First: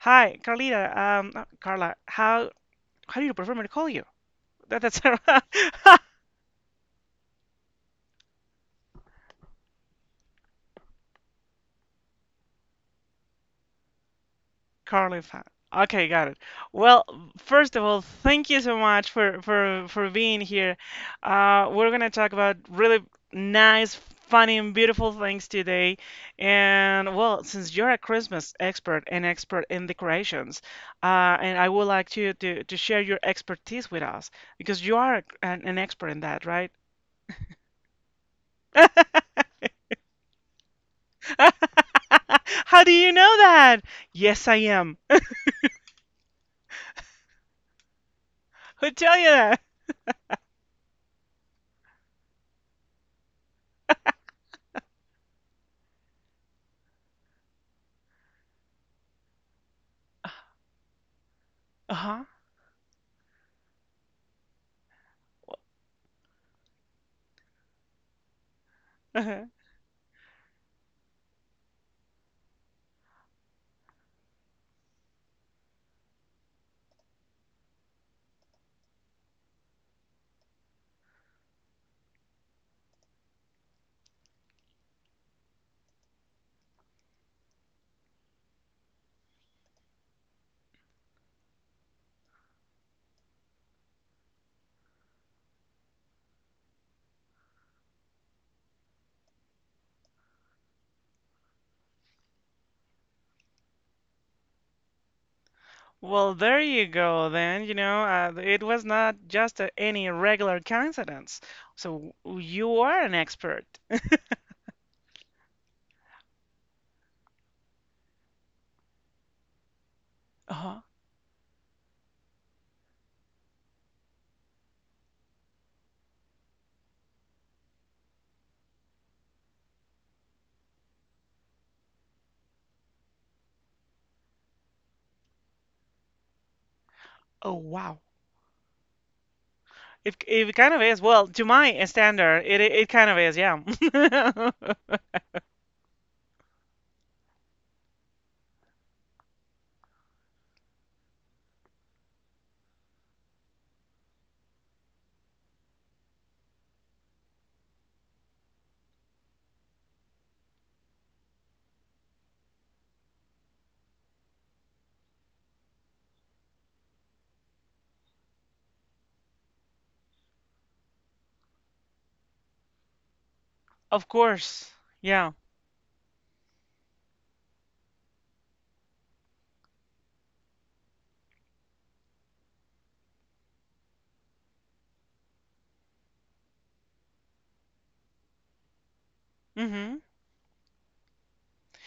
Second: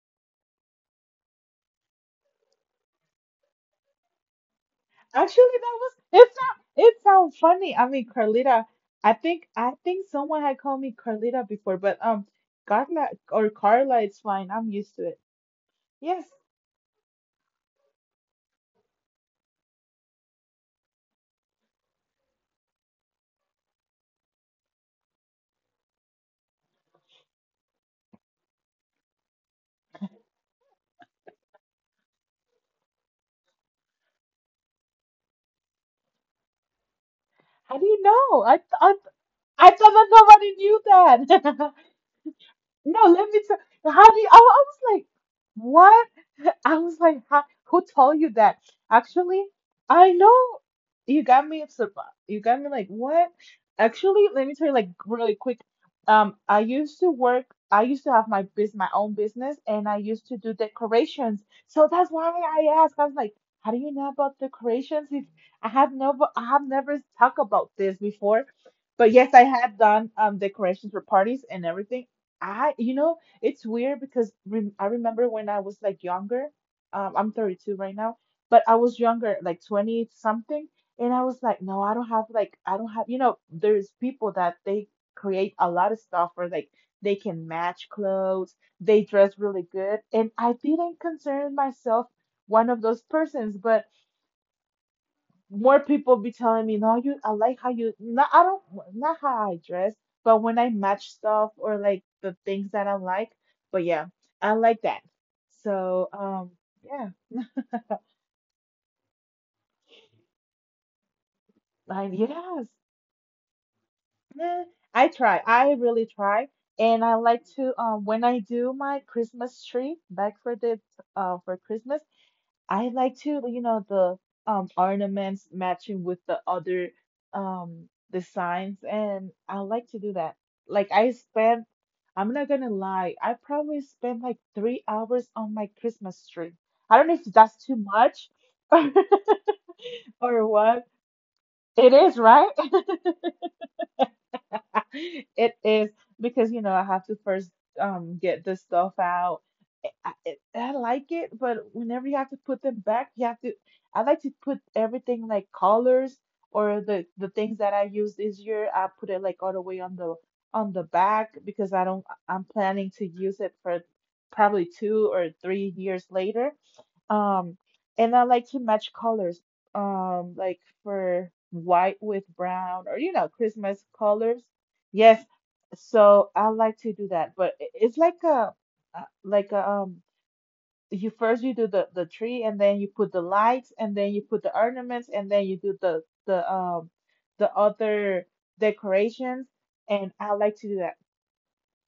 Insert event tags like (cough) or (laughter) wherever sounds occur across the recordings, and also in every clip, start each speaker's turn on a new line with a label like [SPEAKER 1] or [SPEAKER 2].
[SPEAKER 1] Hi, Carlita. Not Carla. How do you prefer me to call you? That's
[SPEAKER 2] Actually, that
[SPEAKER 1] (laughs)
[SPEAKER 2] was
[SPEAKER 1] how
[SPEAKER 2] it. Sound it sound funny. I mean, Carlita. I think someone had called me Carlita before, but Carla or Carla, it's fine. I'm used to it.
[SPEAKER 1] Carly Fan. Okay,
[SPEAKER 2] Yes.
[SPEAKER 1] got it. Well, first of all, thank you so much for being here. We're gonna talk about really nice, funny, and beautiful things today. And well, since you're a Christmas expert and expert in decorations, and I would like to share your expertise with us because you are an expert in that, right?
[SPEAKER 2] How do you know?
[SPEAKER 1] (laughs)
[SPEAKER 2] I thought that nobody knew that. (laughs)
[SPEAKER 1] How do
[SPEAKER 2] No,
[SPEAKER 1] you know
[SPEAKER 2] let me
[SPEAKER 1] that?
[SPEAKER 2] tell how do you,
[SPEAKER 1] Yes, I
[SPEAKER 2] I was
[SPEAKER 1] am.
[SPEAKER 2] like, what? (laughs) I was like, how, who told you that?
[SPEAKER 1] Who tell you
[SPEAKER 2] Actually,
[SPEAKER 1] that?
[SPEAKER 2] I know you got me surprised. You got me like, what? Actually, let me tell you like really quick. I used to work, I used to have my biz, my own business, and I used to do decorations. So that's
[SPEAKER 1] Uh-huh.
[SPEAKER 2] why I asked. I was like, how do you know about decorations? If I have never, I have never talked about this before. But yes, I
[SPEAKER 1] (laughs)
[SPEAKER 2] had done decorations for parties and everything. I, you know, it's weird because rem I remember when I was like younger. I'm 32 right now, but I was younger, like 20 something, and I was like, no, I don't have like, I don't have, you know, there's people that they create a lot of stuff, or like they can match clothes, they dress really good, and I didn't consider myself one of those persons. More people be telling me, no, you, I like how you, not, I don't, not how I dress, but when I match stuff or like the things that I like. But yeah, I like that. So,
[SPEAKER 1] Well, there you
[SPEAKER 2] yeah.
[SPEAKER 1] go then. You know, it was not just any regular coincidence. So
[SPEAKER 2] Yes,
[SPEAKER 1] you are an expert.
[SPEAKER 2] yeah, I try. I really try. And I like to, when I do my Christmas tree back for the,
[SPEAKER 1] Uh-huh.
[SPEAKER 2] for Christmas, I like to, you know, the ornaments matching with the other designs, and I like to do that. Like I spent, I'm not gonna lie, I probably spent like 3 hours on my Christmas tree. I don't know if
[SPEAKER 1] Oh,
[SPEAKER 2] that's too
[SPEAKER 1] wow.
[SPEAKER 2] much (laughs)
[SPEAKER 1] It,
[SPEAKER 2] or
[SPEAKER 1] it kind of
[SPEAKER 2] what.
[SPEAKER 1] is. Well, to my
[SPEAKER 2] It is,
[SPEAKER 1] standard,
[SPEAKER 2] right?
[SPEAKER 1] it kind of is, yeah. (laughs)
[SPEAKER 2] (laughs) It is because you know I have to first get this stuff out. I, I, I like it, but whenever you have to put them back, you have to. I like to put everything like colors or the things that I used this year. I put it like all the way on the back because I don't. I'm planning to use it for probably 2 or 3 years later, um, and I like to match colors, like for white with brown, or you know, Christmas
[SPEAKER 1] Of
[SPEAKER 2] colors.
[SPEAKER 1] course.
[SPEAKER 2] Yes.
[SPEAKER 1] Yeah.
[SPEAKER 2] So I like to do that, but it's like a, you first you do the tree, and then you put the lights, and then you put the ornaments, and then you do the the um other decorations,
[SPEAKER 1] hmm
[SPEAKER 2] and I like to do that.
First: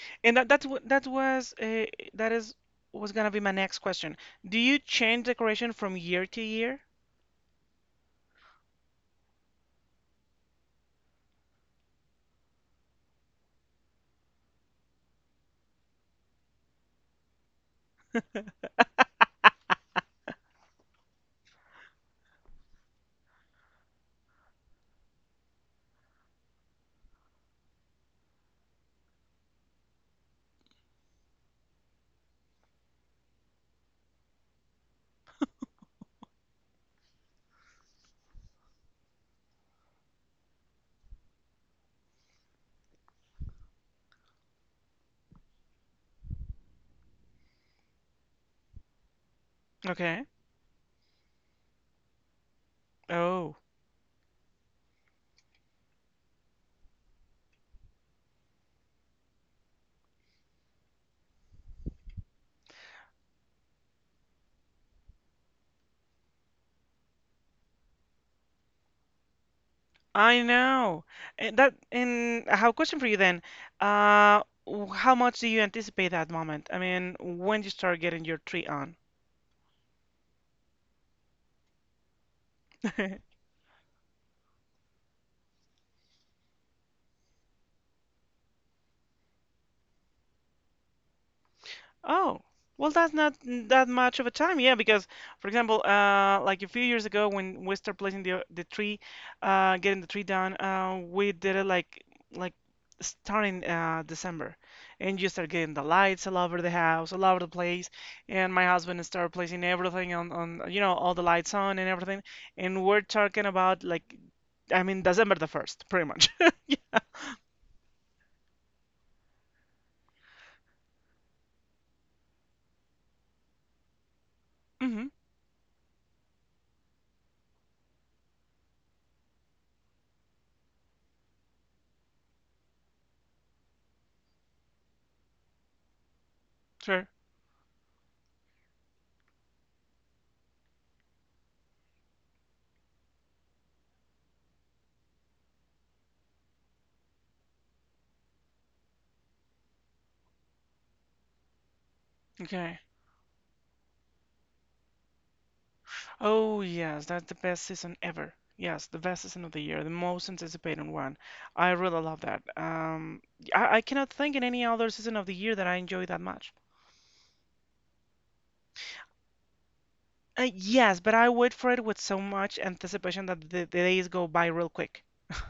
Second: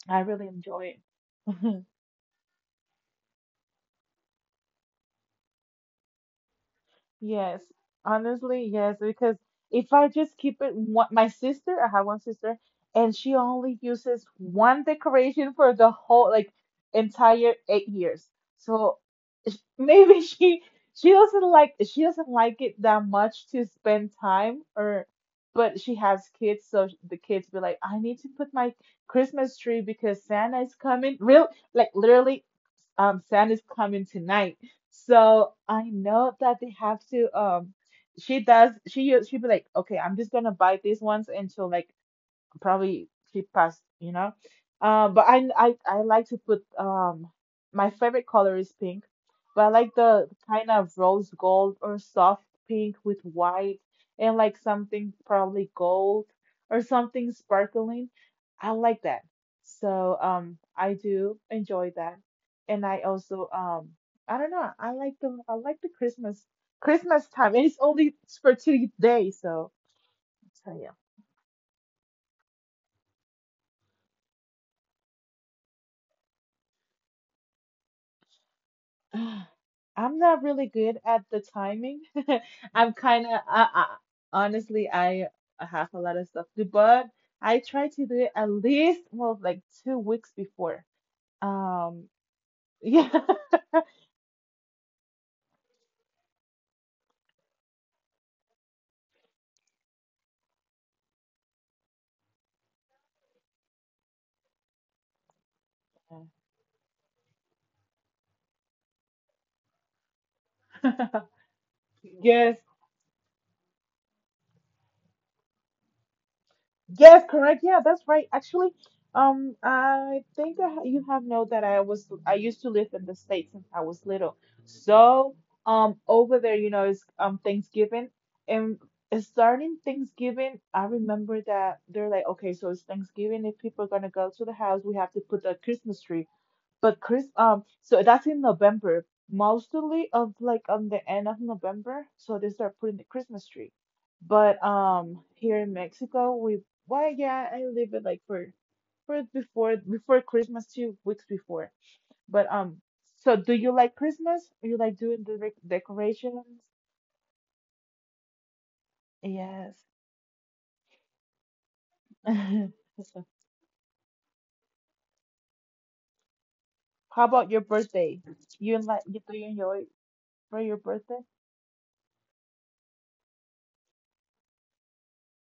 [SPEAKER 2] I
[SPEAKER 1] And that
[SPEAKER 2] really
[SPEAKER 1] that's what
[SPEAKER 2] enjoy
[SPEAKER 1] that was
[SPEAKER 2] it. (laughs)
[SPEAKER 1] that is was gonna be my next question. Do you change decoration from year to year?
[SPEAKER 2] Yes, honestly, yes, because if I just keep it one, my sister, I have one sister, and she only uses one decoration for the whole like entire 8 years. So maybe (laughs) she doesn't like it that much to spend time. Or but she has kids, so the kids be like, I need to put my Christmas tree because Santa is coming. Real like literally Santa's coming tonight. So I know that they have to she'd be like, okay, I'm just gonna buy these ones until like probably she past, you know. But I like to put my favorite color is pink, but I like
[SPEAKER 1] Okay.
[SPEAKER 2] the kind of rose gold or soft pink with
[SPEAKER 1] Oh.
[SPEAKER 2] white, and like something probably gold or something sparkling. I like that. So I do enjoy that. And I also I don't know, I like the Christmas time, and it's only for 2 days, so
[SPEAKER 1] I
[SPEAKER 2] so yeah.
[SPEAKER 1] know. And that, and I have a question for you then. How much do you anticipate that moment? I mean, when do you start getting your tree on?
[SPEAKER 2] (sighs) I'm not really good at the timing. (laughs) I'm
[SPEAKER 1] (laughs)
[SPEAKER 2] kind of, I, honestly, I have a lot of stuff to do, but I try to do it at least, well, like 2 weeks before. Um,
[SPEAKER 1] Oh, well,
[SPEAKER 2] yeah.
[SPEAKER 1] that's not that much of a time, yeah. Because, for example, like a few years ago when we started placing the tree, getting the tree down, we did it like starting December, and you start getting the lights all over the house, all over the place, and my husband started placing everything on you know
[SPEAKER 2] (laughs)
[SPEAKER 1] all the lights on and everything,
[SPEAKER 2] Yes,
[SPEAKER 1] and we're talking about like I mean December the first, pretty much.
[SPEAKER 2] Yes, correct. Yeah, that's right. Actually, I think I, ha- you have know that I used to live in the States since I was little.
[SPEAKER 1] (laughs) hmm
[SPEAKER 2] So, over there, you know, it's Thanksgiving, and starting Thanksgiving, I remember that they're like, okay, so it's Thanksgiving. If people are gonna go to the house, we have to put the Christmas tree. But
[SPEAKER 1] Sure.
[SPEAKER 2] So that's in November, mostly of like on the end of November. So they start putting the Christmas tree. But here in Mexico, yeah, I leave it like for before Christmas, 2 weeks before. But
[SPEAKER 1] Okay.
[SPEAKER 2] so do you like Christmas? You like doing the decorations?
[SPEAKER 1] Oh, yes, that's the best season ever. Yes, the best season of the
[SPEAKER 2] Yes.
[SPEAKER 1] year, the most anticipated one. I really love that. I cannot think in any other season of the year that I enjoy that much.
[SPEAKER 2] (laughs) How about your birthday? You like you do you enjoy for your
[SPEAKER 1] Yes, but
[SPEAKER 2] birthday?
[SPEAKER 1] I wait for it with so much anticipation that the days go by real quick.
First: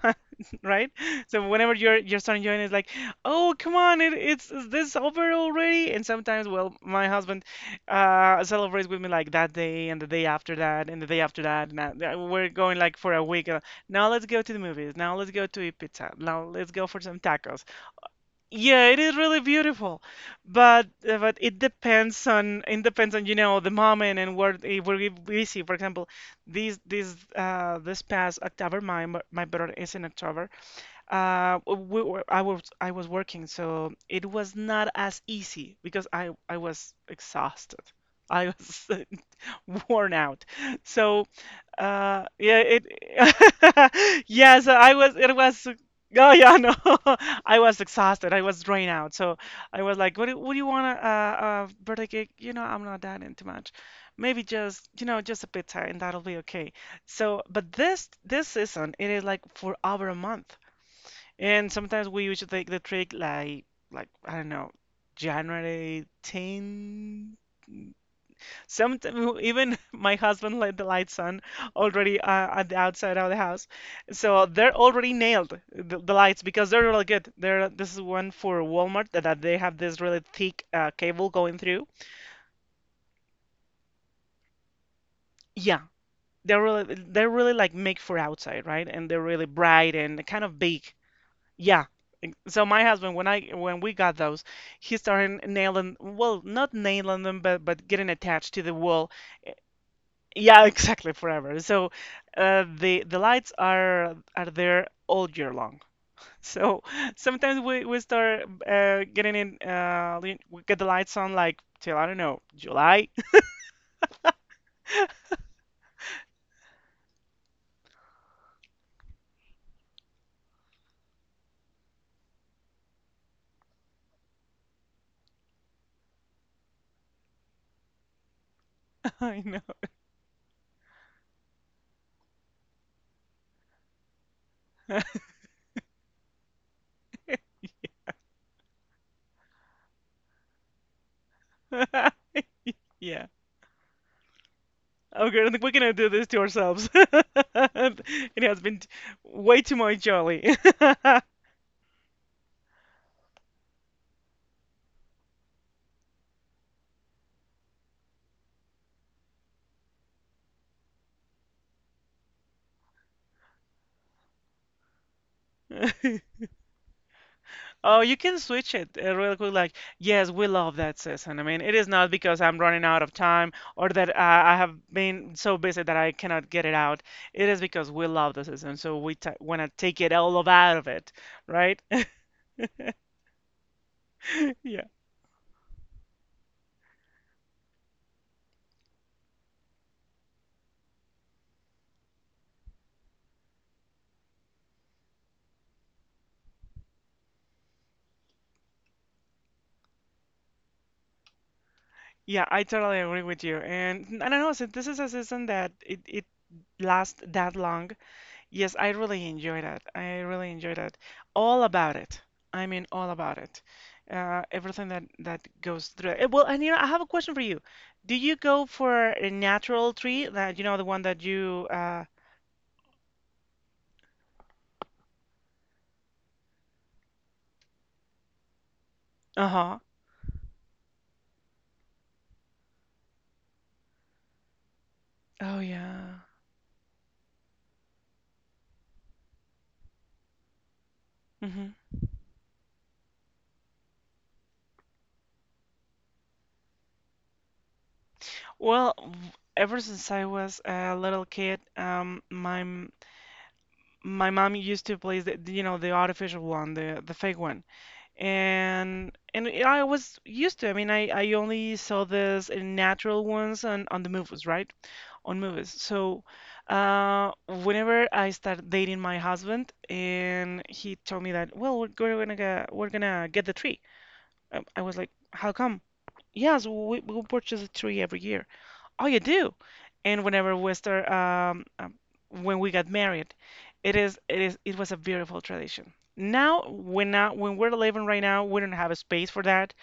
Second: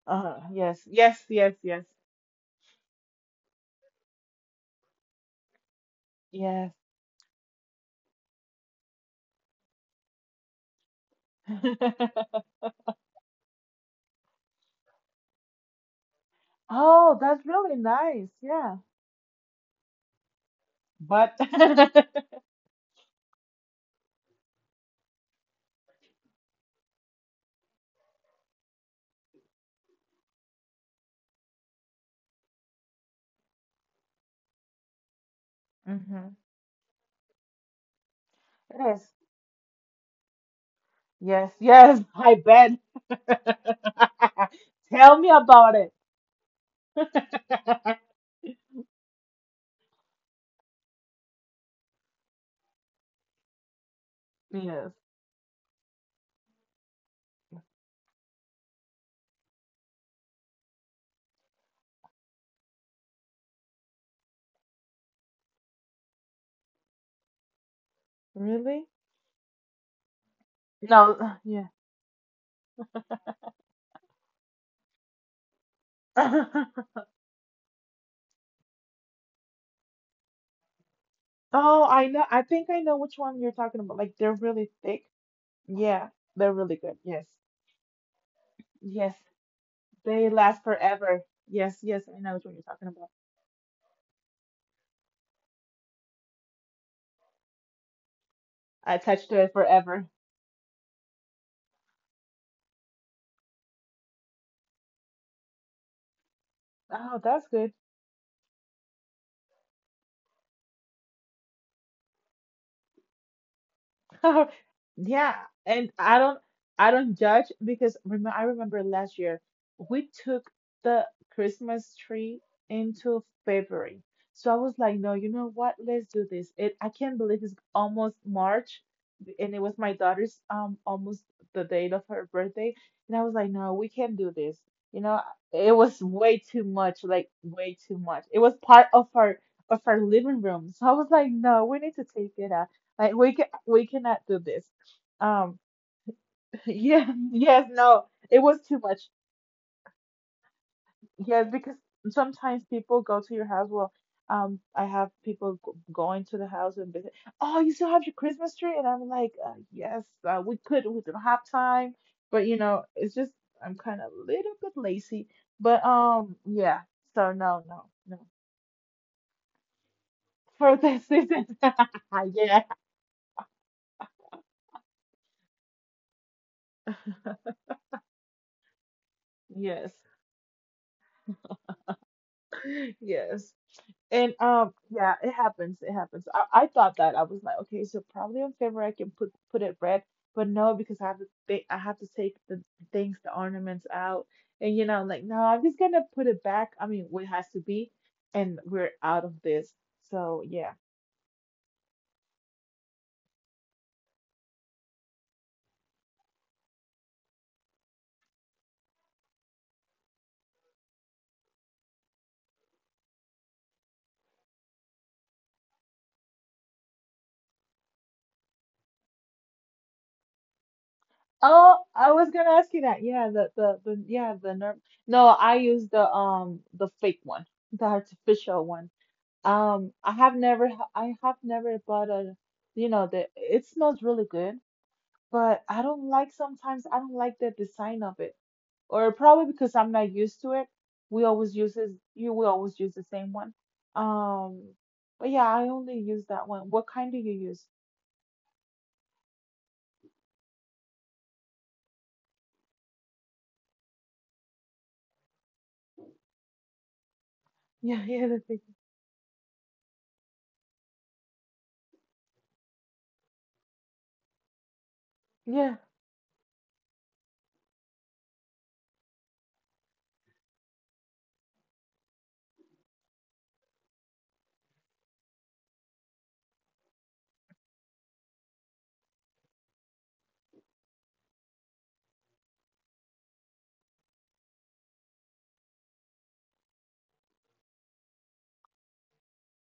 [SPEAKER 1] (laughs)
[SPEAKER 2] Yes,
[SPEAKER 1] Right?
[SPEAKER 2] yes,
[SPEAKER 1] So
[SPEAKER 2] yes,
[SPEAKER 1] whenever
[SPEAKER 2] yes,
[SPEAKER 1] you're starting enjoying it, it's like, oh come on, it, it's is this over already? And sometimes,
[SPEAKER 2] yes.
[SPEAKER 1] well, my husband celebrates with me like that day and the day after that and the day after that. And
[SPEAKER 2] (laughs)
[SPEAKER 1] we're going like for a week. Now let's go to the movies. Now let's go to eat pizza. Now let's go for
[SPEAKER 2] Oh,
[SPEAKER 1] some
[SPEAKER 2] that's
[SPEAKER 1] tacos.
[SPEAKER 2] really nice. Yeah.
[SPEAKER 1] Yeah, it is really beautiful,
[SPEAKER 2] But
[SPEAKER 1] but
[SPEAKER 2] (laughs)
[SPEAKER 1] it depends on you know the moment and where if we're busy. For example, this past October, my brother is in October. We were, I was working, so it was not as easy because I
[SPEAKER 2] Mhm.
[SPEAKER 1] I was exhausted. I
[SPEAKER 2] It
[SPEAKER 1] was
[SPEAKER 2] is.
[SPEAKER 1] (laughs) worn out. So.
[SPEAKER 2] Yes, yes, I
[SPEAKER 1] Yeah,
[SPEAKER 2] bet.
[SPEAKER 1] it.
[SPEAKER 2] (laughs)
[SPEAKER 1] (laughs) Yes, I was.
[SPEAKER 2] Tell me
[SPEAKER 1] It was.
[SPEAKER 2] about it.
[SPEAKER 1] Oh yeah, no. (laughs) I was
[SPEAKER 2] (laughs)
[SPEAKER 1] exhausted. I was drained out. So I was like, what do you want? A birthday cake? You know, I'm not that into much. Maybe just,
[SPEAKER 2] Yes.
[SPEAKER 1] you know, just a pizza, and that'll be okay." So, but this season, it is like for over a month, and sometimes we usually take the trick like I don't know, January 10th.
[SPEAKER 2] Really?
[SPEAKER 1] Sometimes even (laughs) my husband let the
[SPEAKER 2] No,
[SPEAKER 1] lights on
[SPEAKER 2] (sighs) yeah.
[SPEAKER 1] already at the outside of the house, so they're already nailed the lights because they're
[SPEAKER 2] (laughs)
[SPEAKER 1] really good. They're this is one for Walmart that, that they have this really thick cable going
[SPEAKER 2] Oh,
[SPEAKER 1] through.
[SPEAKER 2] I know. I think I know which one you're talking about. Like they're really thick.
[SPEAKER 1] Yeah,
[SPEAKER 2] Yeah, they're
[SPEAKER 1] they're
[SPEAKER 2] really
[SPEAKER 1] really
[SPEAKER 2] good. Yes.
[SPEAKER 1] they're really like make for outside, right? And
[SPEAKER 2] Yes.
[SPEAKER 1] they're really bright and
[SPEAKER 2] They
[SPEAKER 1] kind of
[SPEAKER 2] last
[SPEAKER 1] big.
[SPEAKER 2] forever. Yes,
[SPEAKER 1] Yeah.
[SPEAKER 2] yes, I know which one you're
[SPEAKER 1] So my
[SPEAKER 2] talking about.
[SPEAKER 1] husband, when we got those, he started nailing, well, not nailing them, but getting attached to the
[SPEAKER 2] I
[SPEAKER 1] wall.
[SPEAKER 2] touched her forever.
[SPEAKER 1] Yeah, (laughs) exactly, forever. So the lights are there all year long. (laughs) So
[SPEAKER 2] Oh, that's
[SPEAKER 1] sometimes
[SPEAKER 2] good.
[SPEAKER 1] we start we get the lights on like till I don't know July.
[SPEAKER 2] (laughs) Yeah, and I don't judge because rem I remember last year we took the Christmas tree into February. So I was like, no, you know what? Let's do this. It I can't believe it's almost March,
[SPEAKER 1] (laughs) I
[SPEAKER 2] and it
[SPEAKER 1] know.
[SPEAKER 2] was my daughter's almost the date of her birthday, and I was like, no, we can't do this. You know,
[SPEAKER 1] (laughs)
[SPEAKER 2] it was way too much, like way too much. It was part of our living room. So I was like, no, we need to take it out like
[SPEAKER 1] Yeah.
[SPEAKER 2] we cannot do this.
[SPEAKER 1] Okay, I
[SPEAKER 2] Um
[SPEAKER 1] think we're gonna do this to
[SPEAKER 2] (laughs)
[SPEAKER 1] ourselves. (laughs)
[SPEAKER 2] yeah, yes, no. It
[SPEAKER 1] It
[SPEAKER 2] was
[SPEAKER 1] has
[SPEAKER 2] too
[SPEAKER 1] been t-
[SPEAKER 2] much.
[SPEAKER 1] way too much jolly. (laughs)
[SPEAKER 2] Yes, because sometimes people go to your house. Well, I have people going to the house and visit. Oh, you still have your Christmas tree? And I'm like, yes, we could. We don't have time, but you know, it's just I'm kind of a little bit lazy. But yeah. So no, no,
[SPEAKER 1] Oh, you
[SPEAKER 2] no.
[SPEAKER 1] can switch it real quick. Like, yes, we love
[SPEAKER 2] For
[SPEAKER 1] that
[SPEAKER 2] this
[SPEAKER 1] season. I mean,
[SPEAKER 2] season,
[SPEAKER 1] it is not
[SPEAKER 2] (laughs)
[SPEAKER 1] because I'm
[SPEAKER 2] yeah,
[SPEAKER 1] running out of time or that I have been so busy that I cannot get it out. It is because we love the season, so we t want to take
[SPEAKER 2] yes,
[SPEAKER 1] it all of out of it, right? (laughs)
[SPEAKER 2] yes. And
[SPEAKER 1] Yeah,
[SPEAKER 2] yeah, it happens. It happens. I thought that I was like, okay, so probably on February I can put it red, but no, because I have to think, I have to take the things, the ornaments out, and you know, like no, I'm just gonna put it back. I mean, what has to be, and we're out of this. So yeah.
[SPEAKER 1] yeah, I totally agree with you. And I don't know, so this is a season that it lasts that long. Yes, I really enjoy that. I really enjoy that. All about it. I mean, all about it. Everything that that goes through it. Eh, well, and you know, I have a question for you. Do you go for a natural tree? That you know, the one that you
[SPEAKER 2] Oh, I was gonna ask you that. Yeah, the yeah the nerve. No, I use the fake one, the artificial one.
[SPEAKER 1] uh-huh.
[SPEAKER 2] I have never I have never bought a you know the it smells really good,
[SPEAKER 1] Oh
[SPEAKER 2] but I
[SPEAKER 1] yeah.
[SPEAKER 2] don't like sometimes I don't like the design of it, or probably because I'm not used to it. We always
[SPEAKER 1] hmm
[SPEAKER 2] use this, you we always use the same one. Um, but yeah, I only use that one. What kind do you use? (laughs)
[SPEAKER 1] Well, ever since I was a little kid, my mom used to place the, you know, the artificial one, the fake one.
[SPEAKER 2] Yeah, yeah, the thing.
[SPEAKER 1] And I was used to. I mean, I only saw this in natural ones on the movies, right? On movies.
[SPEAKER 2] Yeah,
[SPEAKER 1] So, whenever I started dating my husband, and he told me that, well, we're gonna get the tree. I was like, how come? Yeah, so we purchase a tree every year. Oh, you do? And whenever we start, when we got married, it was a beautiful tradition. Now, when we're living right now, we don't have a space for that.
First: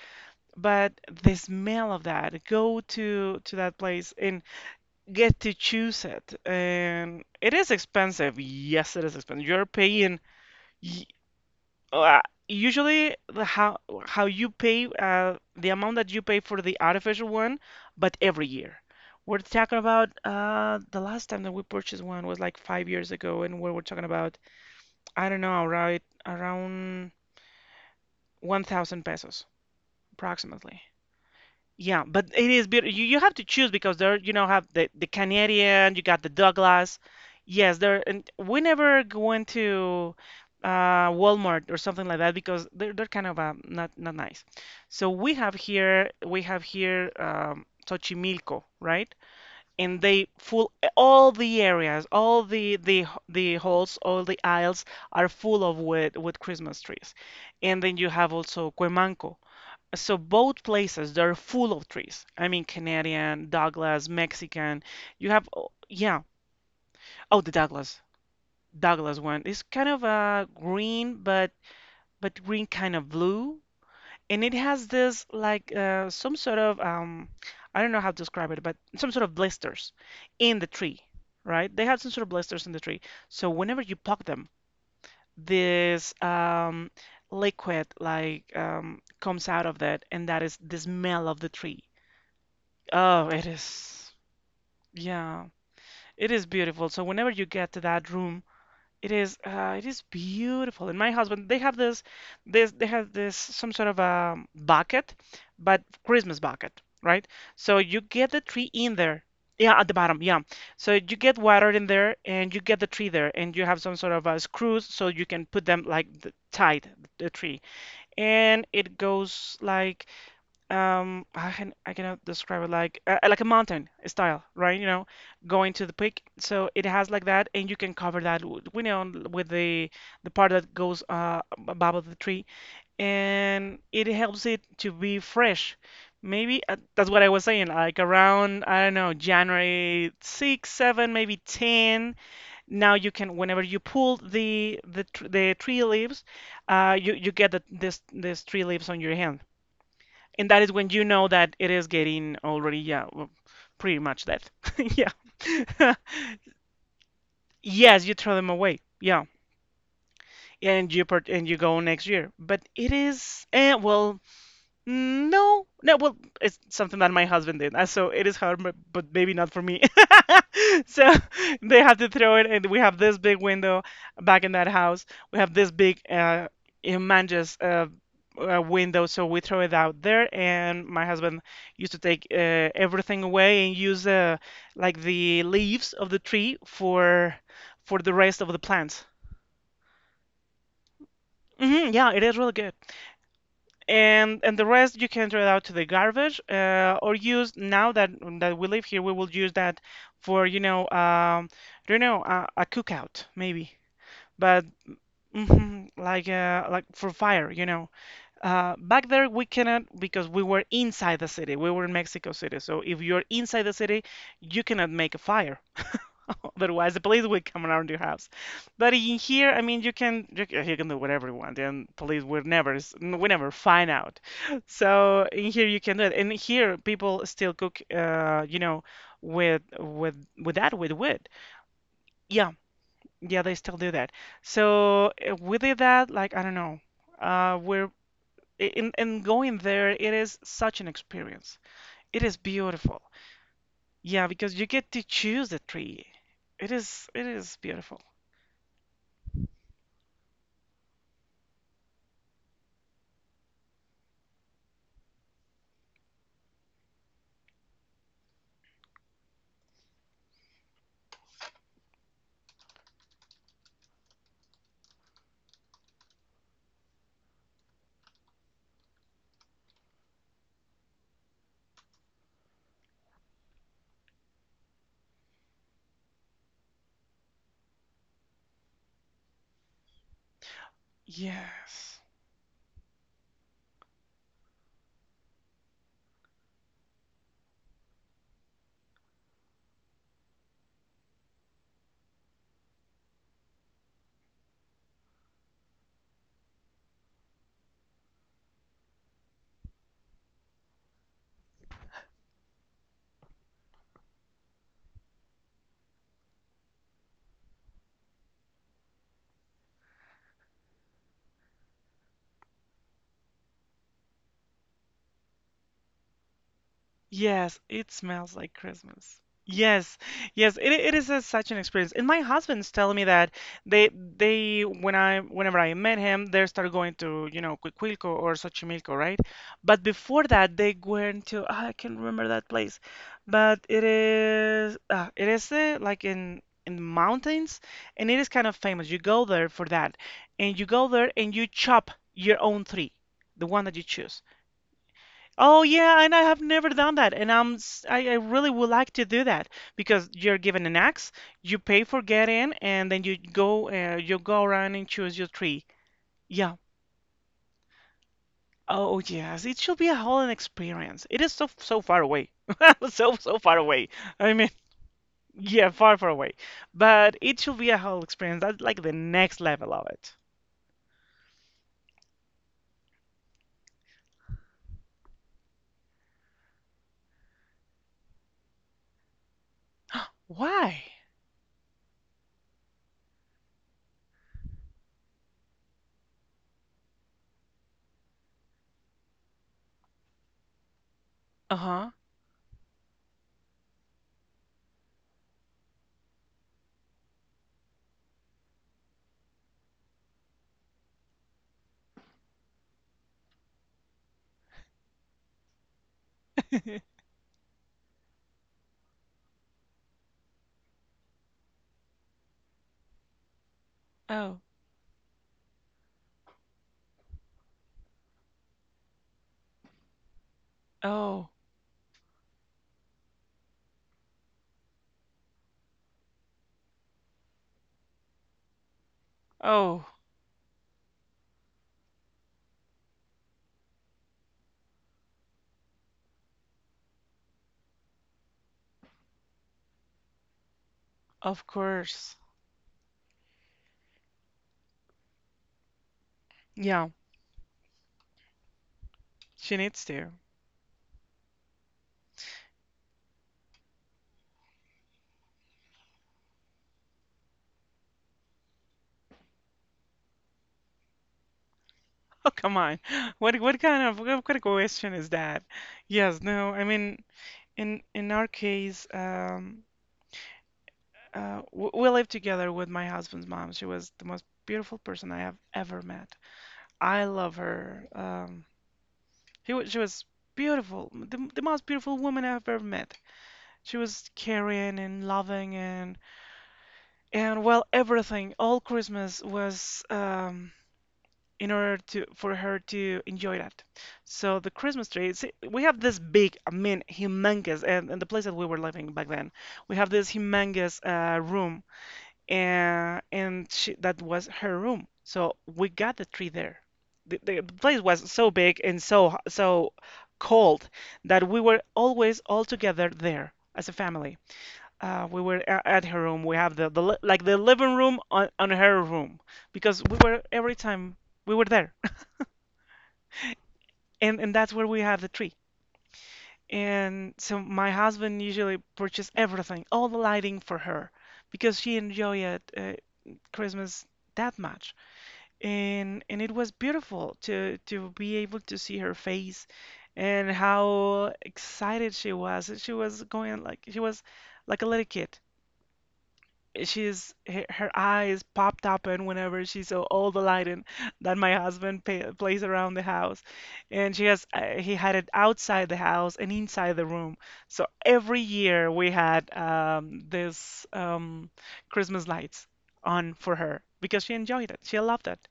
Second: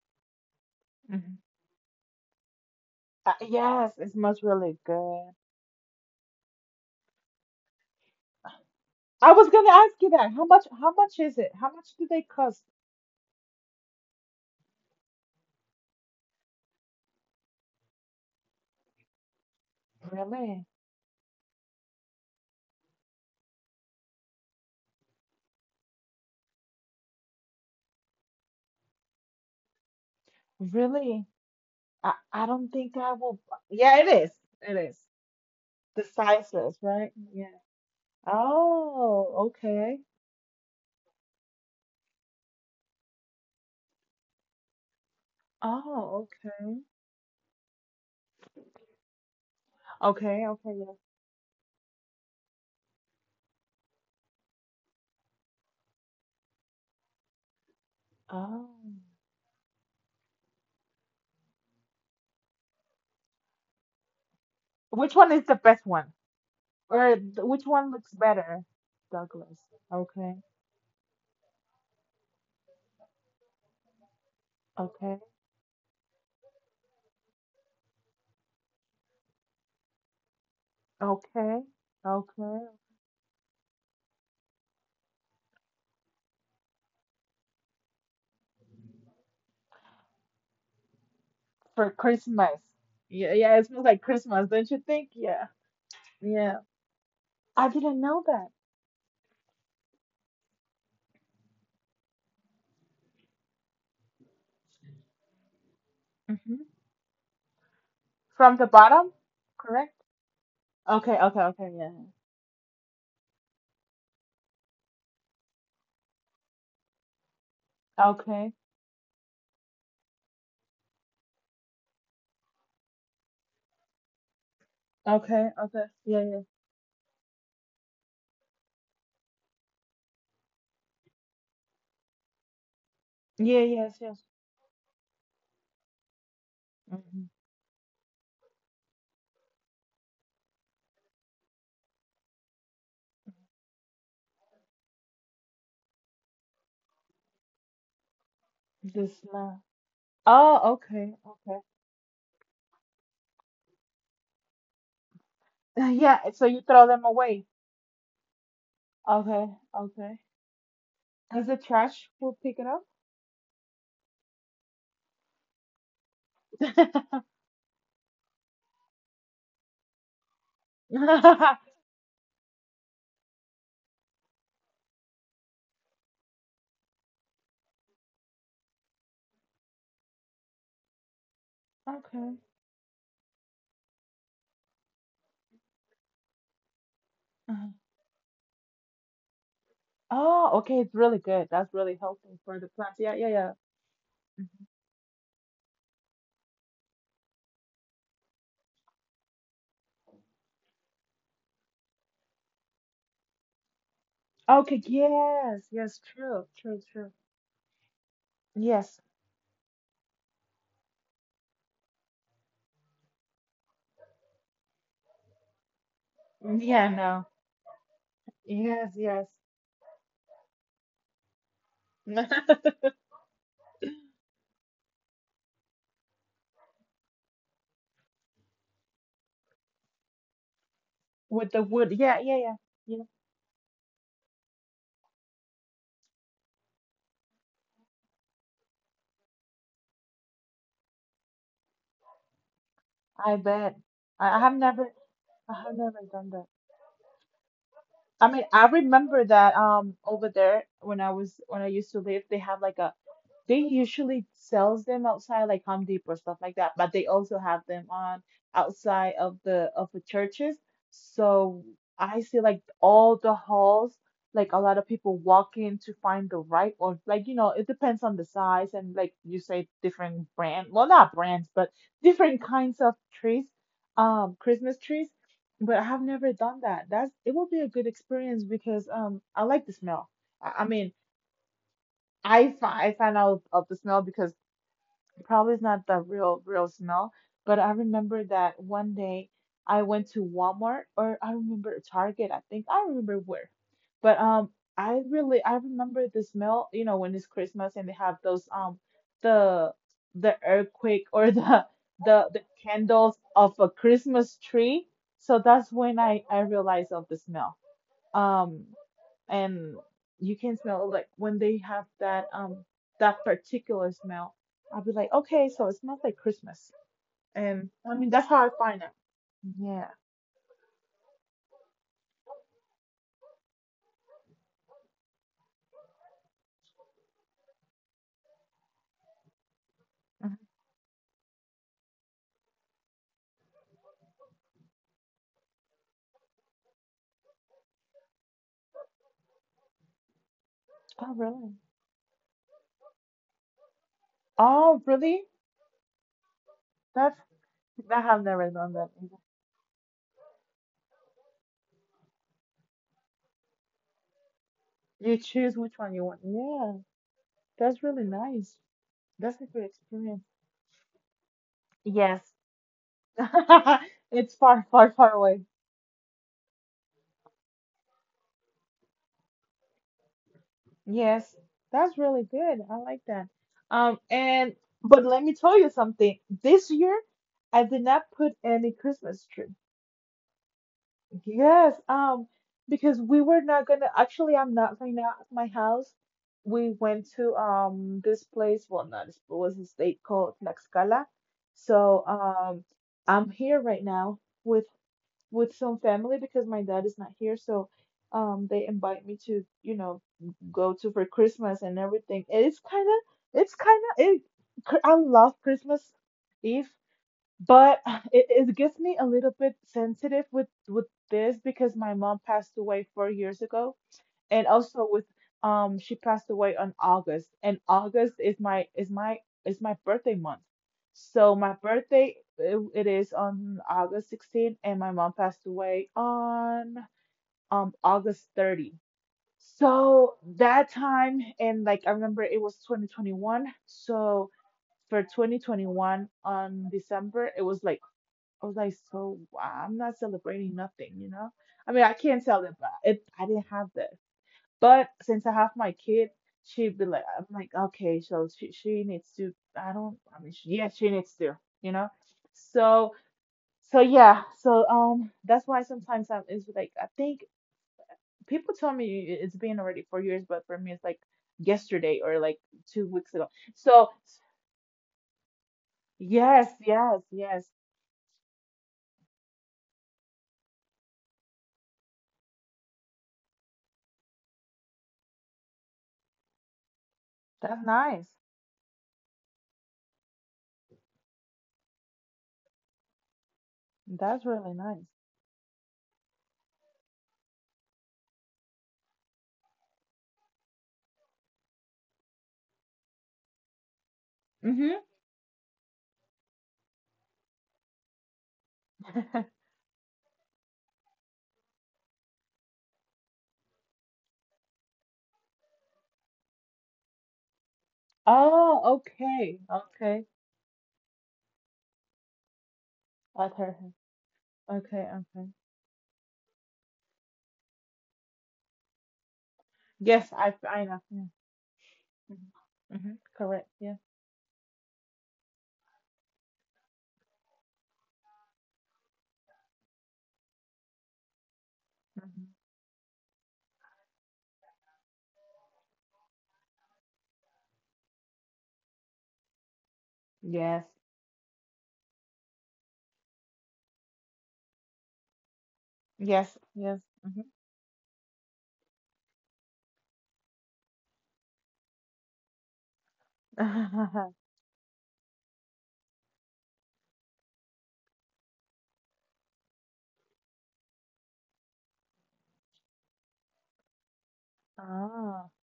[SPEAKER 1] But the
[SPEAKER 2] Mhm.
[SPEAKER 1] smell of that, go to that
[SPEAKER 2] Yes, it
[SPEAKER 1] place and
[SPEAKER 2] smells really good.
[SPEAKER 1] get to choose it, and it is expensive. Yes, it is
[SPEAKER 2] I
[SPEAKER 1] expensive.
[SPEAKER 2] was
[SPEAKER 1] You're
[SPEAKER 2] gonna ask you
[SPEAKER 1] paying.
[SPEAKER 2] that. How much? How
[SPEAKER 1] y-
[SPEAKER 2] much is it? How much do
[SPEAKER 1] uh,
[SPEAKER 2] they cost?
[SPEAKER 1] Usually, the how you pay the amount that you pay for the artificial one, but every year. We're talking about
[SPEAKER 2] Really?
[SPEAKER 1] the last time that we purchased one was like 5 years ago, and we were talking about I don't know, right around 1,000 pesos approximately.
[SPEAKER 2] Really?
[SPEAKER 1] Yeah, but
[SPEAKER 2] I
[SPEAKER 1] it is
[SPEAKER 2] don't
[SPEAKER 1] beautiful.
[SPEAKER 2] think I
[SPEAKER 1] You have
[SPEAKER 2] will.
[SPEAKER 1] to
[SPEAKER 2] Bu-
[SPEAKER 1] choose because
[SPEAKER 2] Yeah, it
[SPEAKER 1] there, you
[SPEAKER 2] is.
[SPEAKER 1] know, have
[SPEAKER 2] It is.
[SPEAKER 1] the Canadian, you
[SPEAKER 2] The
[SPEAKER 1] got the
[SPEAKER 2] sizes,
[SPEAKER 1] Douglas.
[SPEAKER 2] right? Yeah.
[SPEAKER 1] Yes, there, and we never went
[SPEAKER 2] Oh, okay.
[SPEAKER 1] to Walmart or something like that because they're kind of not not nice. So
[SPEAKER 2] Oh,
[SPEAKER 1] we have
[SPEAKER 2] okay.
[SPEAKER 1] here Xochimilco, right? And they
[SPEAKER 2] Okay,
[SPEAKER 1] full
[SPEAKER 2] okay, yes.
[SPEAKER 1] all the areas, all the halls, all the aisles are full of with Christmas trees. And then you have also
[SPEAKER 2] Oh.
[SPEAKER 1] Cuemanco. So both places they're full of trees. I mean Canadian, Douglas, Mexican.
[SPEAKER 2] Which
[SPEAKER 1] You
[SPEAKER 2] one
[SPEAKER 1] have
[SPEAKER 2] is the
[SPEAKER 1] oh,
[SPEAKER 2] best one?
[SPEAKER 1] yeah.
[SPEAKER 2] Or
[SPEAKER 1] Oh, the
[SPEAKER 2] which one
[SPEAKER 1] Douglas.
[SPEAKER 2] looks better?
[SPEAKER 1] Douglas one.
[SPEAKER 2] Douglas.
[SPEAKER 1] It's kind of
[SPEAKER 2] Okay,
[SPEAKER 1] a green but green kind of blue. And it has
[SPEAKER 2] okay,
[SPEAKER 1] this like some sort of I don't know how to describe it, but some sort of blisters in the tree,
[SPEAKER 2] okay,
[SPEAKER 1] right? They have some sort of
[SPEAKER 2] okay.
[SPEAKER 1] blisters in the tree. So whenever you poke them, this liquid like comes out of that and that is the smell of the tree.
[SPEAKER 2] For Christmas.
[SPEAKER 1] Oh,
[SPEAKER 2] Yeah,
[SPEAKER 1] it
[SPEAKER 2] yeah, it smells like
[SPEAKER 1] is.
[SPEAKER 2] Christmas, don't you think?
[SPEAKER 1] Yeah,
[SPEAKER 2] Yeah,
[SPEAKER 1] it is
[SPEAKER 2] yeah.
[SPEAKER 1] beautiful. So whenever you
[SPEAKER 2] I
[SPEAKER 1] get to
[SPEAKER 2] didn't
[SPEAKER 1] that
[SPEAKER 2] know
[SPEAKER 1] room,
[SPEAKER 2] that.
[SPEAKER 1] it is beautiful. And my husband, they have this they have this some sort of a bucket, but Christmas
[SPEAKER 2] Hmm.
[SPEAKER 1] bucket, right? So you get the
[SPEAKER 2] From the
[SPEAKER 1] tree in
[SPEAKER 2] bottom,
[SPEAKER 1] there. Yeah, at the
[SPEAKER 2] correct?
[SPEAKER 1] bottom, yeah. So you
[SPEAKER 2] Okay, okay,
[SPEAKER 1] get
[SPEAKER 2] okay,
[SPEAKER 1] water
[SPEAKER 2] yeah.
[SPEAKER 1] in there and you get the tree there and you have some sort of screws so you can put them like the, tied the tree.
[SPEAKER 2] Okay,
[SPEAKER 1] And it goes like I cannot describe it like a mountain style, right? You know,
[SPEAKER 2] okay,
[SPEAKER 1] going
[SPEAKER 2] okay.
[SPEAKER 1] to the
[SPEAKER 2] Yeah,
[SPEAKER 1] peak.
[SPEAKER 2] yeah.
[SPEAKER 1] So it has like that, and you can cover that you know with the part that goes above the tree,
[SPEAKER 2] Yeah,
[SPEAKER 1] and
[SPEAKER 2] yes,
[SPEAKER 1] it
[SPEAKER 2] yes.
[SPEAKER 1] helps it to be fresh. Maybe that's
[SPEAKER 2] Mm-hmm.
[SPEAKER 1] what I was saying. Like around I don't know January 6, 7, maybe 10. Now you can whenever you pull the tree leaves, you you get the this this tree leaves
[SPEAKER 2] The
[SPEAKER 1] on your hands.
[SPEAKER 2] smell.
[SPEAKER 1] And
[SPEAKER 2] Oh,
[SPEAKER 1] that is when
[SPEAKER 2] okay,
[SPEAKER 1] you know
[SPEAKER 2] okay.
[SPEAKER 1] that it is getting already, yeah, well, pretty much dead. (laughs) Yeah.
[SPEAKER 2] (laughs)
[SPEAKER 1] (laughs)
[SPEAKER 2] Yeah, so you throw them away.
[SPEAKER 1] Yes, you throw them away. Yeah.
[SPEAKER 2] Okay, okay.
[SPEAKER 1] And you part
[SPEAKER 2] Does the
[SPEAKER 1] and you go
[SPEAKER 2] trash
[SPEAKER 1] next
[SPEAKER 2] will
[SPEAKER 1] year.
[SPEAKER 2] pick it
[SPEAKER 1] But it is, and well, no, no. Well, it's
[SPEAKER 2] up?
[SPEAKER 1] something
[SPEAKER 2] (laughs)
[SPEAKER 1] that my husband did, so it is hard, but maybe not for me. (laughs) So they have to throw it, and we have this big window back in that house. We have this big humongous window, so we throw it out there. And my husband used to
[SPEAKER 2] Okay.
[SPEAKER 1] take everything away and use like the leaves of the tree for
[SPEAKER 2] Uh-huh.
[SPEAKER 1] for the rest of the plants.
[SPEAKER 2] Oh, okay. It's really good. That's really
[SPEAKER 1] Hmm, yeah,
[SPEAKER 2] helpful
[SPEAKER 1] it is
[SPEAKER 2] for the
[SPEAKER 1] really good.
[SPEAKER 2] plants. Yeah, yeah, yeah.
[SPEAKER 1] And the rest you can throw it out to the garbage, or use now that we live here we will use that for I don't know, a cookout maybe.
[SPEAKER 2] Okay.
[SPEAKER 1] But
[SPEAKER 2] Yes, yes.
[SPEAKER 1] mhm,
[SPEAKER 2] True,
[SPEAKER 1] like
[SPEAKER 2] true,
[SPEAKER 1] uh, like
[SPEAKER 2] true.
[SPEAKER 1] for fire.
[SPEAKER 2] Yes.
[SPEAKER 1] Back there we cannot because we were inside the city, we were in Mexico City. So if you're inside the city you cannot make a fire.
[SPEAKER 2] Yeah,
[SPEAKER 1] Otherwise, the
[SPEAKER 2] no.
[SPEAKER 1] police will come around your house.
[SPEAKER 2] Yes,
[SPEAKER 1] But
[SPEAKER 2] yes.
[SPEAKER 1] in here, I mean, you can do whatever you want, and police will
[SPEAKER 2] (laughs)
[SPEAKER 1] never, we never find out. So in here, you can do it. And here, people still cook, with with that with wood.
[SPEAKER 2] With the wood. Yeah, yeah, yeah.
[SPEAKER 1] Yeah,
[SPEAKER 2] Yeah.
[SPEAKER 1] yeah, they still do that. So we did that. Like, I don't know, we're in and going there. It is such an experience. It is beautiful.
[SPEAKER 2] I bet. I, I
[SPEAKER 1] Yeah,
[SPEAKER 2] have
[SPEAKER 1] because you
[SPEAKER 2] never,
[SPEAKER 1] get to
[SPEAKER 2] I
[SPEAKER 1] choose
[SPEAKER 2] have
[SPEAKER 1] the
[SPEAKER 2] never
[SPEAKER 1] tree.
[SPEAKER 2] done that.
[SPEAKER 1] It is beautiful.
[SPEAKER 2] I mean, I remember that over there when I was when I used to live, they have like a they usually sells them outside like Home Depot or stuff like that, but they also have them on outside of the churches. So I see like all the halls, like a lot of people walk in to find the right, or like you know, it depends on the size and like you say different brand, well not brands, but different kinds of trees, Christmas trees. But I have never done that. That's it will be a good experience because I like the smell. I mean
[SPEAKER 1] Yes.
[SPEAKER 2] I find out of the smell because probably is not the real smell, but I remember that one day I went to Walmart or I remember Target, I think. I don't remember where. But I remember the smell, you know, when it's Christmas and they have those the the earthquake (laughs) or the candles of a Christmas tree. So that's when I realized of the smell. Um and you can smell like when they have that that particular smell. I'll be like, okay, so it smells like Christmas, and
[SPEAKER 1] Yes,
[SPEAKER 2] I mean
[SPEAKER 1] it
[SPEAKER 2] that's how I
[SPEAKER 1] smells like
[SPEAKER 2] find it.
[SPEAKER 1] Christmas.
[SPEAKER 2] Yeah.
[SPEAKER 1] Yes. Yes, it is such an experience. And my husband's telling me that they they whenever I met him, they started going to, Cuicuilco or Xochimilco, right? But
[SPEAKER 2] Mhm.
[SPEAKER 1] before that, they went to, I can't remember that place. But it is like in the mountains, and it is kind of famous. You go there for that. And you go
[SPEAKER 2] Oh,
[SPEAKER 1] there
[SPEAKER 2] really?
[SPEAKER 1] and you chop your own tree, the one that you choose.
[SPEAKER 2] Oh, really?
[SPEAKER 1] Oh yeah, and I have never done
[SPEAKER 2] That's
[SPEAKER 1] that, and I'm
[SPEAKER 2] I
[SPEAKER 1] s-
[SPEAKER 2] have
[SPEAKER 1] I, I
[SPEAKER 2] never done
[SPEAKER 1] really would
[SPEAKER 2] that
[SPEAKER 1] like
[SPEAKER 2] either.
[SPEAKER 1] to do that because you're given an axe, you pay for get in, and then you go around and
[SPEAKER 2] You
[SPEAKER 1] choose your
[SPEAKER 2] choose which
[SPEAKER 1] tree.
[SPEAKER 2] one you want.
[SPEAKER 1] Yeah.
[SPEAKER 2] Yeah, that's really nice.
[SPEAKER 1] Oh
[SPEAKER 2] That's a good
[SPEAKER 1] yes, it should be a
[SPEAKER 2] experience.
[SPEAKER 1] whole experience. It is so, so far
[SPEAKER 2] Yes.
[SPEAKER 1] away, (laughs) so, so
[SPEAKER 2] (laughs)
[SPEAKER 1] far away.
[SPEAKER 2] It's
[SPEAKER 1] I
[SPEAKER 2] far,
[SPEAKER 1] mean,
[SPEAKER 2] far, far away.
[SPEAKER 1] yeah, far, far away, but it should be a whole experience. That's like the next level of it.
[SPEAKER 2] Yes, that's really good. I like that. And but let me tell you something. This year, I did not put any Christmas tree.
[SPEAKER 1] Why?
[SPEAKER 2] Yes, because we were not gonna. Actually, I'm not right now at my house. We went to this place. Well, not this it was a state called Tlaxcala. So
[SPEAKER 1] Uh-huh.
[SPEAKER 2] I'm here right now with some family because my dad is not here. So they invite me to, you know, go to for Christmas and everything. And it's kind of, it's kind of, it, I love Christmas Eve,
[SPEAKER 1] (laughs)
[SPEAKER 2] but (laughs) (sighs) it gets me a little bit sensitive with this because my mom passed away 4 years ago and
[SPEAKER 1] Oh,
[SPEAKER 2] also with she passed away on August and August is my is my birthday month. So
[SPEAKER 1] oh,
[SPEAKER 2] my birthday it, it is on August 16th and my mom passed away on August 30th.
[SPEAKER 1] oh,
[SPEAKER 2] So that time and like I remember it was 2021. So for 2021 on December it was like I was like so wow, I'm not celebrating nothing, you know?
[SPEAKER 1] of
[SPEAKER 2] I mean, I can't
[SPEAKER 1] course.
[SPEAKER 2] tell them, but it, I didn't have that. But since I have my kid, she'd be like,
[SPEAKER 1] Yeah,
[SPEAKER 2] I'm like, okay, so she needs to. I
[SPEAKER 1] she
[SPEAKER 2] don't.
[SPEAKER 1] needs
[SPEAKER 2] I mean,
[SPEAKER 1] to.
[SPEAKER 2] she, yeah, she needs to. You know. So so yeah. So that's why sometimes I'm it's like I think people tell me it's been already 4 years, but for me it's like yesterday or like
[SPEAKER 1] (laughs) Oh, come
[SPEAKER 2] two
[SPEAKER 1] on.
[SPEAKER 2] weeks ago.
[SPEAKER 1] What what
[SPEAKER 2] So
[SPEAKER 1] kind of what kind of question is that? Yes,
[SPEAKER 2] yes,
[SPEAKER 1] no. I
[SPEAKER 2] yes,
[SPEAKER 1] mean,
[SPEAKER 2] yes.
[SPEAKER 1] in our case, we lived together with my husband's mom. She was the most beautiful person I have ever met. I love
[SPEAKER 2] That's nice.
[SPEAKER 1] her. She was beautiful, the most beautiful woman I've ever met. She
[SPEAKER 2] That's
[SPEAKER 1] was
[SPEAKER 2] really nice.
[SPEAKER 1] caring and loving and, well, everything. All Christmas was, in order to, for her to enjoy that. So the Christmas tree, see, we have this big, I mean, humongous, and the place that we were
[SPEAKER 2] Mhm.
[SPEAKER 1] living
[SPEAKER 2] (laughs)
[SPEAKER 1] back then, we have this humongous room, and she, that was her room. So we got the tree there. The place was so
[SPEAKER 2] Oh,
[SPEAKER 1] big and so,
[SPEAKER 2] okay,
[SPEAKER 1] so
[SPEAKER 2] okay.
[SPEAKER 1] cold that we were always all together
[SPEAKER 2] I
[SPEAKER 1] there
[SPEAKER 2] heard her.
[SPEAKER 1] as a family.
[SPEAKER 2] Okay,
[SPEAKER 1] Uh,
[SPEAKER 2] okay.
[SPEAKER 1] we were a- at her room. We have like the living room on her room because
[SPEAKER 2] Yes,
[SPEAKER 1] we were
[SPEAKER 2] I
[SPEAKER 1] every
[SPEAKER 2] know.
[SPEAKER 1] time we were there,
[SPEAKER 2] Mhm. Mhm. Correct. Yeah.
[SPEAKER 1] and that's where we have the tree. And so my husband usually purchased everything, all the lighting for her, because she
[SPEAKER 2] Mhm.
[SPEAKER 1] enjoyed, Christmas that much. And it was beautiful to be able to see her face and
[SPEAKER 2] Yes,
[SPEAKER 1] how excited she was. She was going like she was like a little kid.
[SPEAKER 2] yes, yes. Mhm.
[SPEAKER 1] Her eyes popped open whenever she saw all the lighting that my husband pa plays around the house,
[SPEAKER 2] (laughs)
[SPEAKER 1] and she has he had it outside the house and inside the room. So every year we had, this, Christmas lights on for her because she enjoyed it, she loved
[SPEAKER 2] Ah,
[SPEAKER 1] it.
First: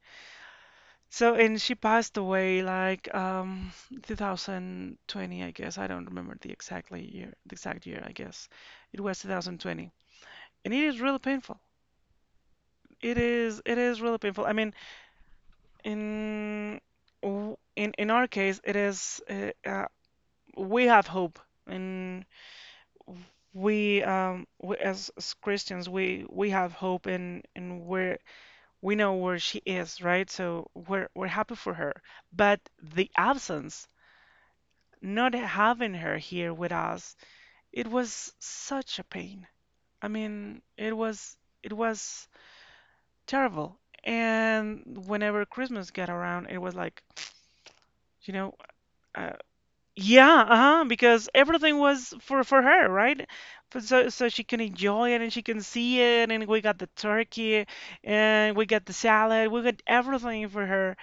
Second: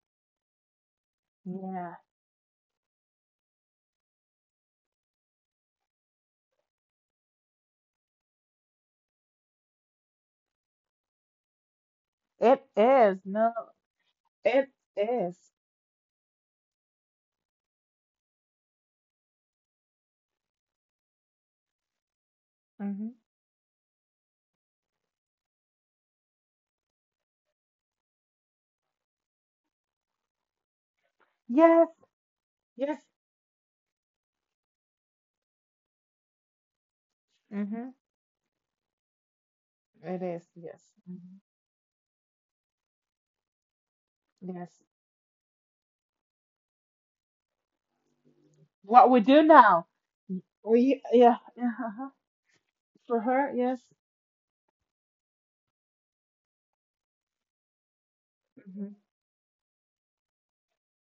[SPEAKER 1] And she
[SPEAKER 2] yeah.
[SPEAKER 1] passed away, like, 2020, I guess. I don't remember the exact year, I guess it was 2020, and it is really painful.
[SPEAKER 2] It
[SPEAKER 1] it
[SPEAKER 2] is. No,
[SPEAKER 1] is it is really painful. I
[SPEAKER 2] it
[SPEAKER 1] mean,
[SPEAKER 2] is.
[SPEAKER 1] in w- in our case, it is, we have hope, and
[SPEAKER 2] Mhm.
[SPEAKER 1] we, as Christians, we have hope in where we know where she is, right? So we're happy for
[SPEAKER 2] Yes,
[SPEAKER 1] her. But
[SPEAKER 2] yes.
[SPEAKER 1] the absence, not having her here with us, it
[SPEAKER 2] Mhm.
[SPEAKER 1] was such a pain. I
[SPEAKER 2] It is.
[SPEAKER 1] mean,
[SPEAKER 2] Yes,
[SPEAKER 1] it was
[SPEAKER 2] Mhm,
[SPEAKER 1] it was terrible.
[SPEAKER 2] yes.
[SPEAKER 1] And whenever Christmas got around, it was like, You know,
[SPEAKER 2] What we
[SPEAKER 1] uh,
[SPEAKER 2] do now?
[SPEAKER 1] yeah, uh-huh,
[SPEAKER 2] We
[SPEAKER 1] because
[SPEAKER 2] yeah.
[SPEAKER 1] everything was for her,
[SPEAKER 2] For
[SPEAKER 1] right?
[SPEAKER 2] her, yes.
[SPEAKER 1] But so she can enjoy it and she can see it, and we got the turkey, and we got the
[SPEAKER 2] Mhm.
[SPEAKER 1] salad, we got everything for her.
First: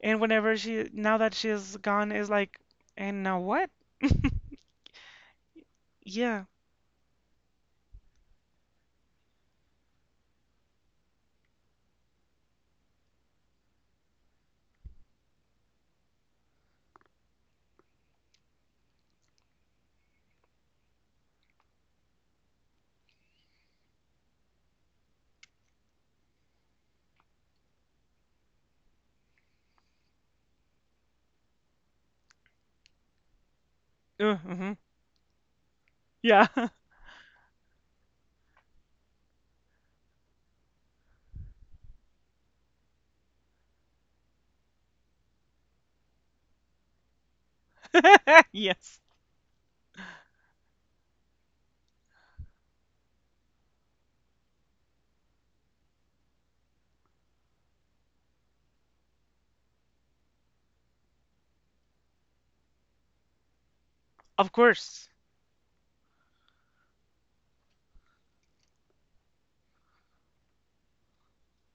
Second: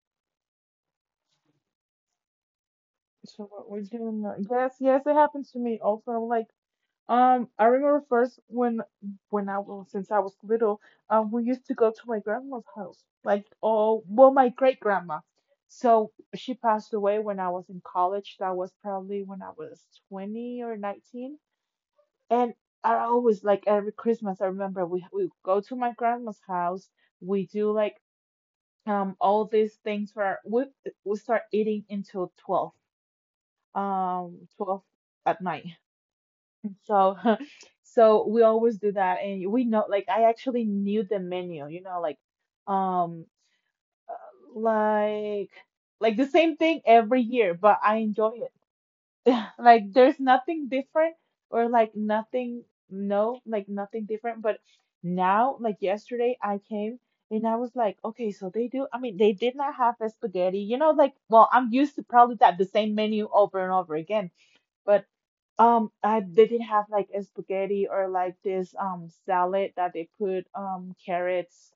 [SPEAKER 1] And whenever she, now that she's gone, is like, and now
[SPEAKER 2] So what
[SPEAKER 1] what?
[SPEAKER 2] we're doing now? Yes, yes. It happens to me also. I'm
[SPEAKER 1] Yeah,
[SPEAKER 2] like, I remember first when I was since I was little, we used to go to my grandma's house, like oh, well, my great grandma. So she passed away when I was in college. That was probably when I was 20 or 19. And I always like every Christmas, I remember we go to my grandma's house. We do like all these things for we start eating until 12,
[SPEAKER 1] uh, hmm
[SPEAKER 2] 12 at night.
[SPEAKER 1] yeah,
[SPEAKER 2] So, (laughs) so we always do that, and we know, like, I actually knew the menu, you know, um, like, like the same thing every year, but I enjoy
[SPEAKER 1] (laughs)
[SPEAKER 2] it.
[SPEAKER 1] yes,
[SPEAKER 2] (laughs) Like, there's nothing different, or like nothing, no, like nothing different. But now, like yesterday, I came and I was like, okay, so they do. I mean, they did not have the spaghetti, you know, like, well, I'm used to probably that the same menu over and over again.
[SPEAKER 1] of
[SPEAKER 2] But
[SPEAKER 1] course.
[SPEAKER 2] I they did not have like a spaghetti or like this salad that they put carrots,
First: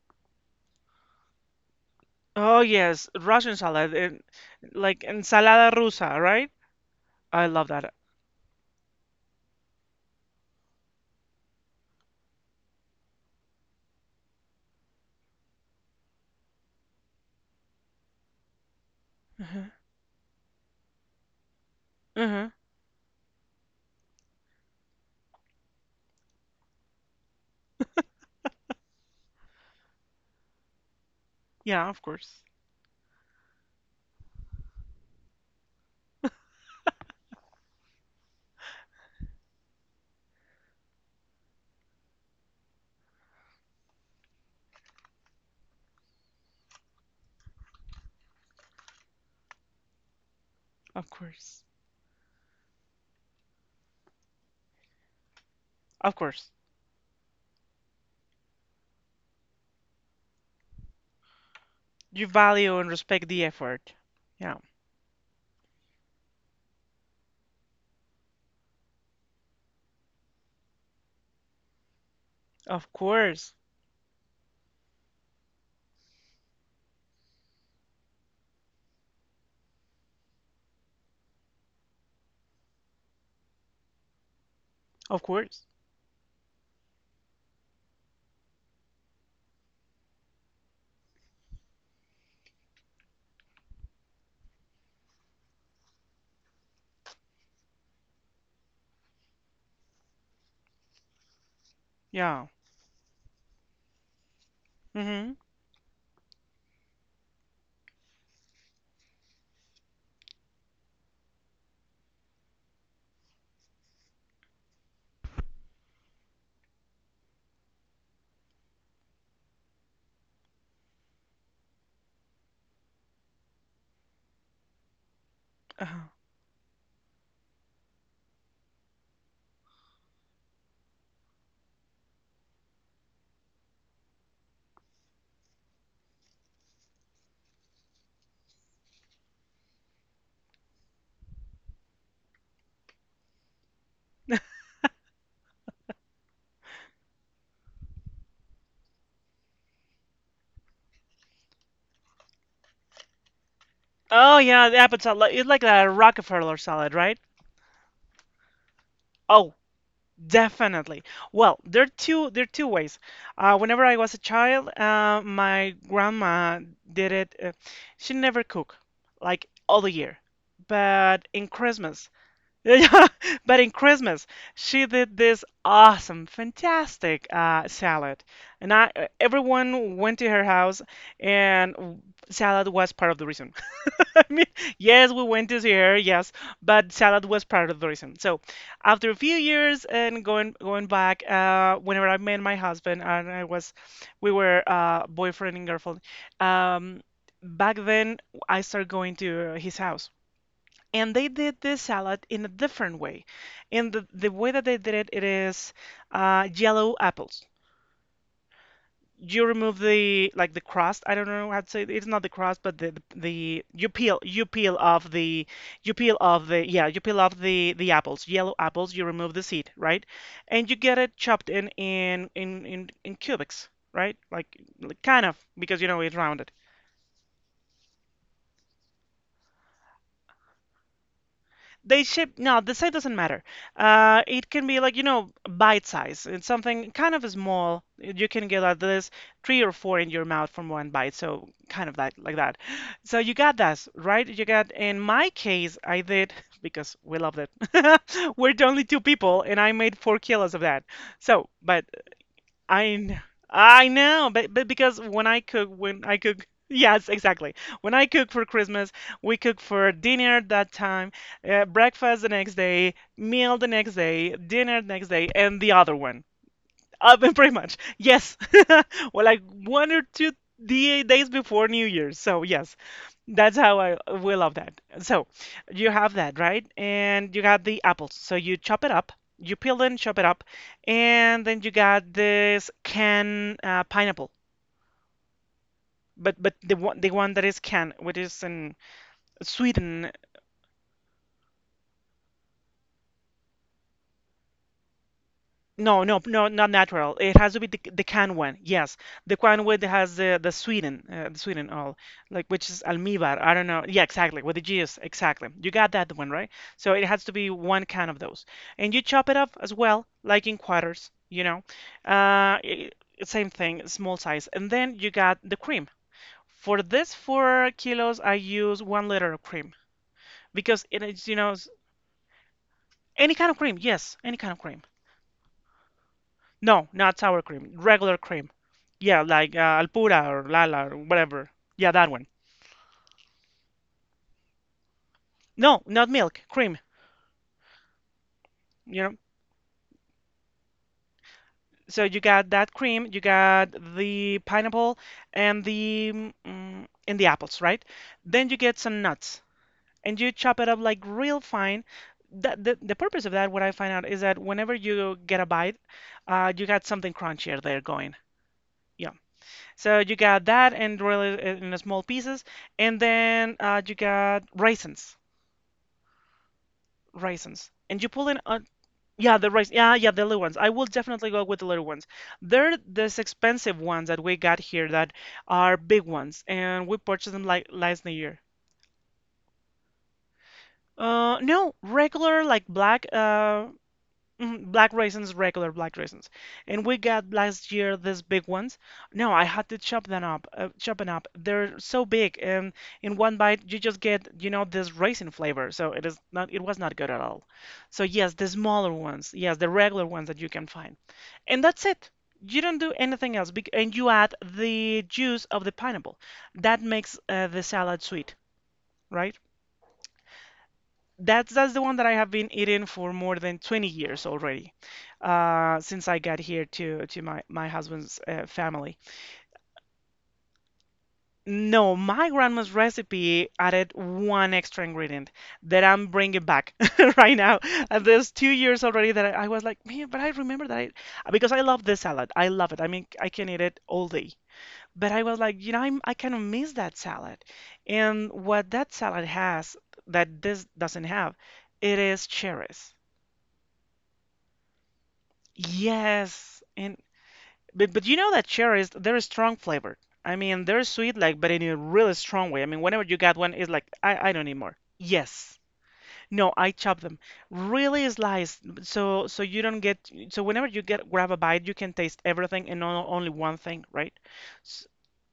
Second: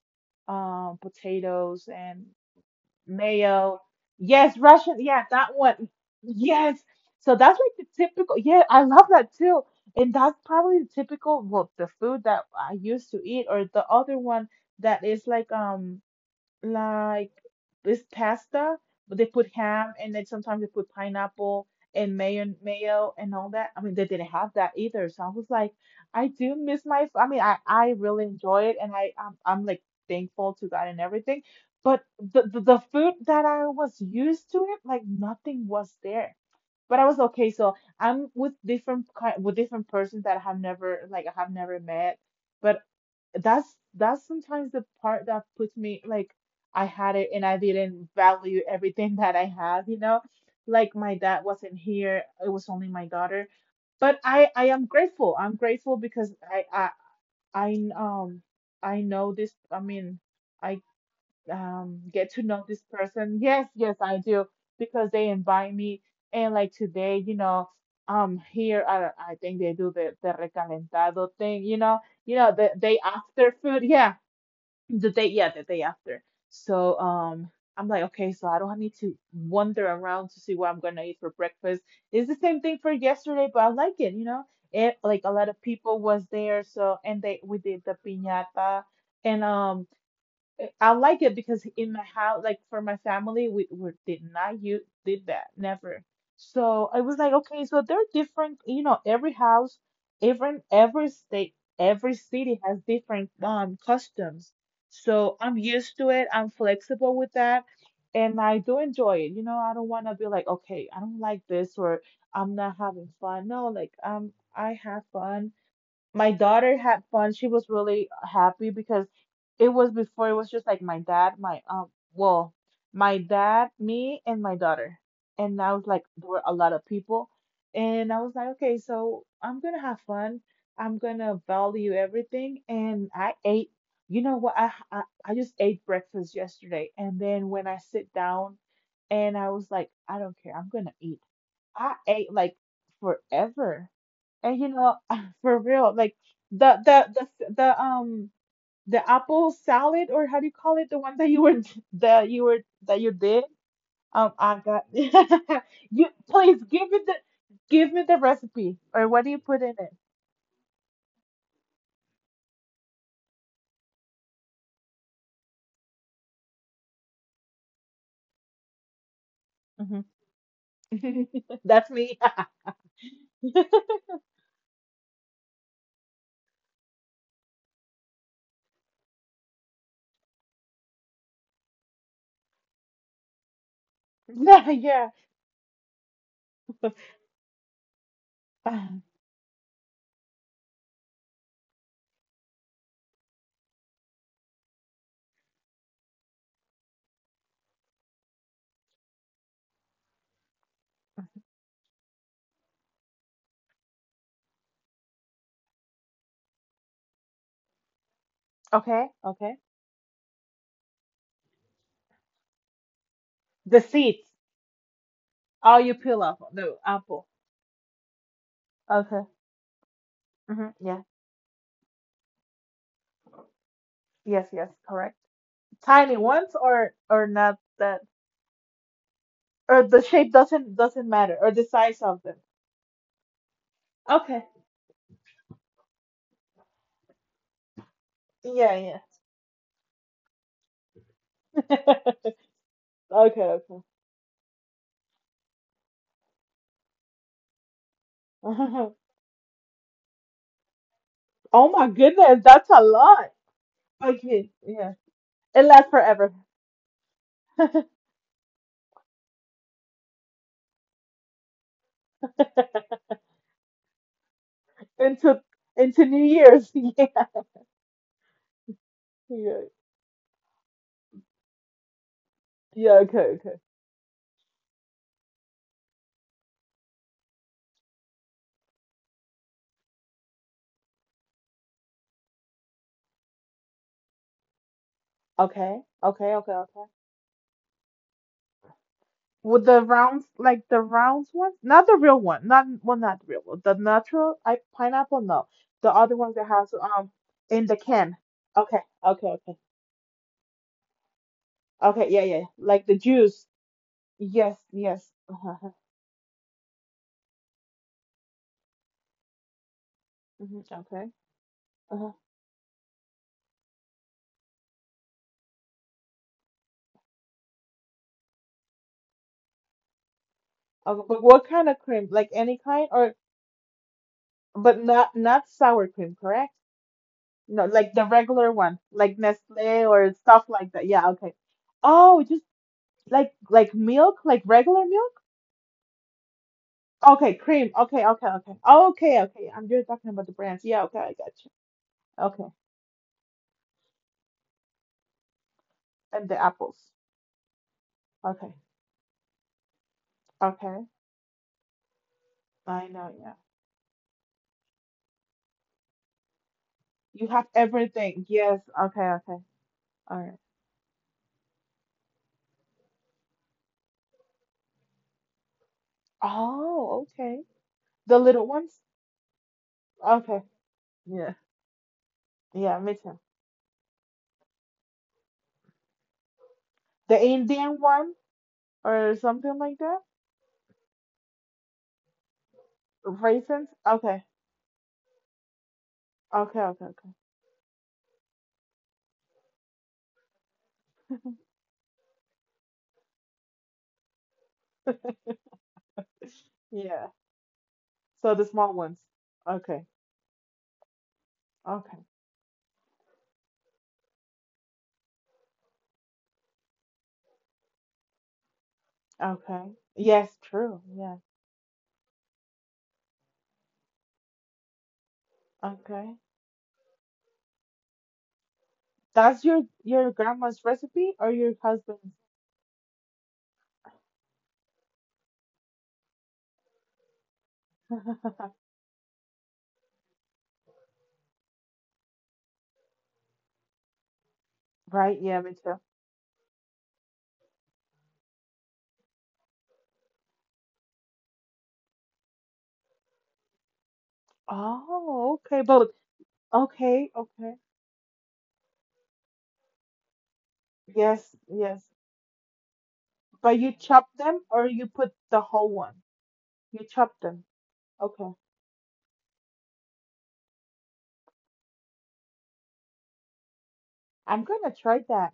[SPEAKER 2] potatoes and
[SPEAKER 1] Oh yes, Russian
[SPEAKER 2] mayo.
[SPEAKER 1] salad, and
[SPEAKER 2] Yes, Russian.
[SPEAKER 1] like
[SPEAKER 2] Yeah, that
[SPEAKER 1] ensalada
[SPEAKER 2] one.
[SPEAKER 1] rusa, right?
[SPEAKER 2] Yes. So
[SPEAKER 1] I
[SPEAKER 2] that's
[SPEAKER 1] love
[SPEAKER 2] like
[SPEAKER 1] that.
[SPEAKER 2] the typical. Yeah, I love that too. And that's probably the typical, well, the food that I used to eat, or the other one that is like this pasta, but they put
[SPEAKER 1] Uh-huh.
[SPEAKER 2] ham and then sometimes they put pineapple and mayo,
[SPEAKER 1] Uh-huh.
[SPEAKER 2] mayo and all that. I mean, they didn't have that either. So I was like, I do miss my. I mean, I really enjoy it, and I I'm like thankful to God and everything.
[SPEAKER 1] Yeah, of
[SPEAKER 2] But
[SPEAKER 1] course,
[SPEAKER 2] the food that I was used to it, like nothing was there. But I was okay. So I'm with different kind with different persons that I have never like I have never met. But that's sometimes the part that puts me like I had it and I didn't value everything (laughs) that I have, you know? Like
[SPEAKER 1] of
[SPEAKER 2] my dad
[SPEAKER 1] course.
[SPEAKER 2] wasn't here, it was only my daughter. But I am grateful. I'm grateful
[SPEAKER 1] Of
[SPEAKER 2] because
[SPEAKER 1] course.
[SPEAKER 2] I um I know this I mean I
[SPEAKER 1] You
[SPEAKER 2] get to know
[SPEAKER 1] value
[SPEAKER 2] this
[SPEAKER 1] and respect
[SPEAKER 2] person
[SPEAKER 1] the
[SPEAKER 2] yes
[SPEAKER 1] effort.
[SPEAKER 2] yes I do
[SPEAKER 1] Yeah.
[SPEAKER 2] because they invite me and like today you know here I think they do the recalentado thing you know the
[SPEAKER 1] Of
[SPEAKER 2] day
[SPEAKER 1] course.
[SPEAKER 2] after food yeah the day after so I'm like okay so I don't need to wander around to see what I'm gonna eat for breakfast it's the same thing for yesterday but I like it you know it like
[SPEAKER 1] Of
[SPEAKER 2] a lot of
[SPEAKER 1] course.
[SPEAKER 2] people was there so and they we did the piñata and I like it because in my house, like for my family, we did not use did that, never. So I was like, okay, so they're different, you know, every house, every state, every
[SPEAKER 1] Yeah.
[SPEAKER 2] city has different customs.
[SPEAKER 1] Mm-hmm.
[SPEAKER 2] So I'm used to it, I'm flexible with that, and I do enjoy it. You know, I don't want to be like, okay, I don't like this or I'm not having fun. No, like I have fun my daughter had fun. She was really happy because it was before it was just like my dad, my well, my dad, me, and my daughter. And I was like,
[SPEAKER 1] Uh-huh.
[SPEAKER 2] there were a lot of people, and I was like, okay, so I'm gonna have fun. I'm gonna value everything, and I ate. You know what? I just ate breakfast yesterday, and then when I sit down, and I was like, I don't care. I'm gonna eat. I ate like forever. And you know, (laughs) for real, like the the the apple salad or how do you call it? The one that you were (laughs) that you were that you did.
[SPEAKER 1] Oh,
[SPEAKER 2] I
[SPEAKER 1] yeah, the
[SPEAKER 2] got
[SPEAKER 1] apple salad. Like, it's like a
[SPEAKER 2] (laughs) you.
[SPEAKER 1] Rockefeller
[SPEAKER 2] Please
[SPEAKER 1] salad, right?
[SPEAKER 2] give me the recipe or what do you
[SPEAKER 1] Oh,
[SPEAKER 2] put in it?
[SPEAKER 1] definitely. Well, there are two ways. Whenever I was a child, my grandma did it. She never cooked like all the year, but
[SPEAKER 2] Mhm.
[SPEAKER 1] in
[SPEAKER 2] (laughs) That's
[SPEAKER 1] Christmas.
[SPEAKER 2] me.
[SPEAKER 1] Yeah, yeah. (laughs) But in
[SPEAKER 2] (laughs)
[SPEAKER 1] Christmas, she did this awesome, fantastic salad, and I everyone went to her house, and salad was part of the reason. (laughs) I mean,
[SPEAKER 2] Yeah.
[SPEAKER 1] yes, we went to see her, yes, but
[SPEAKER 2] (sighs)
[SPEAKER 1] salad was part of the reason. So,
[SPEAKER 2] Uh,
[SPEAKER 1] after a few years and going back, whenever I met my husband and we were, boyfriend and girlfriend. Um, back then, I started going to his house, and they did this salad in a different way. And the way that they did it, it is, yellow apples.
[SPEAKER 2] okay,
[SPEAKER 1] You
[SPEAKER 2] okay.
[SPEAKER 1] remove the, like, the crust. I don't know how to say it. It's not the crust, but the
[SPEAKER 2] The seeds. All you peel off the
[SPEAKER 1] you peel
[SPEAKER 2] apple.
[SPEAKER 1] off the apples, yellow apples. You
[SPEAKER 2] Okay.
[SPEAKER 1] remove the seed, right? And
[SPEAKER 2] Hmm.
[SPEAKER 1] you get
[SPEAKER 2] Yeah.
[SPEAKER 1] it chopped in cubics, right? Like,
[SPEAKER 2] Yes, yes, correct.
[SPEAKER 1] kind of, because you know it's
[SPEAKER 2] Tiny
[SPEAKER 1] rounded.
[SPEAKER 2] ones or not that or the shape doesn't matter or the size of them.
[SPEAKER 1] No, the size doesn't matter.
[SPEAKER 2] Okay.
[SPEAKER 1] It can be like, bite size. It's something kind of small. You can get like
[SPEAKER 2] Yeah,
[SPEAKER 1] this three or four in your mouth from one bite. So kind
[SPEAKER 2] yeah.
[SPEAKER 1] of that, like
[SPEAKER 2] (laughs)
[SPEAKER 1] that. So you
[SPEAKER 2] Okay,
[SPEAKER 1] got
[SPEAKER 2] okay.
[SPEAKER 1] that, right? You got, in my case, I did (laughs) because we loved it. (laughs) We're the only two
[SPEAKER 2] (laughs)
[SPEAKER 1] people, and I made 4 kilos of that. So,
[SPEAKER 2] Oh
[SPEAKER 1] but
[SPEAKER 2] my goodness, that's a
[SPEAKER 1] I kn-
[SPEAKER 2] lot.
[SPEAKER 1] I know,
[SPEAKER 2] Okay,
[SPEAKER 1] but
[SPEAKER 2] yeah.
[SPEAKER 1] because when I
[SPEAKER 2] It
[SPEAKER 1] cook,
[SPEAKER 2] lasts forever.
[SPEAKER 1] yes, exactly. When I cook for Christmas, we cook for dinner that time, breakfast the next day, meal the next day, dinner the next day,
[SPEAKER 2] Into
[SPEAKER 1] and the other
[SPEAKER 2] into New
[SPEAKER 1] one.
[SPEAKER 2] Year's. (laughs) Yeah.
[SPEAKER 1] (laughs) Pretty much. Yes. (laughs) Well, like
[SPEAKER 2] Yeah.
[SPEAKER 1] one or two days before New Year's. So, yes.
[SPEAKER 2] Yeah, okay,
[SPEAKER 1] That's
[SPEAKER 2] okay.
[SPEAKER 1] how I we love that. So, you have that, right? And you got the apples. So, you chop it up, you peel them, chop it up, and then you got this can, pineapple.
[SPEAKER 2] Okay, okay,
[SPEAKER 1] But
[SPEAKER 2] okay,
[SPEAKER 1] but the
[SPEAKER 2] okay.
[SPEAKER 1] one the one that is canned, which is in
[SPEAKER 2] With the
[SPEAKER 1] Sweden.
[SPEAKER 2] rounds, like the rounds one, not the real one, not well, not the real one, the natural I pineapple, no, the
[SPEAKER 1] No,
[SPEAKER 2] other
[SPEAKER 1] no,
[SPEAKER 2] one that
[SPEAKER 1] no,
[SPEAKER 2] has
[SPEAKER 1] not natural. It has to
[SPEAKER 2] in
[SPEAKER 1] be
[SPEAKER 2] the
[SPEAKER 1] the
[SPEAKER 2] can.
[SPEAKER 1] canned one.
[SPEAKER 2] Okay,
[SPEAKER 1] Yes,
[SPEAKER 2] okay,
[SPEAKER 1] the
[SPEAKER 2] okay.
[SPEAKER 1] canned one that has the sweeten, the sweeten all,
[SPEAKER 2] Okay, yeah, yeah,
[SPEAKER 1] like, which is
[SPEAKER 2] like the
[SPEAKER 1] almíbar.
[SPEAKER 2] juice.
[SPEAKER 1] I don't know. Yeah, exactly. With
[SPEAKER 2] Yes,
[SPEAKER 1] the juice,
[SPEAKER 2] yes.
[SPEAKER 1] exactly.
[SPEAKER 2] Uh-huh, uh-huh.
[SPEAKER 1] You got that one right. So it has to be one can of those, and you chop it up as well, like in
[SPEAKER 2] Mhm, okay.
[SPEAKER 1] quarters. You know,
[SPEAKER 2] Uh-huh.
[SPEAKER 1] uh, i- same thing, small size, and then you got the cream. For this 4 kilos, I use 1 liter of cream because it
[SPEAKER 2] Okay, but
[SPEAKER 1] is,
[SPEAKER 2] what kind of cream? Like any kind, or
[SPEAKER 1] any kind of cream. Yes, any kind of
[SPEAKER 2] but
[SPEAKER 1] cream.
[SPEAKER 2] not not sour cream, correct?
[SPEAKER 1] No, not sour
[SPEAKER 2] No,
[SPEAKER 1] cream.
[SPEAKER 2] like the
[SPEAKER 1] Regular
[SPEAKER 2] regular
[SPEAKER 1] cream.
[SPEAKER 2] one, like
[SPEAKER 1] Yeah, like,
[SPEAKER 2] Nestle or
[SPEAKER 1] Alpura
[SPEAKER 2] stuff
[SPEAKER 1] or
[SPEAKER 2] like that.
[SPEAKER 1] Lala or
[SPEAKER 2] Yeah, okay.
[SPEAKER 1] whatever. Yeah, that
[SPEAKER 2] Oh,
[SPEAKER 1] one.
[SPEAKER 2] just like milk, like regular milk.
[SPEAKER 1] No, not milk. Cream.
[SPEAKER 2] Okay, cream. Okay, okay, okay.
[SPEAKER 1] You know.
[SPEAKER 2] Okay, okay. I'm just talking about the brands. Yeah, okay, I got you.
[SPEAKER 1] So you
[SPEAKER 2] Okay,
[SPEAKER 1] got that cream, you got the pineapple and the
[SPEAKER 2] and the apples.
[SPEAKER 1] and the apples, right? Then
[SPEAKER 2] Okay,
[SPEAKER 1] you get some nuts and you chop it up
[SPEAKER 2] okay.
[SPEAKER 1] like real fine. That, the,
[SPEAKER 2] I
[SPEAKER 1] the
[SPEAKER 2] know.
[SPEAKER 1] purpose of
[SPEAKER 2] Yeah,
[SPEAKER 1] that, what I find out, is that whenever you get a bite, you got something
[SPEAKER 2] you have
[SPEAKER 1] crunchier there going.
[SPEAKER 2] everything. Yes. Okay,
[SPEAKER 1] Yeah.
[SPEAKER 2] okay.
[SPEAKER 1] So you
[SPEAKER 2] All right.
[SPEAKER 1] got that and really, in small pieces, and then you got raisins,
[SPEAKER 2] Oh, okay.
[SPEAKER 1] raisins, and you
[SPEAKER 2] The
[SPEAKER 1] pull in.
[SPEAKER 2] little ones?
[SPEAKER 1] Yeah, the rice. Yeah, yeah, the
[SPEAKER 2] Okay.
[SPEAKER 1] little ones. I will definitely
[SPEAKER 2] Yeah.
[SPEAKER 1] go with the little ones. They're
[SPEAKER 2] Yeah, me too.
[SPEAKER 1] these expensive ones that we got here that are big ones, and we
[SPEAKER 2] The
[SPEAKER 1] purchased them like
[SPEAKER 2] Indian
[SPEAKER 1] last
[SPEAKER 2] one
[SPEAKER 1] year.
[SPEAKER 2] or something like that?
[SPEAKER 1] No, regular, like, black,
[SPEAKER 2] Raisins? Okay.
[SPEAKER 1] Mhm, Black raisins, regular black raisins.
[SPEAKER 2] Okay,
[SPEAKER 1] And
[SPEAKER 2] okay,
[SPEAKER 1] we
[SPEAKER 2] okay.
[SPEAKER 1] got last year these big ones. No, I had to chop them up, chop them up. They're so big, and in one bite you just get, this raisin flavor. So it was not
[SPEAKER 2] Yeah.
[SPEAKER 1] good at all. So yes,
[SPEAKER 2] So the
[SPEAKER 1] the
[SPEAKER 2] small
[SPEAKER 1] smaller
[SPEAKER 2] ones.
[SPEAKER 1] ones, yes, the
[SPEAKER 2] Okay.
[SPEAKER 1] regular ones that you can find, and that's
[SPEAKER 2] Okay.
[SPEAKER 1] it. You don't do anything else, and you add the juice of the pineapple. That makes the salad sweet, right?
[SPEAKER 2] Okay. Yes, true. Yeah.
[SPEAKER 1] That's the one that I have been eating for more than 20 years already, since
[SPEAKER 2] Okay.
[SPEAKER 1] I got here to my husband's family.
[SPEAKER 2] That's your grandma's recipe or your
[SPEAKER 1] No,
[SPEAKER 2] husband's?
[SPEAKER 1] my grandma's recipe added one extra ingredient that I'm bringing back (laughs) right now. And there's two
[SPEAKER 2] (laughs)
[SPEAKER 1] years already that I was like, man, but I remember that I, because I love this salad. I love it. I mean, I can eat it all day. But
[SPEAKER 2] Right?
[SPEAKER 1] I was
[SPEAKER 2] Yeah, me
[SPEAKER 1] like,
[SPEAKER 2] too.
[SPEAKER 1] I kind of miss that salad. And what that salad has that this doesn't have, it is cherries.
[SPEAKER 2] Oh, okay. But
[SPEAKER 1] Yes, and
[SPEAKER 2] okay, okay.
[SPEAKER 1] but you know that cherries they're strong flavored. I mean they're sweet
[SPEAKER 2] Yes,
[SPEAKER 1] like but in a
[SPEAKER 2] yes.
[SPEAKER 1] really strong way. I mean whenever you got one
[SPEAKER 2] But
[SPEAKER 1] it's
[SPEAKER 2] you
[SPEAKER 1] like
[SPEAKER 2] chop
[SPEAKER 1] I don't
[SPEAKER 2] them
[SPEAKER 1] need
[SPEAKER 2] or
[SPEAKER 1] more.
[SPEAKER 2] you put the
[SPEAKER 1] Yes.
[SPEAKER 2] whole one?
[SPEAKER 1] No, I
[SPEAKER 2] You
[SPEAKER 1] chop
[SPEAKER 2] chop
[SPEAKER 1] them.
[SPEAKER 2] them.
[SPEAKER 1] Really
[SPEAKER 2] Okay.
[SPEAKER 1] sliced so you don't get so whenever you get grab a bite you can taste everything and not only one thing, right?
[SPEAKER 2] I'm gonna try that.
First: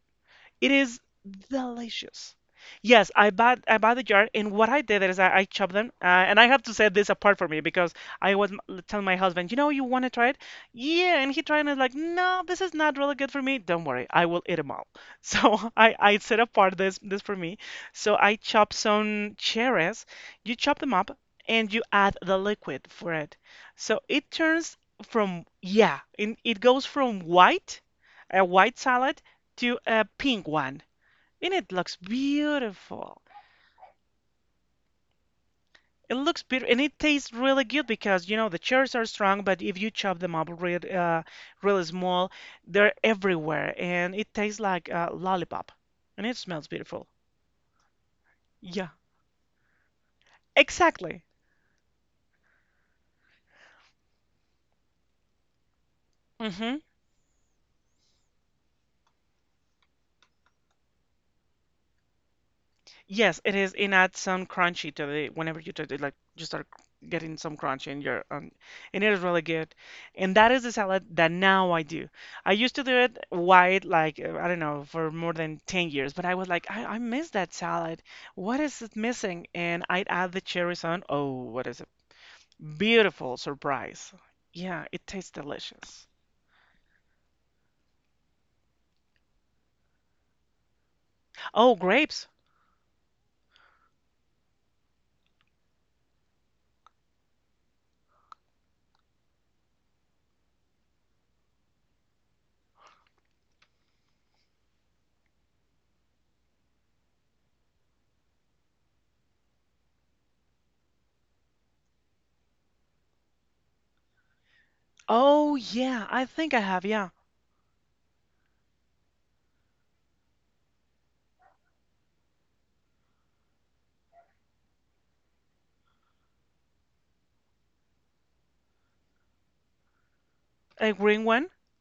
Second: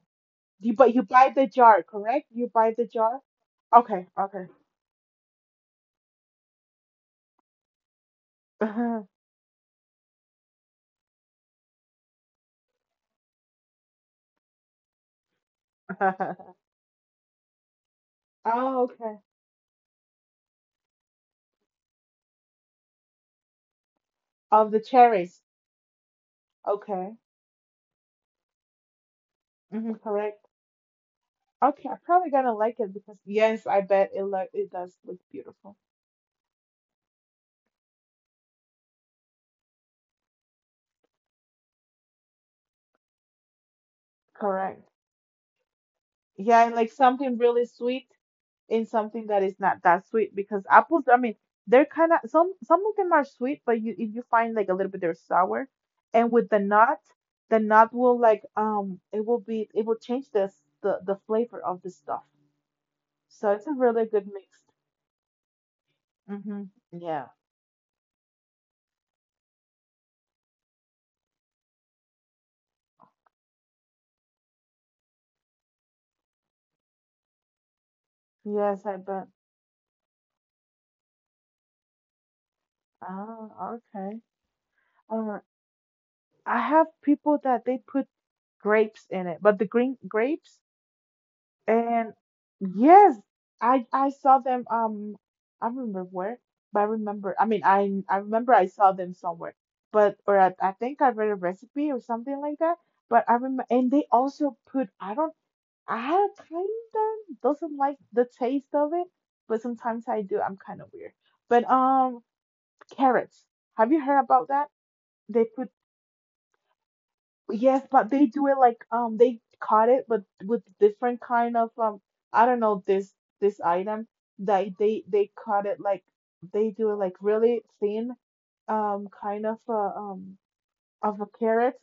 [SPEAKER 1] It
[SPEAKER 2] You but
[SPEAKER 1] is
[SPEAKER 2] you buy the jar, correct?
[SPEAKER 1] delicious.
[SPEAKER 2] You buy the
[SPEAKER 1] Yes,
[SPEAKER 2] jar?
[SPEAKER 1] I bought the
[SPEAKER 2] Okay,
[SPEAKER 1] jar,
[SPEAKER 2] okay.
[SPEAKER 1] and what I did is I chopped them, and I have to set this apart for me because telling my
[SPEAKER 2] (laughs)
[SPEAKER 1] husband, you know, you want to try it? Yeah, and he tried and is like, no, this is not really good for me. Don't worry, I will eat them all. (laughs) So I set apart this for me. So I chop
[SPEAKER 2] Oh, okay.
[SPEAKER 1] some cherries, you chop them up, and you add the liquid for it. So it
[SPEAKER 2] Of
[SPEAKER 1] turns
[SPEAKER 2] the cherries.
[SPEAKER 1] from yeah, it goes
[SPEAKER 2] Okay.
[SPEAKER 1] from white, a white salad to
[SPEAKER 2] Hmm,
[SPEAKER 1] a pink
[SPEAKER 2] correct.
[SPEAKER 1] one. And it
[SPEAKER 2] Okay,
[SPEAKER 1] looks
[SPEAKER 2] I'm probably gonna like it because
[SPEAKER 1] beautiful.
[SPEAKER 2] yes, I bet it lo it does look beautiful.
[SPEAKER 1] It looks beautiful and it tastes really good because you know the cherries are strong, but if you chop them up really small, they're everywhere and it tastes
[SPEAKER 2] Correct.
[SPEAKER 1] like a lollipop and it
[SPEAKER 2] Yeah,
[SPEAKER 1] smells
[SPEAKER 2] and like
[SPEAKER 1] beautiful.
[SPEAKER 2] something really sweet. In
[SPEAKER 1] Yeah,
[SPEAKER 2] something that is not that sweet because apples, I
[SPEAKER 1] exactly.
[SPEAKER 2] mean, they're kind of some of them are sweet, but you if you find like a little bit they're sour, and with
[SPEAKER 1] Hmm.
[SPEAKER 2] the nut will it will be it will change this the flavor of the stuff.
[SPEAKER 1] Yes,
[SPEAKER 2] So
[SPEAKER 1] it
[SPEAKER 2] it's
[SPEAKER 1] is.
[SPEAKER 2] a
[SPEAKER 1] It
[SPEAKER 2] really
[SPEAKER 1] adds
[SPEAKER 2] good
[SPEAKER 1] some
[SPEAKER 2] mix.
[SPEAKER 1] crunchy to the whenever you touch it, like you start
[SPEAKER 2] Mhm. Yeah.
[SPEAKER 1] getting some crunch in your and it is really good. And that is the salad that now I do. I used to do it white, like I don't know, for more than 10 years, but I was like, I miss that salad. What is
[SPEAKER 2] Yes,
[SPEAKER 1] it
[SPEAKER 2] I bet.
[SPEAKER 1] missing? And I'd add the cherries on. Oh, what is it? Beautiful
[SPEAKER 2] Ah,
[SPEAKER 1] surprise.
[SPEAKER 2] okay.
[SPEAKER 1] Yeah, it tastes
[SPEAKER 2] Uh,
[SPEAKER 1] delicious.
[SPEAKER 2] I have people that they put grapes in it, but the green grapes.
[SPEAKER 1] Oh,
[SPEAKER 2] And
[SPEAKER 1] grapes.
[SPEAKER 2] yes, I saw them. I don't remember where, but I remember. I mean, I remember I saw them somewhere, but or I think I read a recipe or something like that. But I remember, and they also put. I don't. I kind of doesn't like the taste of it, but sometimes I do. I'm kind of weird. But carrots. Have you heard about that? They
[SPEAKER 1] Oh,
[SPEAKER 2] put.
[SPEAKER 1] yeah, I think I have, yeah.
[SPEAKER 2] Yes, but they do it like they caught it, but with different kind of I don't know this this item that they caught it like they do it like really thin kind
[SPEAKER 1] A
[SPEAKER 2] of
[SPEAKER 1] green
[SPEAKER 2] a
[SPEAKER 1] one.
[SPEAKER 2] carrot,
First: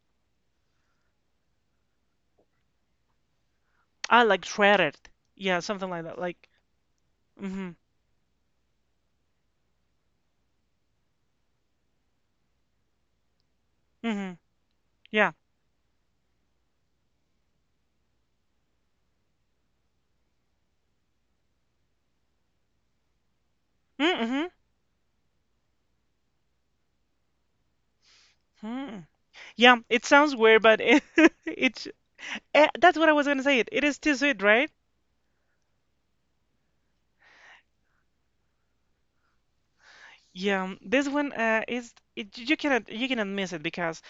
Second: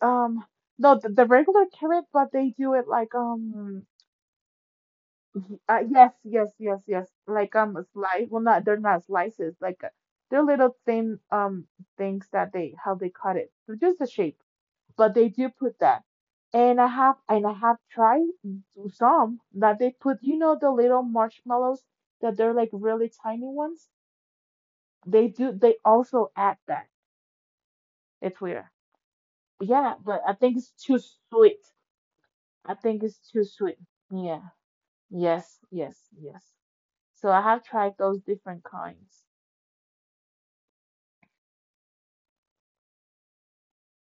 [SPEAKER 2] um no, the regular carrot but they do it like
[SPEAKER 1] I like shredded. Yeah, something like
[SPEAKER 2] yes
[SPEAKER 1] that.
[SPEAKER 2] yes
[SPEAKER 1] Like.
[SPEAKER 2] yes yes like
[SPEAKER 1] Hmm.
[SPEAKER 2] a slice, well not they're not slices like they're little thin things that they how they cut it. So just the
[SPEAKER 1] Hmm.
[SPEAKER 2] shape, but they
[SPEAKER 1] Yeah.
[SPEAKER 2] do put that. And I have tried some that they put, you know, the little marshmallows that they're like really tiny ones.
[SPEAKER 1] Mm-hmm.
[SPEAKER 2] They do they also add that. It's weird.
[SPEAKER 1] Hmm. Yeah,
[SPEAKER 2] Yeah,
[SPEAKER 1] it
[SPEAKER 2] but I
[SPEAKER 1] sounds
[SPEAKER 2] think
[SPEAKER 1] weird,
[SPEAKER 2] it's
[SPEAKER 1] but
[SPEAKER 2] too
[SPEAKER 1] it, (laughs)
[SPEAKER 2] sweet.
[SPEAKER 1] it's
[SPEAKER 2] I
[SPEAKER 1] that's
[SPEAKER 2] think
[SPEAKER 1] what I
[SPEAKER 2] it's
[SPEAKER 1] was
[SPEAKER 2] too
[SPEAKER 1] gonna say.
[SPEAKER 2] sweet.
[SPEAKER 1] It is too sweet,
[SPEAKER 2] Yeah.
[SPEAKER 1] right?
[SPEAKER 2] Yes, yes, yes. So I have tried those different kinds.
[SPEAKER 1] Yeah, this one is it, you cannot miss it because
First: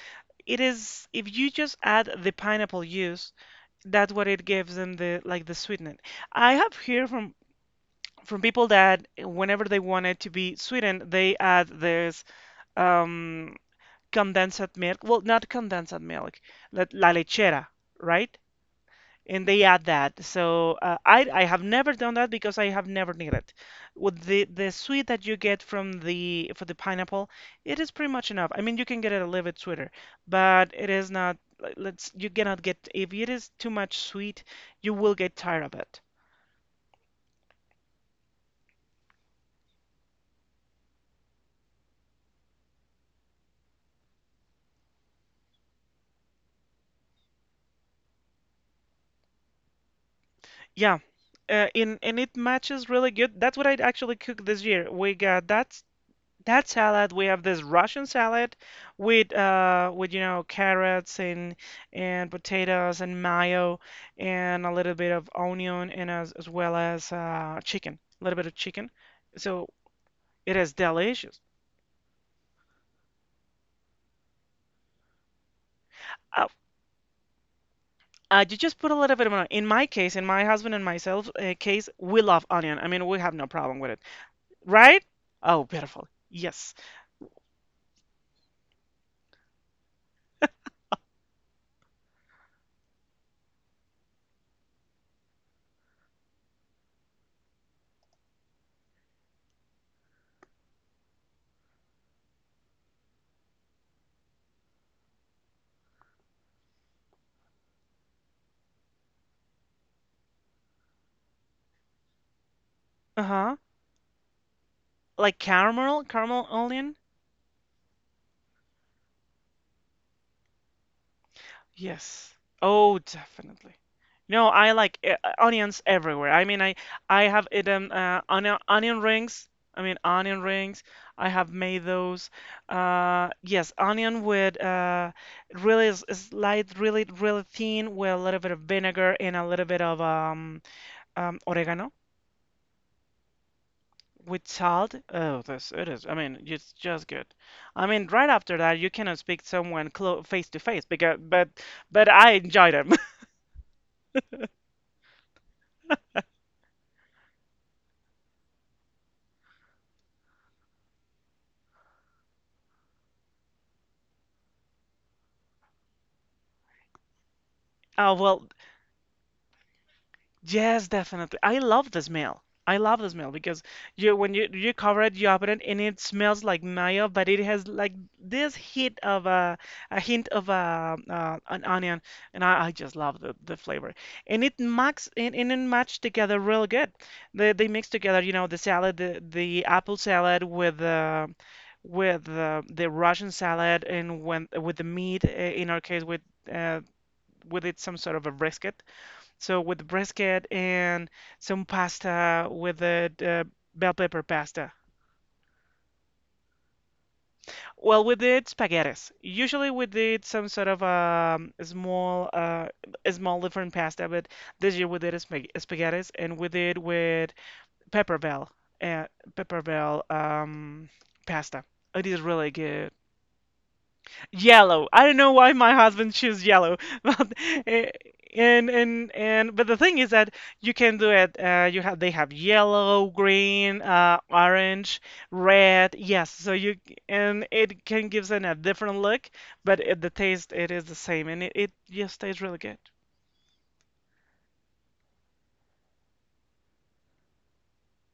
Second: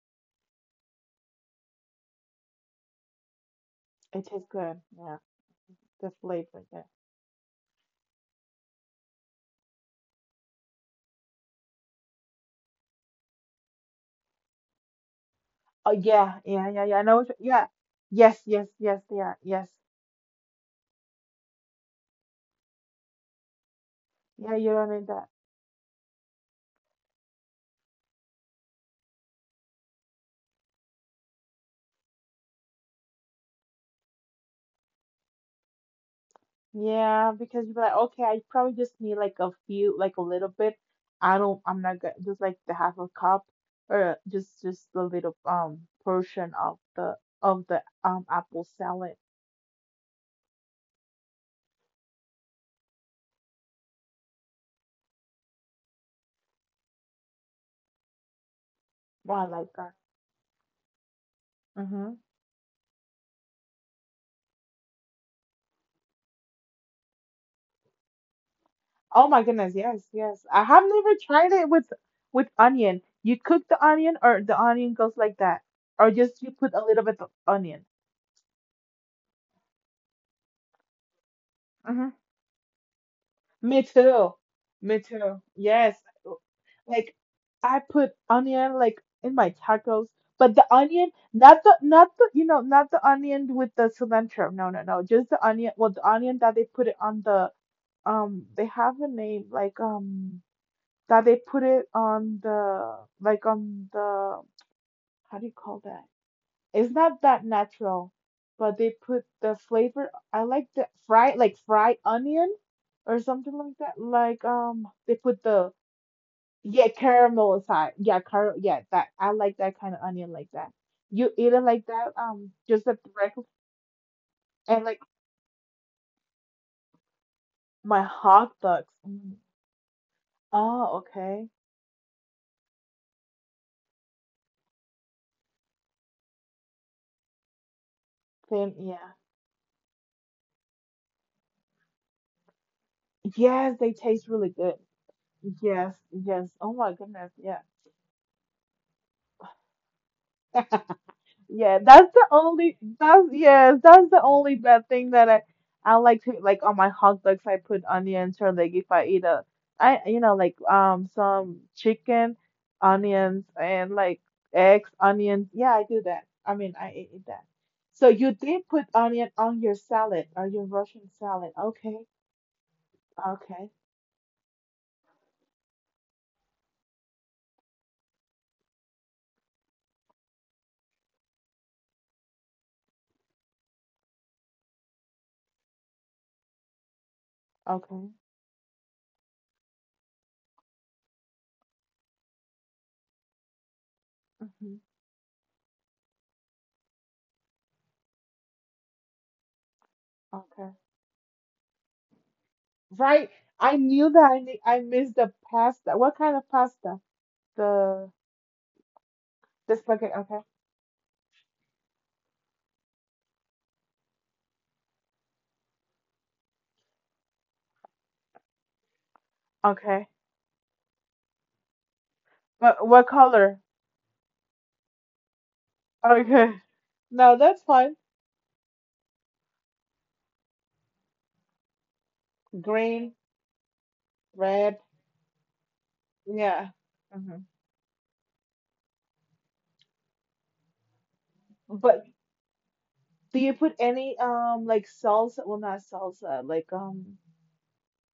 [SPEAKER 1] it is if you just add the pineapple juice, that's
[SPEAKER 2] It
[SPEAKER 1] what it
[SPEAKER 2] tastes
[SPEAKER 1] gives
[SPEAKER 2] good.
[SPEAKER 1] them
[SPEAKER 2] Yeah.
[SPEAKER 1] the like the sweetness.
[SPEAKER 2] The
[SPEAKER 1] I
[SPEAKER 2] flavor.
[SPEAKER 1] have
[SPEAKER 2] Yeah.
[SPEAKER 1] heard from people that whenever they want it to be sweetened, they add this um condensed milk. Well, not
[SPEAKER 2] Oh
[SPEAKER 1] condensed milk,
[SPEAKER 2] yeah, yeah, yeah, yeah. I
[SPEAKER 1] la
[SPEAKER 2] know.
[SPEAKER 1] lechera,
[SPEAKER 2] Yeah.
[SPEAKER 1] right?
[SPEAKER 2] Yes, yes, yes, yeah,
[SPEAKER 1] And they
[SPEAKER 2] yes.
[SPEAKER 1] add that. So I have never done that because I have never needed. With the
[SPEAKER 2] Yeah, you don't
[SPEAKER 1] sweet
[SPEAKER 2] need
[SPEAKER 1] that
[SPEAKER 2] that.
[SPEAKER 1] you get from the for the pineapple, it is pretty much enough. I mean, you can get it a little bit sweeter, but it is not. Like, let's you cannot get if it is too much sweet, you will get tired of it.
[SPEAKER 2] Yeah, because you're like, okay, I probably just need like a few, like a little bit. I don't, I'm not gonna just like the half a cup or just a little portion of the apple salad.
[SPEAKER 1] Yeah, and it matches really good. That's what I actually cooked this year. We got that salad. We have this Russian salad
[SPEAKER 2] Well, I like that.
[SPEAKER 1] with you know carrots and
[SPEAKER 2] Mm-hmm.
[SPEAKER 1] potatoes and mayo and a little bit of onion and as well as chicken, a little bit of chicken.
[SPEAKER 2] Oh my
[SPEAKER 1] So
[SPEAKER 2] goodness, yes, yes.
[SPEAKER 1] it
[SPEAKER 2] I
[SPEAKER 1] is
[SPEAKER 2] have never
[SPEAKER 1] delicious.
[SPEAKER 2] tried it with onion. You cook the onion, or the onion goes like that, or just
[SPEAKER 1] Oh,
[SPEAKER 2] you put a little bit of onion.
[SPEAKER 1] you just put a little bit of onion. In my case, in my husband and myself case, we love onion. I mean, we have no problem
[SPEAKER 2] Me
[SPEAKER 1] with it,
[SPEAKER 2] too. Me
[SPEAKER 1] right?
[SPEAKER 2] too.
[SPEAKER 1] Oh,
[SPEAKER 2] Yes.
[SPEAKER 1] beautiful. Yes.
[SPEAKER 2] Like I put onion like in my tacos, but the onion, not the you know, not the onion with the cilantro. No, no, no. Just the onion, well, the onion that they put it on the they have a name like that they put it on the like on the how do you call that? It's not that natural, but they put the flavor. I like the fried like fried onion or something
[SPEAKER 1] Uh-huh.
[SPEAKER 2] like that. Like they
[SPEAKER 1] Like
[SPEAKER 2] put the
[SPEAKER 1] caramel, caramel
[SPEAKER 2] yeah
[SPEAKER 1] onion?
[SPEAKER 2] caramel aside. Yeah, car yeah that I like that kind of onion like that. You eat it like that
[SPEAKER 1] Yes.
[SPEAKER 2] just a
[SPEAKER 1] Oh,
[SPEAKER 2] breakfast
[SPEAKER 1] definitely. No, I
[SPEAKER 2] and
[SPEAKER 1] like
[SPEAKER 2] like
[SPEAKER 1] onions everywhere. I mean, I have eaten
[SPEAKER 2] my hot dogs.
[SPEAKER 1] onion
[SPEAKER 2] Mm.
[SPEAKER 1] rings. I mean, onion rings.
[SPEAKER 2] Oh
[SPEAKER 1] I
[SPEAKER 2] okay.
[SPEAKER 1] have made those. Yes, onion with slight, really thin with a little bit of
[SPEAKER 2] Then yeah.
[SPEAKER 1] vinegar and a little bit of oregano.
[SPEAKER 2] Yes, they taste
[SPEAKER 1] With
[SPEAKER 2] really good.
[SPEAKER 1] salt? Oh, this it
[SPEAKER 2] Yes,
[SPEAKER 1] is. I mean,
[SPEAKER 2] yes. Oh
[SPEAKER 1] it's
[SPEAKER 2] my
[SPEAKER 1] just good.
[SPEAKER 2] goodness. Yeah.
[SPEAKER 1] I mean, right after that, you cannot speak someone close face to face
[SPEAKER 2] Yeah,
[SPEAKER 1] but
[SPEAKER 2] that's the
[SPEAKER 1] I enjoy
[SPEAKER 2] only
[SPEAKER 1] them. (laughs)
[SPEAKER 2] that's yes, that's the only bad thing that I. I like to like on my hot dogs I put onions or like if I eat a I you know like some chicken, onions and like eggs, onions. Yeah, I do that. I mean, I eat that. So
[SPEAKER 1] Oh
[SPEAKER 2] you
[SPEAKER 1] well,
[SPEAKER 2] did put onion on your salad or your
[SPEAKER 1] yes,
[SPEAKER 2] Russian
[SPEAKER 1] definitely.
[SPEAKER 2] salad.
[SPEAKER 1] I love
[SPEAKER 2] Okay.
[SPEAKER 1] the smell. I love the smell because
[SPEAKER 2] Okay.
[SPEAKER 1] you when you cover it, you open it, and it smells like mayo, but it has like this hint of a hint of a an onion, and I just love the flavor. And it match together real good. They mix
[SPEAKER 2] Okay.
[SPEAKER 1] together, you know, the salad, the apple salad with the with the Russian salad and when
[SPEAKER 2] Hmm.
[SPEAKER 1] with the meat. In our case, uh, with it some sort of a brisket so with the brisket
[SPEAKER 2] Okay.
[SPEAKER 1] and some pasta with the
[SPEAKER 2] Right. I
[SPEAKER 1] bell
[SPEAKER 2] knew
[SPEAKER 1] pepper
[SPEAKER 2] that
[SPEAKER 1] pasta.
[SPEAKER 2] I missed the pasta. What kind of pasta?
[SPEAKER 1] Well,
[SPEAKER 2] The
[SPEAKER 1] we did spaghettis. Usually
[SPEAKER 2] the
[SPEAKER 1] we
[SPEAKER 2] spaghetti.
[SPEAKER 1] did
[SPEAKER 2] Okay.
[SPEAKER 1] some sort of small, a small different pasta, but this year we did a spaghettis and we did with pepper bell, uh, pepper bell
[SPEAKER 2] Okay.
[SPEAKER 1] pasta. It is really good.
[SPEAKER 2] What color?
[SPEAKER 1] Yellow. I don't know why my husband choose
[SPEAKER 2] Okay. (laughs)
[SPEAKER 1] yellow, (laughs) but
[SPEAKER 2] No, that's
[SPEAKER 1] eh,
[SPEAKER 2] fine.
[SPEAKER 1] and but the thing is that you can do it. You have they have yellow,
[SPEAKER 2] Green,
[SPEAKER 1] green,
[SPEAKER 2] red.
[SPEAKER 1] orange, red. Yes, so
[SPEAKER 2] Yeah.
[SPEAKER 1] you
[SPEAKER 2] Hmm.
[SPEAKER 1] and it can gives it a different look, but the taste it is the same, and it
[SPEAKER 2] But
[SPEAKER 1] just tastes really good.
[SPEAKER 2] do you put any like salsa? Well, not salsa. Like.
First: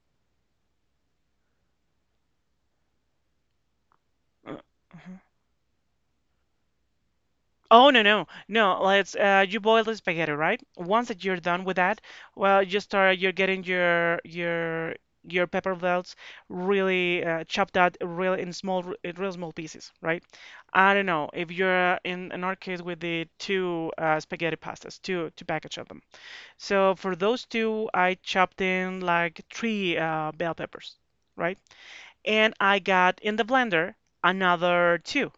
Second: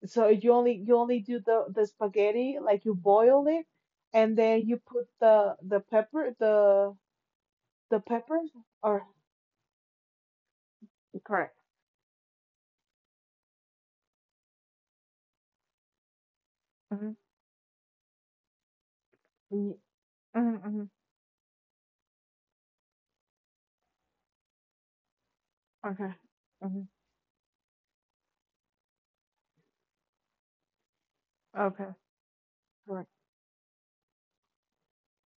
[SPEAKER 2] So you only do the spaghetti like you boil it, and
[SPEAKER 1] Uh,
[SPEAKER 2] then you put
[SPEAKER 1] mhm.
[SPEAKER 2] the pepper
[SPEAKER 1] Oh
[SPEAKER 2] the
[SPEAKER 1] no no
[SPEAKER 2] peppers
[SPEAKER 1] no!
[SPEAKER 2] or
[SPEAKER 1] Let's you boil the spaghetti, right? Once that you're
[SPEAKER 2] correct.
[SPEAKER 1] done with that, well, you're getting your your pepper belts
[SPEAKER 2] Mm-hmm.
[SPEAKER 1] really chopped out really in small in real small pieces, right?
[SPEAKER 2] Mm-hmm.
[SPEAKER 1] I don't know if you're in our case with the two spaghetti pastas, two package of them.
[SPEAKER 2] Okay. Hmm.
[SPEAKER 1] So for those two, I chopped in like three bell peppers, right?
[SPEAKER 2] Okay.
[SPEAKER 1] And I
[SPEAKER 2] Correct.
[SPEAKER 1] got in the blender another two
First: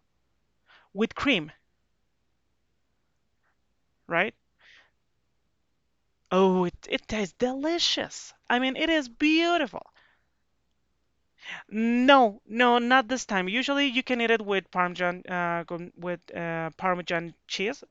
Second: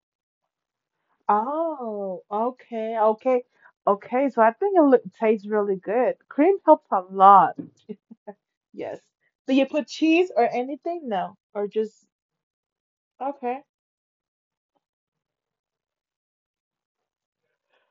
[SPEAKER 1] with cream,
[SPEAKER 2] Oh, okay, okay, okay.
[SPEAKER 1] right?
[SPEAKER 2] So I think it look, tastes really good. Cream
[SPEAKER 1] Oh,
[SPEAKER 2] helps a
[SPEAKER 1] it tastes
[SPEAKER 2] lot.
[SPEAKER 1] delicious. I mean, it
[SPEAKER 2] Yes.
[SPEAKER 1] is
[SPEAKER 2] Do you put
[SPEAKER 1] beautiful.
[SPEAKER 2] cheese or anything? No, or just
[SPEAKER 1] No, no, not this time.
[SPEAKER 2] okay.
[SPEAKER 1] Usually you can eat it with Parmesan, with Parmesan cheese,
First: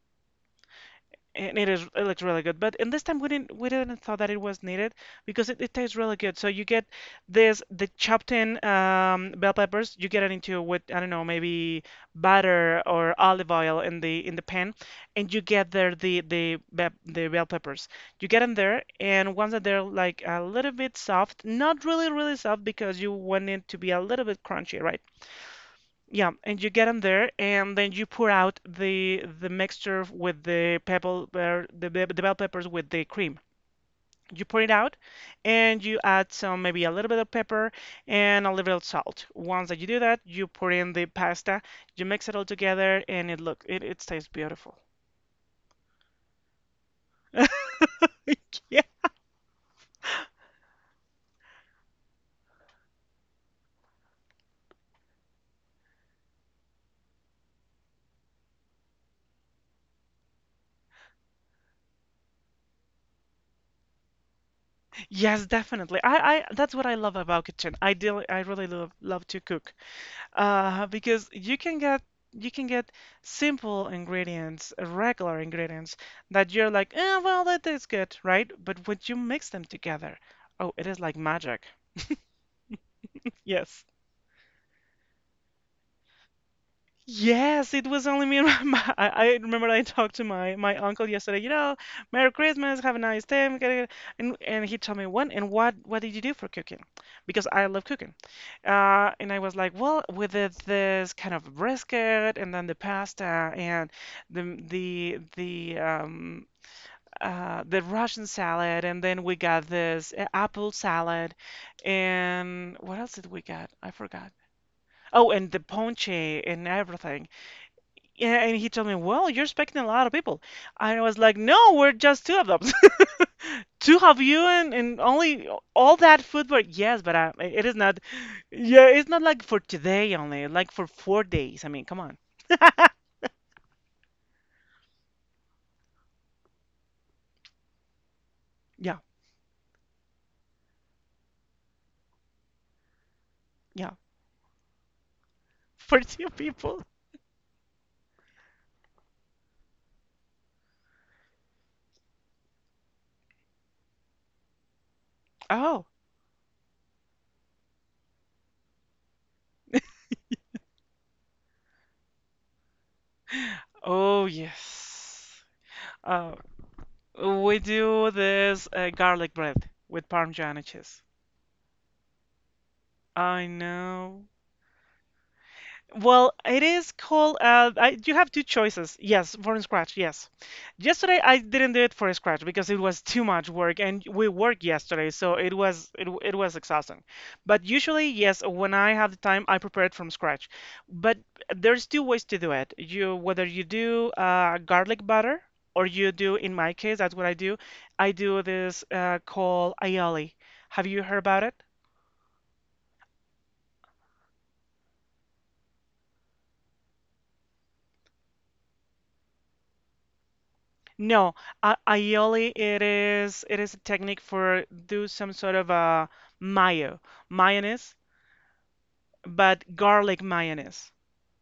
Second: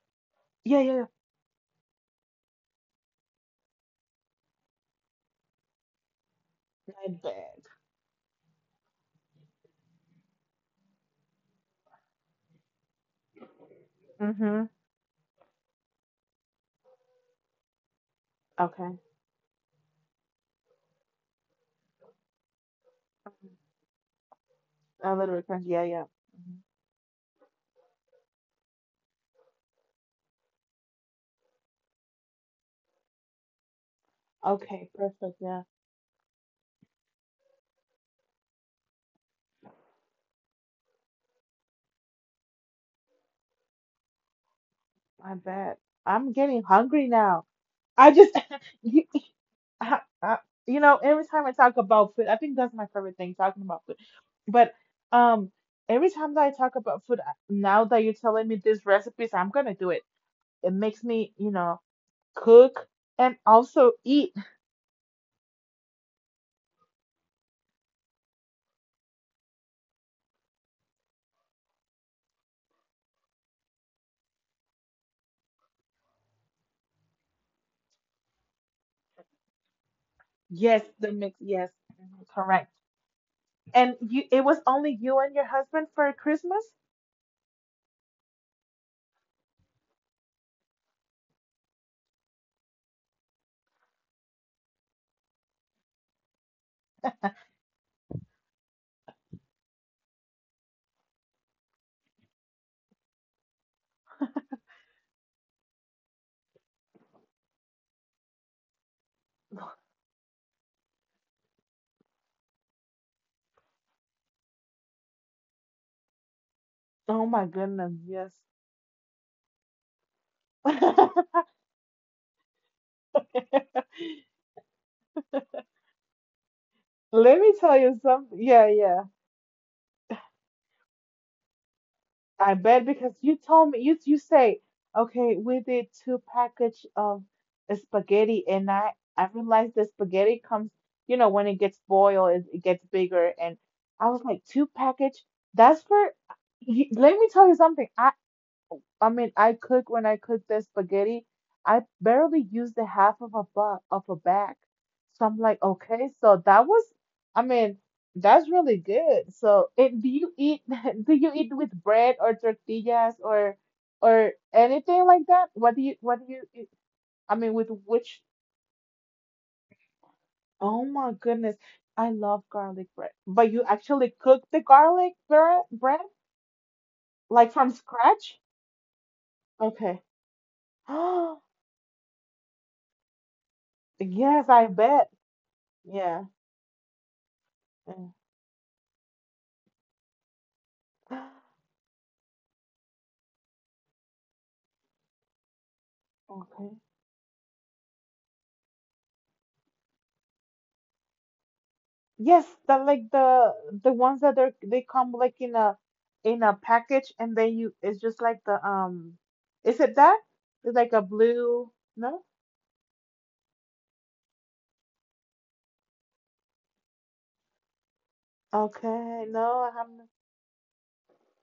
[SPEAKER 2] Yeah, yeah, yeah.
[SPEAKER 1] and it looks really good. But in this time we didn't thought that it was needed because it tastes really good. So you get
[SPEAKER 2] Not
[SPEAKER 1] this
[SPEAKER 2] bad.
[SPEAKER 1] the chopped in bell peppers. You get it into with I don't know maybe butter or olive oil in the
[SPEAKER 2] Mhm.
[SPEAKER 1] pan, and you get there the be the bell peppers. You get them there,
[SPEAKER 2] Okay.
[SPEAKER 1] and once that they're like a little bit soft, not really soft because you want it to be a little bit crunchy, right?
[SPEAKER 2] A little bit crunchy. Yeah, yeah.
[SPEAKER 1] Yeah,
[SPEAKER 2] Mhm.
[SPEAKER 1] and you get them there, and then you pour out the mixture with the pebble, or the bell peppers with the cream. You pour it
[SPEAKER 2] Okay,
[SPEAKER 1] out,
[SPEAKER 2] perfect. Yeah,
[SPEAKER 1] and you add some maybe a little bit of pepper and a little bit of salt. Once that you do that, you pour in the pasta, you mix it all together, and it tastes beautiful. (laughs)
[SPEAKER 2] my bad. I'm getting hungry now. I just
[SPEAKER 1] Yeah,
[SPEAKER 2] (laughs) you, I, I, you know, every time I talk about food, I think that's my favorite thing, talking about food. But um, every time that I talk about food, now that you're telling me these recipes, I'm gonna do it. It makes me, you know, cook and also eat.
[SPEAKER 1] yes, definitely. I that's what I love about kitchen. I do, I really love to cook. Because you can get you can get simple ingredients, regular ingredients that you're like, eh, well, that is good, right? But when you mix them together, oh, it
[SPEAKER 2] Yes,
[SPEAKER 1] is
[SPEAKER 2] the
[SPEAKER 1] like
[SPEAKER 2] mix.
[SPEAKER 1] magic.
[SPEAKER 2] Yes, mhm, correct.
[SPEAKER 1] Yes.
[SPEAKER 2] And you, it was only you and your husband for Christmas?
[SPEAKER 1] Yes, it was only me and (laughs) my I remember I talked to my uncle yesterday, you know, Merry Christmas, have a nice day. And he told me one. And what did you do for cooking? Because I love cooking. And I was like, well, we did this kind of brisket and then the pasta and the the the um the Russian salad and then we got this apple salad and what else did we get? I forgot. Oh, and the ponche and
[SPEAKER 2] Oh
[SPEAKER 1] everything.
[SPEAKER 2] my goodness, yes.
[SPEAKER 1] Yeah, and he told me, "Well, you're expecting a lot of people." I was
[SPEAKER 2] (laughs)
[SPEAKER 1] like, "No, we're just two of them. (laughs) Two of you and, only all that food." But yes, but I,
[SPEAKER 2] Let me
[SPEAKER 1] it is
[SPEAKER 2] tell you
[SPEAKER 1] not.
[SPEAKER 2] something. Yeah,
[SPEAKER 1] Yeah,
[SPEAKER 2] yeah.
[SPEAKER 1] it's not like for today only. Like for 4 days. I mean, come on.
[SPEAKER 2] I bet because you told me you you say, okay, we did two package of spaghetti and
[SPEAKER 1] Yeah,
[SPEAKER 2] I realized the spaghetti comes, you know, when it gets boiled, it gets bigger and
[SPEAKER 1] yeah,
[SPEAKER 2] I was like, two package?
[SPEAKER 1] (laughs)
[SPEAKER 2] That's
[SPEAKER 1] for
[SPEAKER 2] for
[SPEAKER 1] two people.
[SPEAKER 2] let me tell you something. I mean, I cook when I cook the spaghetti. I barely use the half of a bag. So I'm like,
[SPEAKER 1] Oh,
[SPEAKER 2] okay, so that was, I mean, that's really good. So, and do you eat (laughs) do you eat with bread or tortillas
[SPEAKER 1] oh
[SPEAKER 2] or anything like
[SPEAKER 1] yes.
[SPEAKER 2] that? What do
[SPEAKER 1] Uh,
[SPEAKER 2] you eat? I mean,
[SPEAKER 1] we
[SPEAKER 2] with
[SPEAKER 1] do
[SPEAKER 2] which?
[SPEAKER 1] this garlic bread with Parmesan and
[SPEAKER 2] Oh
[SPEAKER 1] cheese.
[SPEAKER 2] my goodness, I love garlic bread.
[SPEAKER 1] I
[SPEAKER 2] But you actually
[SPEAKER 1] know.
[SPEAKER 2] cook the garlic bread
[SPEAKER 1] Well, it is called.
[SPEAKER 2] like from
[SPEAKER 1] You have
[SPEAKER 2] scratch?
[SPEAKER 1] two choices. Yes, from scratch.
[SPEAKER 2] Okay. (gasps)
[SPEAKER 1] Yes. Yesterday I
[SPEAKER 2] Oh,
[SPEAKER 1] didn't do it for scratch because it was too much work, and we
[SPEAKER 2] yes,
[SPEAKER 1] worked
[SPEAKER 2] I
[SPEAKER 1] yesterday,
[SPEAKER 2] bet.
[SPEAKER 1] so it was
[SPEAKER 2] Yeah.
[SPEAKER 1] it was exhausting. But usually,
[SPEAKER 2] Mm.
[SPEAKER 1] yes, when I have the time, I prepare it from scratch. But
[SPEAKER 2] (gasps)
[SPEAKER 1] there's two ways to do it. You whether you do garlic butter or you do, in
[SPEAKER 2] Okay.
[SPEAKER 1] my case, that's what I do. I do this called aioli. Have you heard about it?
[SPEAKER 2] Yes, the like the ones that are they come like in a package and then you it's just like the is it that? It's like a
[SPEAKER 1] No,
[SPEAKER 2] blue
[SPEAKER 1] a
[SPEAKER 2] no?
[SPEAKER 1] aioli it is a technique for do some sort of a mayo mayonnaise,
[SPEAKER 2] Okay, no, I
[SPEAKER 1] but
[SPEAKER 2] haven't
[SPEAKER 1] garlic mayonnaise,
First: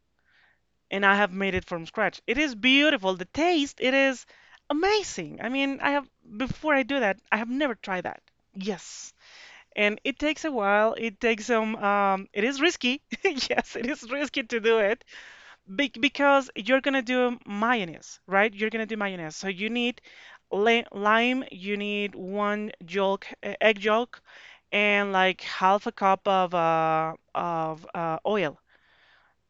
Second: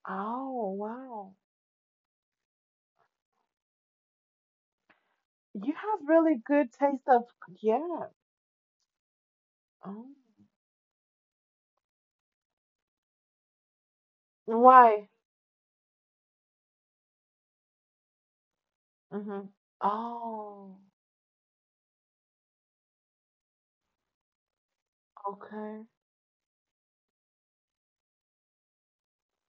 [SPEAKER 2] oh
[SPEAKER 1] and I have
[SPEAKER 2] wow.
[SPEAKER 1] made it from scratch. It is beautiful. The taste, it is amazing. I
[SPEAKER 2] You
[SPEAKER 1] mean, I
[SPEAKER 2] have
[SPEAKER 1] have
[SPEAKER 2] really good
[SPEAKER 1] before I do
[SPEAKER 2] taste
[SPEAKER 1] that,
[SPEAKER 2] of
[SPEAKER 1] I have never tried
[SPEAKER 2] yeah.
[SPEAKER 1] that. Yes, and
[SPEAKER 2] Oh.
[SPEAKER 1] it takes a while. It takes some. It is risky. (laughs) Yes, it is risky to do it,
[SPEAKER 2] Why?
[SPEAKER 1] Be because you're gonna do mayonnaise, right? You're gonna do mayonnaise.
[SPEAKER 2] Mm-hmm.
[SPEAKER 1] So you need
[SPEAKER 2] Oh,
[SPEAKER 1] lime, you need one yolk, egg yolk, and like
[SPEAKER 2] okay.
[SPEAKER 1] half a cup of oil.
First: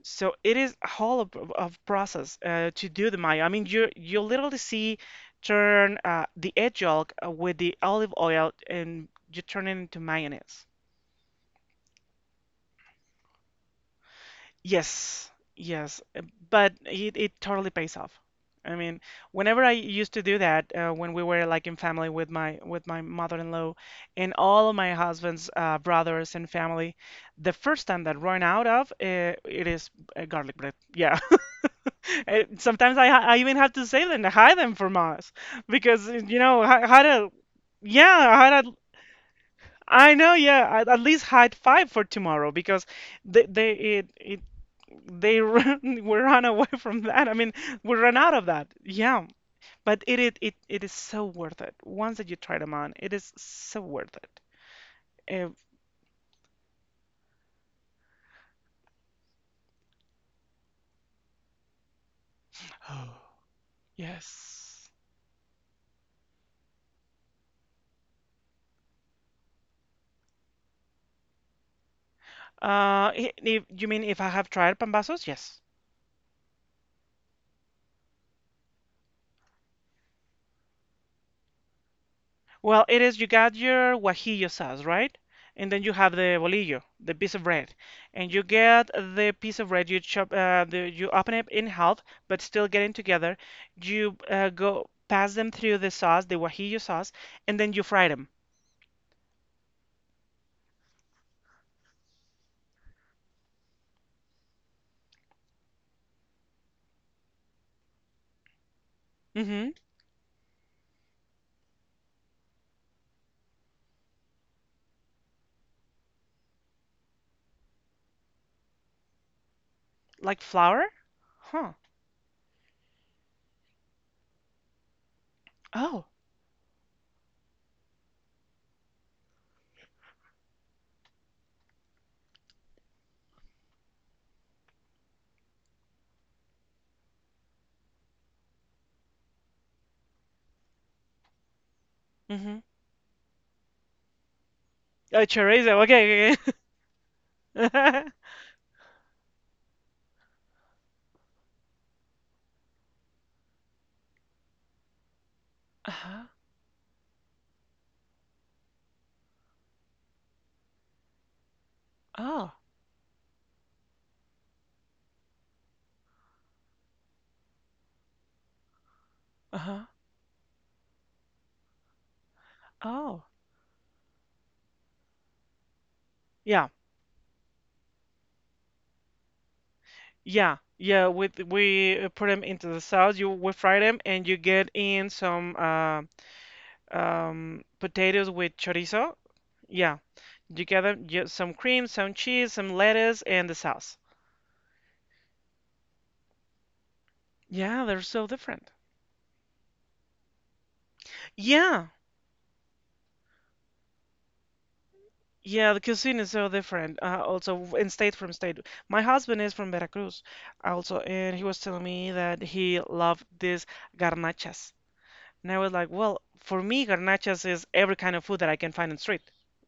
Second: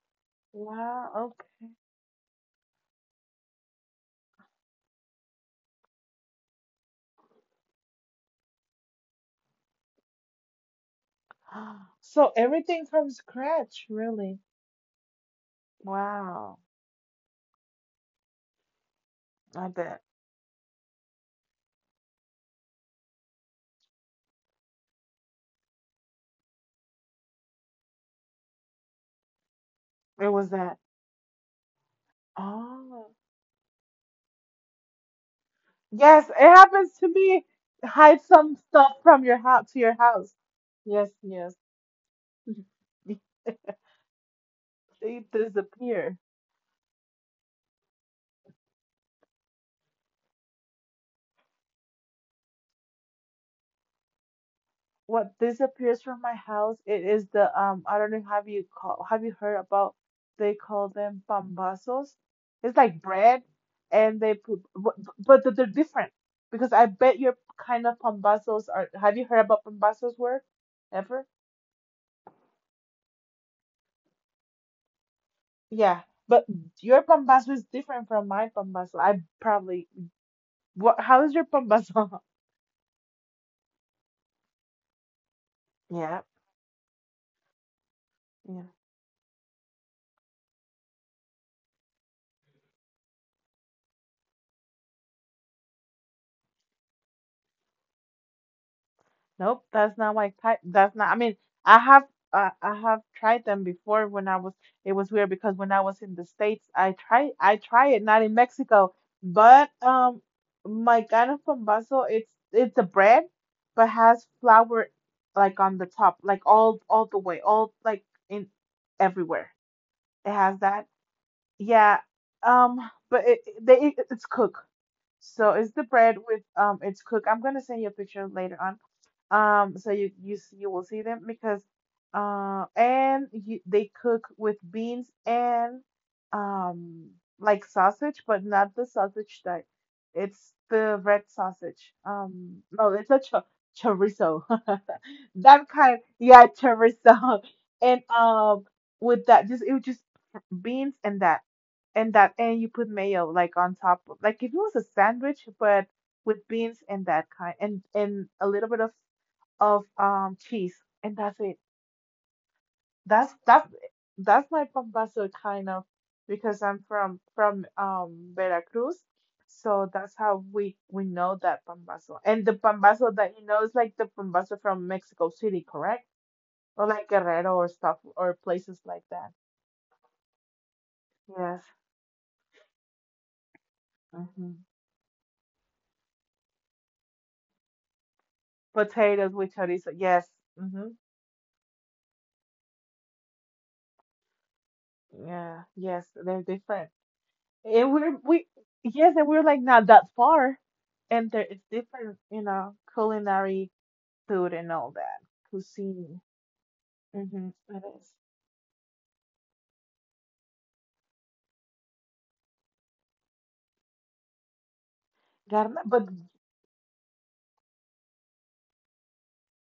[SPEAKER 1] So it is a
[SPEAKER 2] Wow,
[SPEAKER 1] whole of,
[SPEAKER 2] okay.
[SPEAKER 1] of process to do the mayo. I mean, you literally see turn the egg yolk with the olive oil, and you turn it into mayonnaise.
[SPEAKER 2] (gasps) So everything from scratch, really.
[SPEAKER 1] Yes, yes,
[SPEAKER 2] Wow.
[SPEAKER 1] but it totally pays off. I mean, whenever
[SPEAKER 2] I
[SPEAKER 1] I
[SPEAKER 2] bet.
[SPEAKER 1] used to do that, when we were like in family with my mother-in-law and all of my husband's brothers and family, the first time that run out of it is
[SPEAKER 2] It was
[SPEAKER 1] garlic bread.
[SPEAKER 2] that.
[SPEAKER 1] Yeah, (laughs) Sometimes
[SPEAKER 2] Oh,
[SPEAKER 1] I even have to say them to hide them from us because
[SPEAKER 2] yes, it
[SPEAKER 1] you know
[SPEAKER 2] happens
[SPEAKER 1] how
[SPEAKER 2] to
[SPEAKER 1] to
[SPEAKER 2] me. Hide
[SPEAKER 1] yeah
[SPEAKER 2] some
[SPEAKER 1] how to
[SPEAKER 2] stuff from your house to your
[SPEAKER 1] I
[SPEAKER 2] house.
[SPEAKER 1] know, yeah. I'd at
[SPEAKER 2] Yes,
[SPEAKER 1] least
[SPEAKER 2] yes.
[SPEAKER 1] hide five for tomorrow
[SPEAKER 2] (laughs)
[SPEAKER 1] because they it
[SPEAKER 2] They
[SPEAKER 1] they run (laughs) we
[SPEAKER 2] disappear.
[SPEAKER 1] run away from that. I mean, we run out of that. Yeah, but it is so worth it. Once that you try them on, it is so worth it.
[SPEAKER 2] What
[SPEAKER 1] If,
[SPEAKER 2] disappears from my house? It is the. I don't know. Have you call? Have you heard about? They call them pambazos. It's like
[SPEAKER 1] (gasps)
[SPEAKER 2] bread,
[SPEAKER 1] (sighs)
[SPEAKER 2] and they put,
[SPEAKER 1] yes.
[SPEAKER 2] but they're different because I bet your kind of pambazos are. Have you heard about pambazos word ever?
[SPEAKER 1] If you mean if I have tried pambazos? Yes.
[SPEAKER 2] Yeah, but your pambazo is different from my pambazo. I probably what? How is your pambazo? (laughs)
[SPEAKER 1] Well, it is you got your guajillo sauce, right? And then you have
[SPEAKER 2] Yeah,
[SPEAKER 1] the bolillo, the piece of bread. And you
[SPEAKER 2] yeah.
[SPEAKER 1] get the piece of bread, you chop, you open it in half, but still getting together. You go pass them through the sauce, the guajillo sauce, and then you fry them.
[SPEAKER 2] Nope, that's not my type. That's not. I mean, I have I have tried them before when I was. It was weird because when I was in the States, I try it not in Mexico, but
[SPEAKER 1] Mm-hmm.
[SPEAKER 2] my kind of pambazo it's a bread, but has flour like on the top, like all the way, all like in everywhere. It
[SPEAKER 1] Like
[SPEAKER 2] has
[SPEAKER 1] flour?
[SPEAKER 2] that.
[SPEAKER 1] Huh.
[SPEAKER 2] Yeah, um, but it, they it, it's cook. So it's the
[SPEAKER 1] Oh.
[SPEAKER 2] bread with it's cook. I'm gonna send you a picture later on. So you you you will see them because and you, they cook with beans and um like sausage, but not the sausage that it's the red sausage.
[SPEAKER 1] Mm-hmm.
[SPEAKER 2] No, it's a chorizo. (laughs)
[SPEAKER 1] Oh,
[SPEAKER 2] That
[SPEAKER 1] chorizo.
[SPEAKER 2] kind,
[SPEAKER 1] Okay.
[SPEAKER 2] yeah,
[SPEAKER 1] Okay.
[SPEAKER 2] chorizo. (laughs) And
[SPEAKER 1] (laughs)
[SPEAKER 2] with that just it was just beans and that and that and you put mayo like on top of like if it was a sandwich but
[SPEAKER 1] Uh-huh.
[SPEAKER 2] with beans and that kind and a little bit of cheese and that's it
[SPEAKER 1] Oh.
[SPEAKER 2] that's that's that's my pambazo kind of because I'm from Veracruz
[SPEAKER 1] Uh-huh.
[SPEAKER 2] so that's how we know that pambazo and the pambazo
[SPEAKER 1] Oh.
[SPEAKER 2] that you know is like the pambazo from Mexico City, correct?
[SPEAKER 1] Yeah.
[SPEAKER 2] Or like Guerrero or stuff or places like that.
[SPEAKER 1] Yeah, yeah. With
[SPEAKER 2] Yes.
[SPEAKER 1] we put them into the sauce. You we fry them, and you
[SPEAKER 2] Hmm.
[SPEAKER 1] get in some potatoes with chorizo.
[SPEAKER 2] Potatoes with chorizo,
[SPEAKER 1] Yeah,
[SPEAKER 2] yes.
[SPEAKER 1] you get
[SPEAKER 2] Mm-hmm.
[SPEAKER 1] them. You, some cream, some cheese, some lettuce, and the sauce.
[SPEAKER 2] Yeah, yes, they're different.
[SPEAKER 1] Yeah,
[SPEAKER 2] And
[SPEAKER 1] they're
[SPEAKER 2] we're
[SPEAKER 1] so
[SPEAKER 2] we
[SPEAKER 1] different.
[SPEAKER 2] yes, and we're like not that far. And there it's
[SPEAKER 1] Yeah,
[SPEAKER 2] different, you know, culinary food and all that.
[SPEAKER 1] yeah. The
[SPEAKER 2] Cuisine.
[SPEAKER 1] cuisine is so different. Uh,
[SPEAKER 2] Mm-hmm.
[SPEAKER 1] also,
[SPEAKER 2] It
[SPEAKER 1] in
[SPEAKER 2] is.
[SPEAKER 1] state from state. My husband is from Veracruz, also, and he was telling me that he loved these garnachas. And I
[SPEAKER 2] Got
[SPEAKER 1] was like,
[SPEAKER 2] but
[SPEAKER 1] well, for me, garnachas is every kind of food that I can find in street,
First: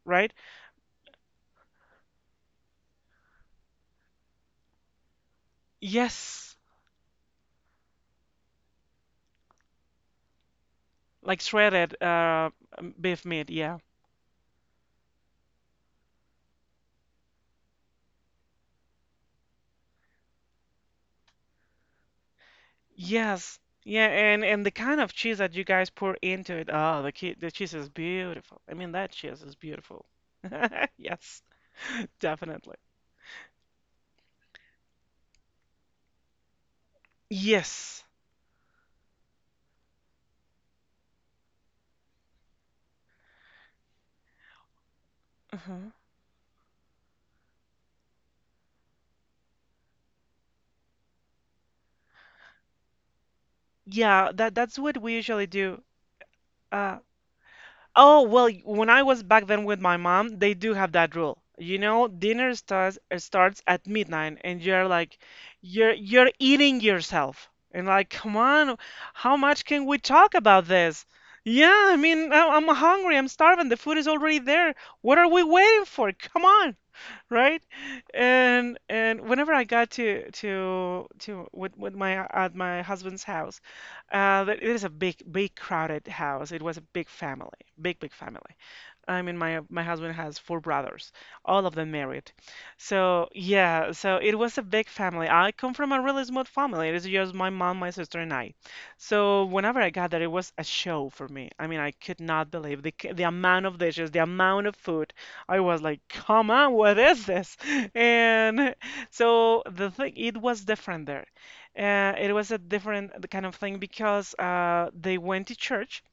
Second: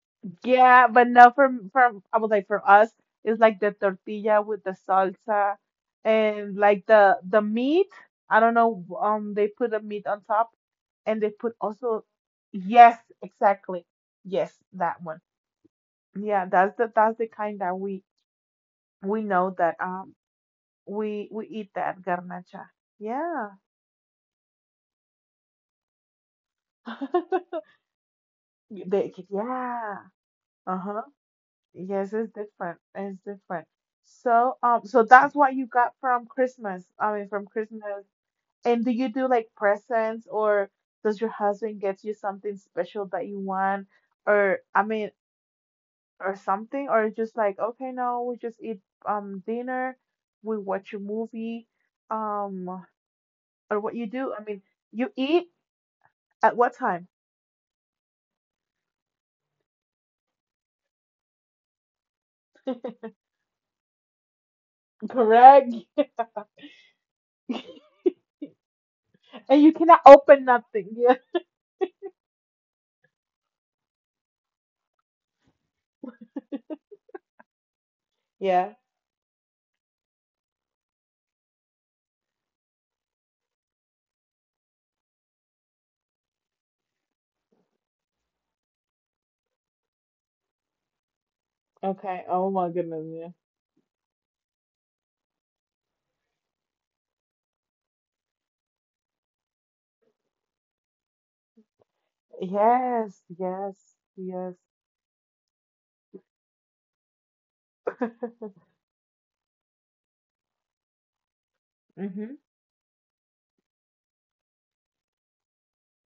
[SPEAKER 1] right?
[SPEAKER 2] yeah, but no from from I would like for us it's like the tortilla with the salsa and
[SPEAKER 1] Yes,
[SPEAKER 2] like the meat. I don't know, they put the meat on top and they
[SPEAKER 1] like
[SPEAKER 2] put
[SPEAKER 1] shredded
[SPEAKER 2] also yes,
[SPEAKER 1] beef meat. Yeah.
[SPEAKER 2] exactly. Yes, that one. Yeah, that's the kind that we know that we eat that garnacha. Yeah.
[SPEAKER 1] Yes. Yeah, and the kind of cheese that you guys pour into it. Oh, the
[SPEAKER 2] (laughs)
[SPEAKER 1] cheese is beautiful. I mean,
[SPEAKER 2] They,
[SPEAKER 1] that cheese is
[SPEAKER 2] yeah.
[SPEAKER 1] beautiful. (laughs)
[SPEAKER 2] Uh-huh.
[SPEAKER 1] Yes,
[SPEAKER 2] Yes, it's
[SPEAKER 1] definitely.
[SPEAKER 2] different. It's different. So so that's what you got from Christmas. I mean from
[SPEAKER 1] Yes.
[SPEAKER 2] Christmas. And do you do like presents or does your husband get you something special that you want or I mean
[SPEAKER 1] uh
[SPEAKER 2] or something or just like okay no we just eat dinner, we watch a movie. Um, or what you
[SPEAKER 1] Yeah,
[SPEAKER 2] do. I
[SPEAKER 1] that
[SPEAKER 2] mean,
[SPEAKER 1] that's what
[SPEAKER 2] you
[SPEAKER 1] we
[SPEAKER 2] eat
[SPEAKER 1] usually do.
[SPEAKER 2] at what
[SPEAKER 1] Uh,
[SPEAKER 2] time?
[SPEAKER 1] Oh, well, when I was back then with my mom, they do have that rule. You know, dinner starts at midnight and you're like
[SPEAKER 2] Correct.
[SPEAKER 1] you're eating yourself.
[SPEAKER 2] (laughs)
[SPEAKER 1] And like, come on, how
[SPEAKER 2] And
[SPEAKER 1] much
[SPEAKER 2] you
[SPEAKER 1] can we
[SPEAKER 2] cannot
[SPEAKER 1] talk
[SPEAKER 2] open
[SPEAKER 1] about
[SPEAKER 2] nothing. (laughs)
[SPEAKER 1] this?
[SPEAKER 2] Yeah.
[SPEAKER 1] Yeah, I mean, I'm hungry, I'm starving, the food is already there. What are we waiting for? Come on, right?
[SPEAKER 2] Yeah.
[SPEAKER 1] And whenever I got to with my at my husband's house, it is a big, big crowded house. It was a big family, big, big family. I mean, my husband has four brothers, all of them
[SPEAKER 2] Okay.
[SPEAKER 1] married.
[SPEAKER 2] Oh my goodness. Yeah.
[SPEAKER 1] So yeah, so it was a big family. I come from a really small family. It is just my mom, my sister, and I. So whenever I got there, it was a show for me. I mean, I could not believe
[SPEAKER 2] Yes.
[SPEAKER 1] the amount of
[SPEAKER 2] Yes.
[SPEAKER 1] dishes, the
[SPEAKER 2] Yes.
[SPEAKER 1] amount of food. I was like, come on, what is this? (laughs) And so the thing, it was different there. It
[SPEAKER 2] Mhm.
[SPEAKER 1] was a different kind of thing because they went to church.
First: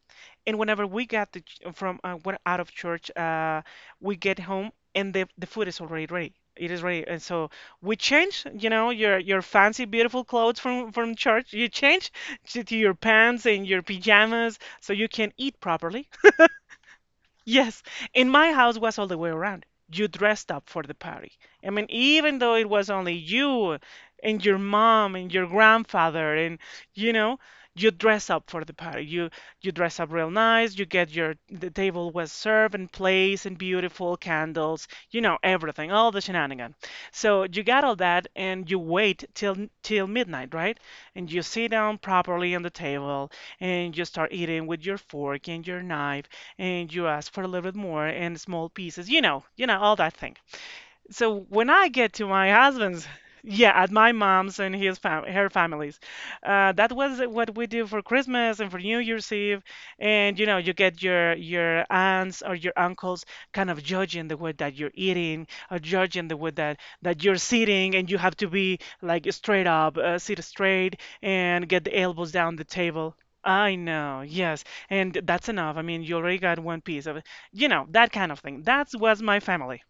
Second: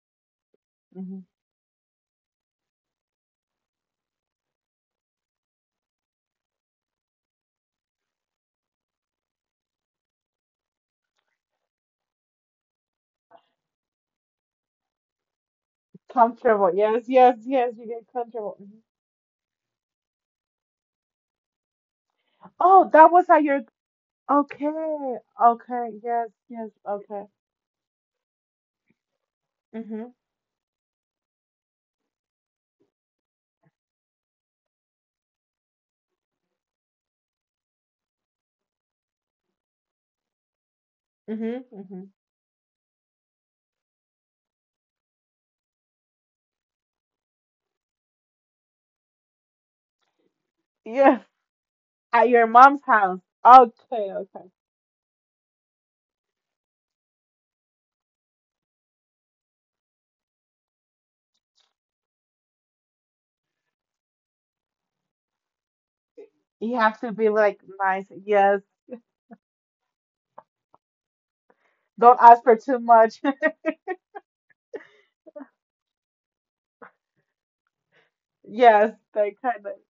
[SPEAKER 1] And whenever we
[SPEAKER 2] Mhm.
[SPEAKER 1] got to, ch- from when out of church, we get home and the food is already ready. It is ready, and so we change. You know, your fancy, beautiful clothes from church. You change to your pants and your pajamas so you can eat properly.
[SPEAKER 2] Comfortable. Yes. Yes. Yes.
[SPEAKER 1] Yes,
[SPEAKER 2] You get
[SPEAKER 1] in my
[SPEAKER 2] comfortable.
[SPEAKER 1] house
[SPEAKER 2] Mhm.
[SPEAKER 1] was all the way around. You dressed up for the party. I mean, even though it was
[SPEAKER 2] Oh,
[SPEAKER 1] only
[SPEAKER 2] that was how you're.
[SPEAKER 1] you and your mom
[SPEAKER 2] Okay.
[SPEAKER 1] and your
[SPEAKER 2] Okay. Yes.
[SPEAKER 1] grandfather and
[SPEAKER 2] Yes.
[SPEAKER 1] you
[SPEAKER 2] Okay.
[SPEAKER 1] know, you dress up for the party. You dress up
[SPEAKER 2] Mhm.
[SPEAKER 1] real nice. You get your the table was served and placed and beautiful candles. You know everything, all the shenanigan. So you got all that and you wait till midnight, right? And you
[SPEAKER 2] Mhm.
[SPEAKER 1] sit down
[SPEAKER 2] Mhm.
[SPEAKER 1] properly on the table and you start eating with your fork and your knife and you ask for a little bit more in small pieces. You know all that thing.
[SPEAKER 2] Yes.
[SPEAKER 1] So when I get to
[SPEAKER 2] At your
[SPEAKER 1] my
[SPEAKER 2] mom's
[SPEAKER 1] husband's,
[SPEAKER 2] house.
[SPEAKER 1] yeah, at
[SPEAKER 2] Okay.
[SPEAKER 1] my
[SPEAKER 2] Okay.
[SPEAKER 1] mom's and his fam her family's, that was what we do for Christmas and for New Year's Eve. And you know, you get your aunts or your uncles kind of judging the way that you're eating or judging the way
[SPEAKER 2] You
[SPEAKER 1] that
[SPEAKER 2] have to be
[SPEAKER 1] you're
[SPEAKER 2] like
[SPEAKER 1] sitting,
[SPEAKER 2] nice.
[SPEAKER 1] and you have to
[SPEAKER 2] Yes.
[SPEAKER 1] be like straight up, sit straight, and get the
[SPEAKER 2] Don't
[SPEAKER 1] elbows
[SPEAKER 2] ask
[SPEAKER 1] down
[SPEAKER 2] for
[SPEAKER 1] the
[SPEAKER 2] too
[SPEAKER 1] table.
[SPEAKER 2] much. (laughs)
[SPEAKER 1] I know, yes, and that's enough. I mean, you already got one piece of it, that kind of thing. That
[SPEAKER 2] Yes,
[SPEAKER 1] was
[SPEAKER 2] they
[SPEAKER 1] my
[SPEAKER 2] kind of.
[SPEAKER 1] family.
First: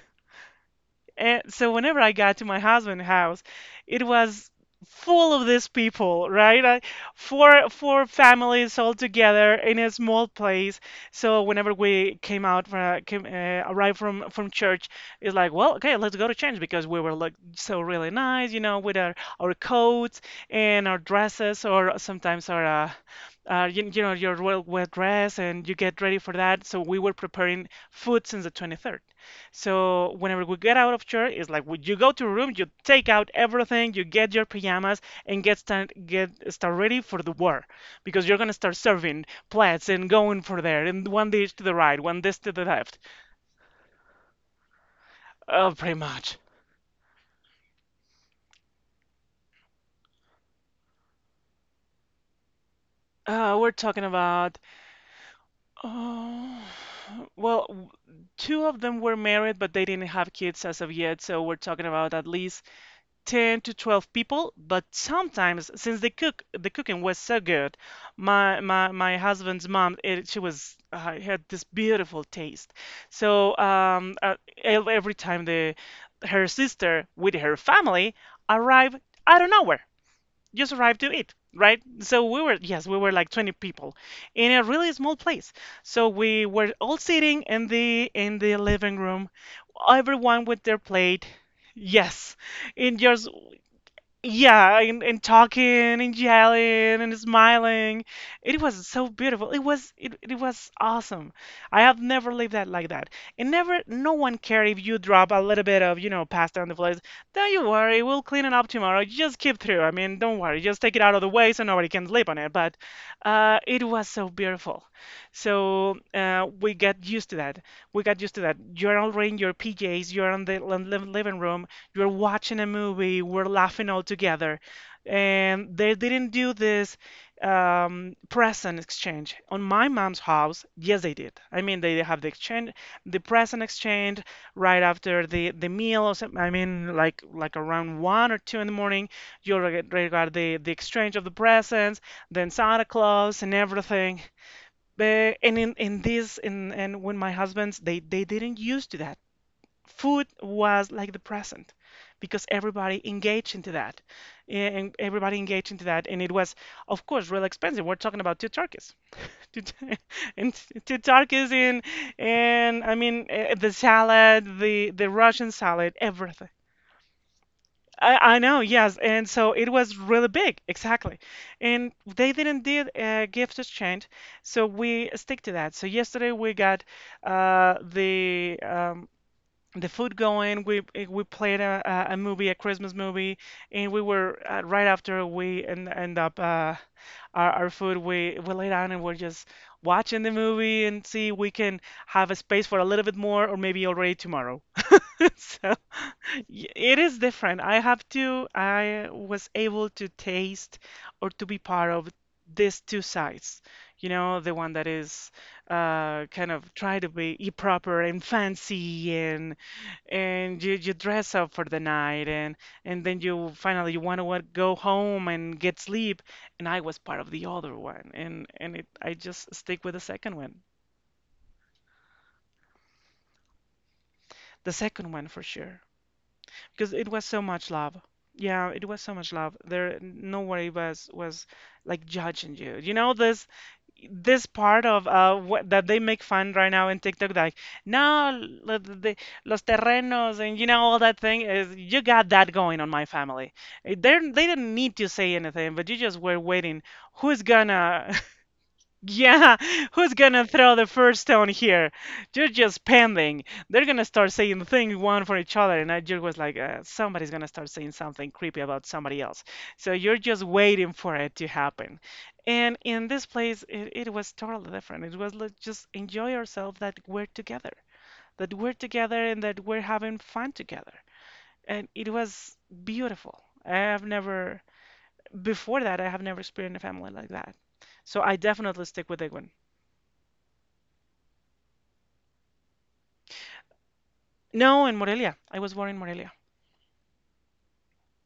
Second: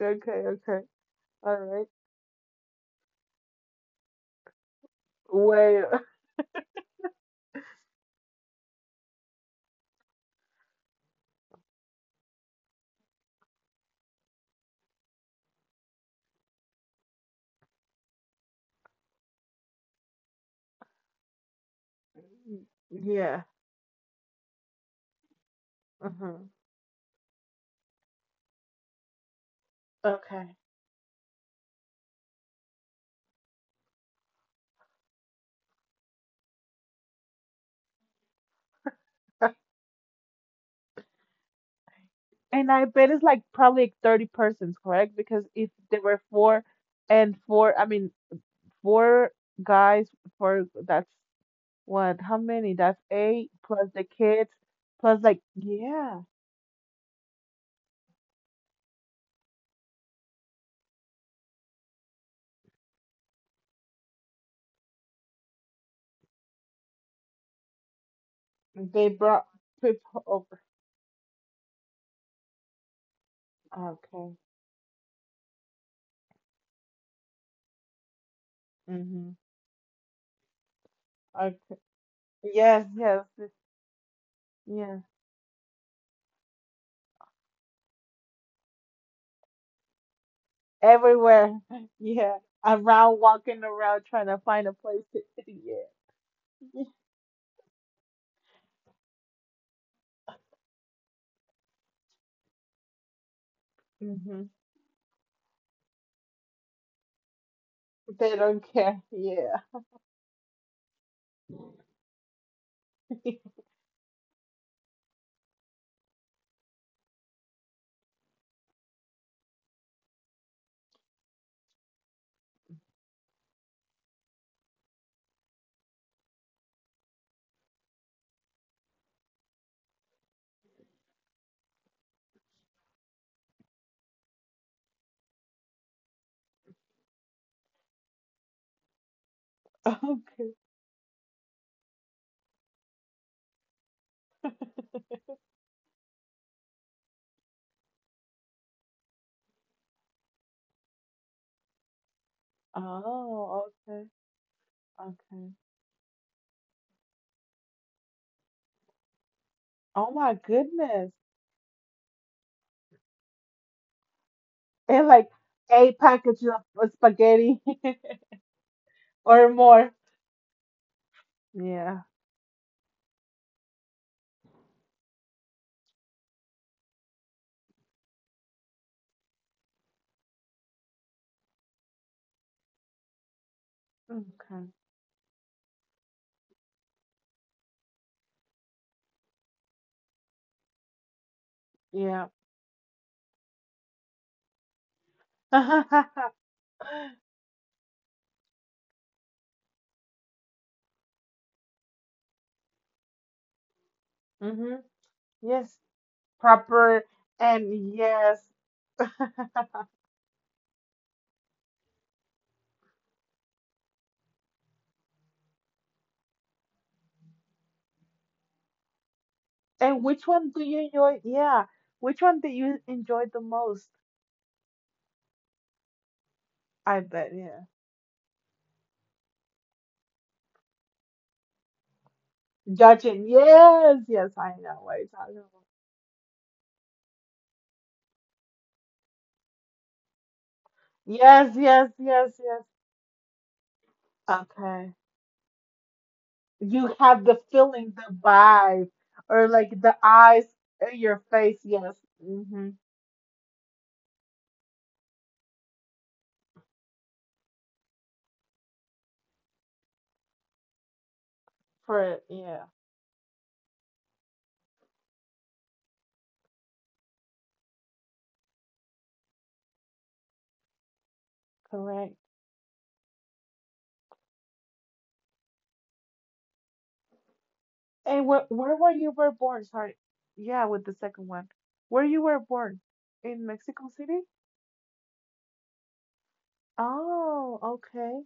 [SPEAKER 2] Okay, okay.
[SPEAKER 1] And
[SPEAKER 2] All
[SPEAKER 1] so
[SPEAKER 2] right.
[SPEAKER 1] whenever I got to my husband's house, it was full of these
[SPEAKER 2] Way. (laughs)
[SPEAKER 1] people, right? I, four four families all together in a small place. So whenever we came out from came, arrived from church, it's like, well, okay, let's go to church because we were like so really nice, with our coats and our dresses, or sometimes our. Uh,
[SPEAKER 2] Yeah.
[SPEAKER 1] uh, you, you're well dressed and you get ready for
[SPEAKER 2] Uh-huh.
[SPEAKER 1] that. So we were preparing food since the 23rd. So whenever we
[SPEAKER 2] Okay.
[SPEAKER 1] get out of church, it's like you go to your room, you take out everything, you get your pajamas, and get start ready for the war, because you're gonna start serving plates and going for there, and one dish to the right, one dish to the
[SPEAKER 2] And I
[SPEAKER 1] left.
[SPEAKER 2] bet it's like probably like 30 persons, correct? Because if
[SPEAKER 1] Oh, pretty
[SPEAKER 2] there were
[SPEAKER 1] much.
[SPEAKER 2] four and four, I mean, four guys, four, that's what? How many? That's eight
[SPEAKER 1] We're
[SPEAKER 2] plus the
[SPEAKER 1] talking
[SPEAKER 2] kids,
[SPEAKER 1] about.
[SPEAKER 2] plus like, yeah,
[SPEAKER 1] Oh, well, two of them were married, but they didn't have kids as of yet, so we're talking about at least 10 to 12 people. But sometimes since the cooking was so good,
[SPEAKER 2] they
[SPEAKER 1] my
[SPEAKER 2] brought
[SPEAKER 1] husband's mom,
[SPEAKER 2] people
[SPEAKER 1] she
[SPEAKER 2] over.
[SPEAKER 1] was had this beautiful taste. So
[SPEAKER 2] Okay.
[SPEAKER 1] every time the her sister with her family arrived
[SPEAKER 2] Mm-hmm.
[SPEAKER 1] out of nowhere, just arrived to eat,
[SPEAKER 2] Okay.
[SPEAKER 1] right? So we were, yes,
[SPEAKER 2] Yes,
[SPEAKER 1] we were
[SPEAKER 2] yes,
[SPEAKER 1] like 20 people in a really
[SPEAKER 2] yes.
[SPEAKER 1] small place, so we were all sitting in the living room, everyone with their plate.
[SPEAKER 2] Everywhere. (laughs)
[SPEAKER 1] Yes,
[SPEAKER 2] Yeah,
[SPEAKER 1] and
[SPEAKER 2] around
[SPEAKER 1] yours,
[SPEAKER 2] walking around trying to find a
[SPEAKER 1] yeah, and,
[SPEAKER 2] place to.
[SPEAKER 1] and
[SPEAKER 2] (laughs)
[SPEAKER 1] talking and
[SPEAKER 2] Yeah.
[SPEAKER 1] yelling and smiling. It was so beautiful. It was it was awesome. I have never lived that like that. And never no one
[SPEAKER 2] Hmm.
[SPEAKER 1] cared if you drop a little bit of pasta on the floor. Don't you worry, we'll
[SPEAKER 2] They
[SPEAKER 1] clean it
[SPEAKER 2] don't
[SPEAKER 1] up
[SPEAKER 2] care.
[SPEAKER 1] tomorrow. Just keep
[SPEAKER 2] Yeah.
[SPEAKER 1] through. I mean, don't worry. Just take it out of the way so nobody can sleep on it. But
[SPEAKER 2] (laughs)
[SPEAKER 1] it was so beautiful. So we got used to that. We got used to that. You're already in your PJs, you're in the living room, you're watching a movie, we're laughing all together. And they didn't do this present exchange. On my mom's house, yes, they did. I mean, they have the exchange, the present exchange right after the meal. Or I mean, like around one or two in the morning, you'll regard
[SPEAKER 2] Okay.
[SPEAKER 1] the exchange of the presents, then Santa Claus and everything. But and in this in and when my husband's, they didn't used to that. Food was like the present because everybody engaged
[SPEAKER 2] Oh,
[SPEAKER 1] into that.
[SPEAKER 2] okay.
[SPEAKER 1] And everybody
[SPEAKER 2] Okay.
[SPEAKER 1] engaged into that and it was of course real expensive. We're talking about two turkeys. Two tur-
[SPEAKER 2] Oh my
[SPEAKER 1] (laughs) two
[SPEAKER 2] goodness.
[SPEAKER 1] turkeys in and I mean the salad, the
[SPEAKER 2] And
[SPEAKER 1] the
[SPEAKER 2] like
[SPEAKER 1] Russian salad,
[SPEAKER 2] eight packages
[SPEAKER 1] everything.
[SPEAKER 2] of spaghetti (laughs)
[SPEAKER 1] I know, yes, and
[SPEAKER 2] or
[SPEAKER 1] so it
[SPEAKER 2] more.
[SPEAKER 1] was really big, exactly. And
[SPEAKER 2] Yeah.
[SPEAKER 1] they didn't did a gift exchange, so we stick to that. So yesterday we got uh, the um, the food going. We we played a movie, a Christmas movie, and we were
[SPEAKER 2] Okay.
[SPEAKER 1] right after we end up our food. We lay down and we're just watching the movie and see we can
[SPEAKER 2] Yeah.
[SPEAKER 1] have a space for a little bit more, or maybe already tomorrow. (laughs) So.
[SPEAKER 2] (laughs)
[SPEAKER 1] It is different. I was able to taste or to be part of these two sides. You know, the one
[SPEAKER 2] Mm-hmm.
[SPEAKER 1] that is
[SPEAKER 2] Yes.
[SPEAKER 1] kind of try
[SPEAKER 2] Proper
[SPEAKER 1] to be
[SPEAKER 2] and
[SPEAKER 1] proper and
[SPEAKER 2] yes.
[SPEAKER 1] fancy, and you dress up for the night, and then you finally you want to go home and get sleep. And I was part of the other one, and it, I just stick with the
[SPEAKER 2] And which
[SPEAKER 1] second
[SPEAKER 2] one
[SPEAKER 1] one.
[SPEAKER 2] do you enjoy? Yeah. Which one do you enjoy the most?
[SPEAKER 1] The second one for sure, because
[SPEAKER 2] I
[SPEAKER 1] it was
[SPEAKER 2] bet,
[SPEAKER 1] so
[SPEAKER 2] yeah.
[SPEAKER 1] much love. Yeah, it was so much love. There, nobody was like judging you. You know
[SPEAKER 2] Judging.
[SPEAKER 1] this
[SPEAKER 2] Yes, yes, I know
[SPEAKER 1] part
[SPEAKER 2] what you're
[SPEAKER 1] of
[SPEAKER 2] talking about.
[SPEAKER 1] what that they make fun right now in TikTok, like no, los terrenos, and you know all that thing
[SPEAKER 2] Yes,
[SPEAKER 1] is
[SPEAKER 2] yes,
[SPEAKER 1] you got
[SPEAKER 2] yes,
[SPEAKER 1] that
[SPEAKER 2] yes.
[SPEAKER 1] going on my family. They didn't
[SPEAKER 2] Okay.
[SPEAKER 1] need to say anything, but you just were waiting.
[SPEAKER 2] You have the
[SPEAKER 1] Who's
[SPEAKER 2] feeling, the
[SPEAKER 1] gonna?
[SPEAKER 2] vibe, or
[SPEAKER 1] Yeah,
[SPEAKER 2] like
[SPEAKER 1] (laughs)
[SPEAKER 2] the
[SPEAKER 1] who's
[SPEAKER 2] eyes
[SPEAKER 1] gonna throw the
[SPEAKER 2] in your
[SPEAKER 1] first stone
[SPEAKER 2] face.
[SPEAKER 1] here?
[SPEAKER 2] Yes.
[SPEAKER 1] You're
[SPEAKER 2] Mm-hmm.
[SPEAKER 1] just pending. They're gonna start saying things one for each other, and I just was like, somebody's gonna start saying something creepy about somebody else. So you're just waiting for it to happen.
[SPEAKER 2] For, yeah,
[SPEAKER 1] And in this place, it was totally different. It was like just enjoy ourselves that we're together, and that we're having fun together. And it
[SPEAKER 2] correct.
[SPEAKER 1] was beautiful. I have never, before that, I have never experienced a family like that. So
[SPEAKER 2] And
[SPEAKER 1] I
[SPEAKER 2] where
[SPEAKER 1] definitely
[SPEAKER 2] were you
[SPEAKER 1] stick with
[SPEAKER 2] were
[SPEAKER 1] that one.
[SPEAKER 2] born? Sorry. Yeah, with the second one. Where you were born? In Mexico City?
[SPEAKER 1] No, in Morelia. I was born in Morelia.
[SPEAKER 2] Oh, okay.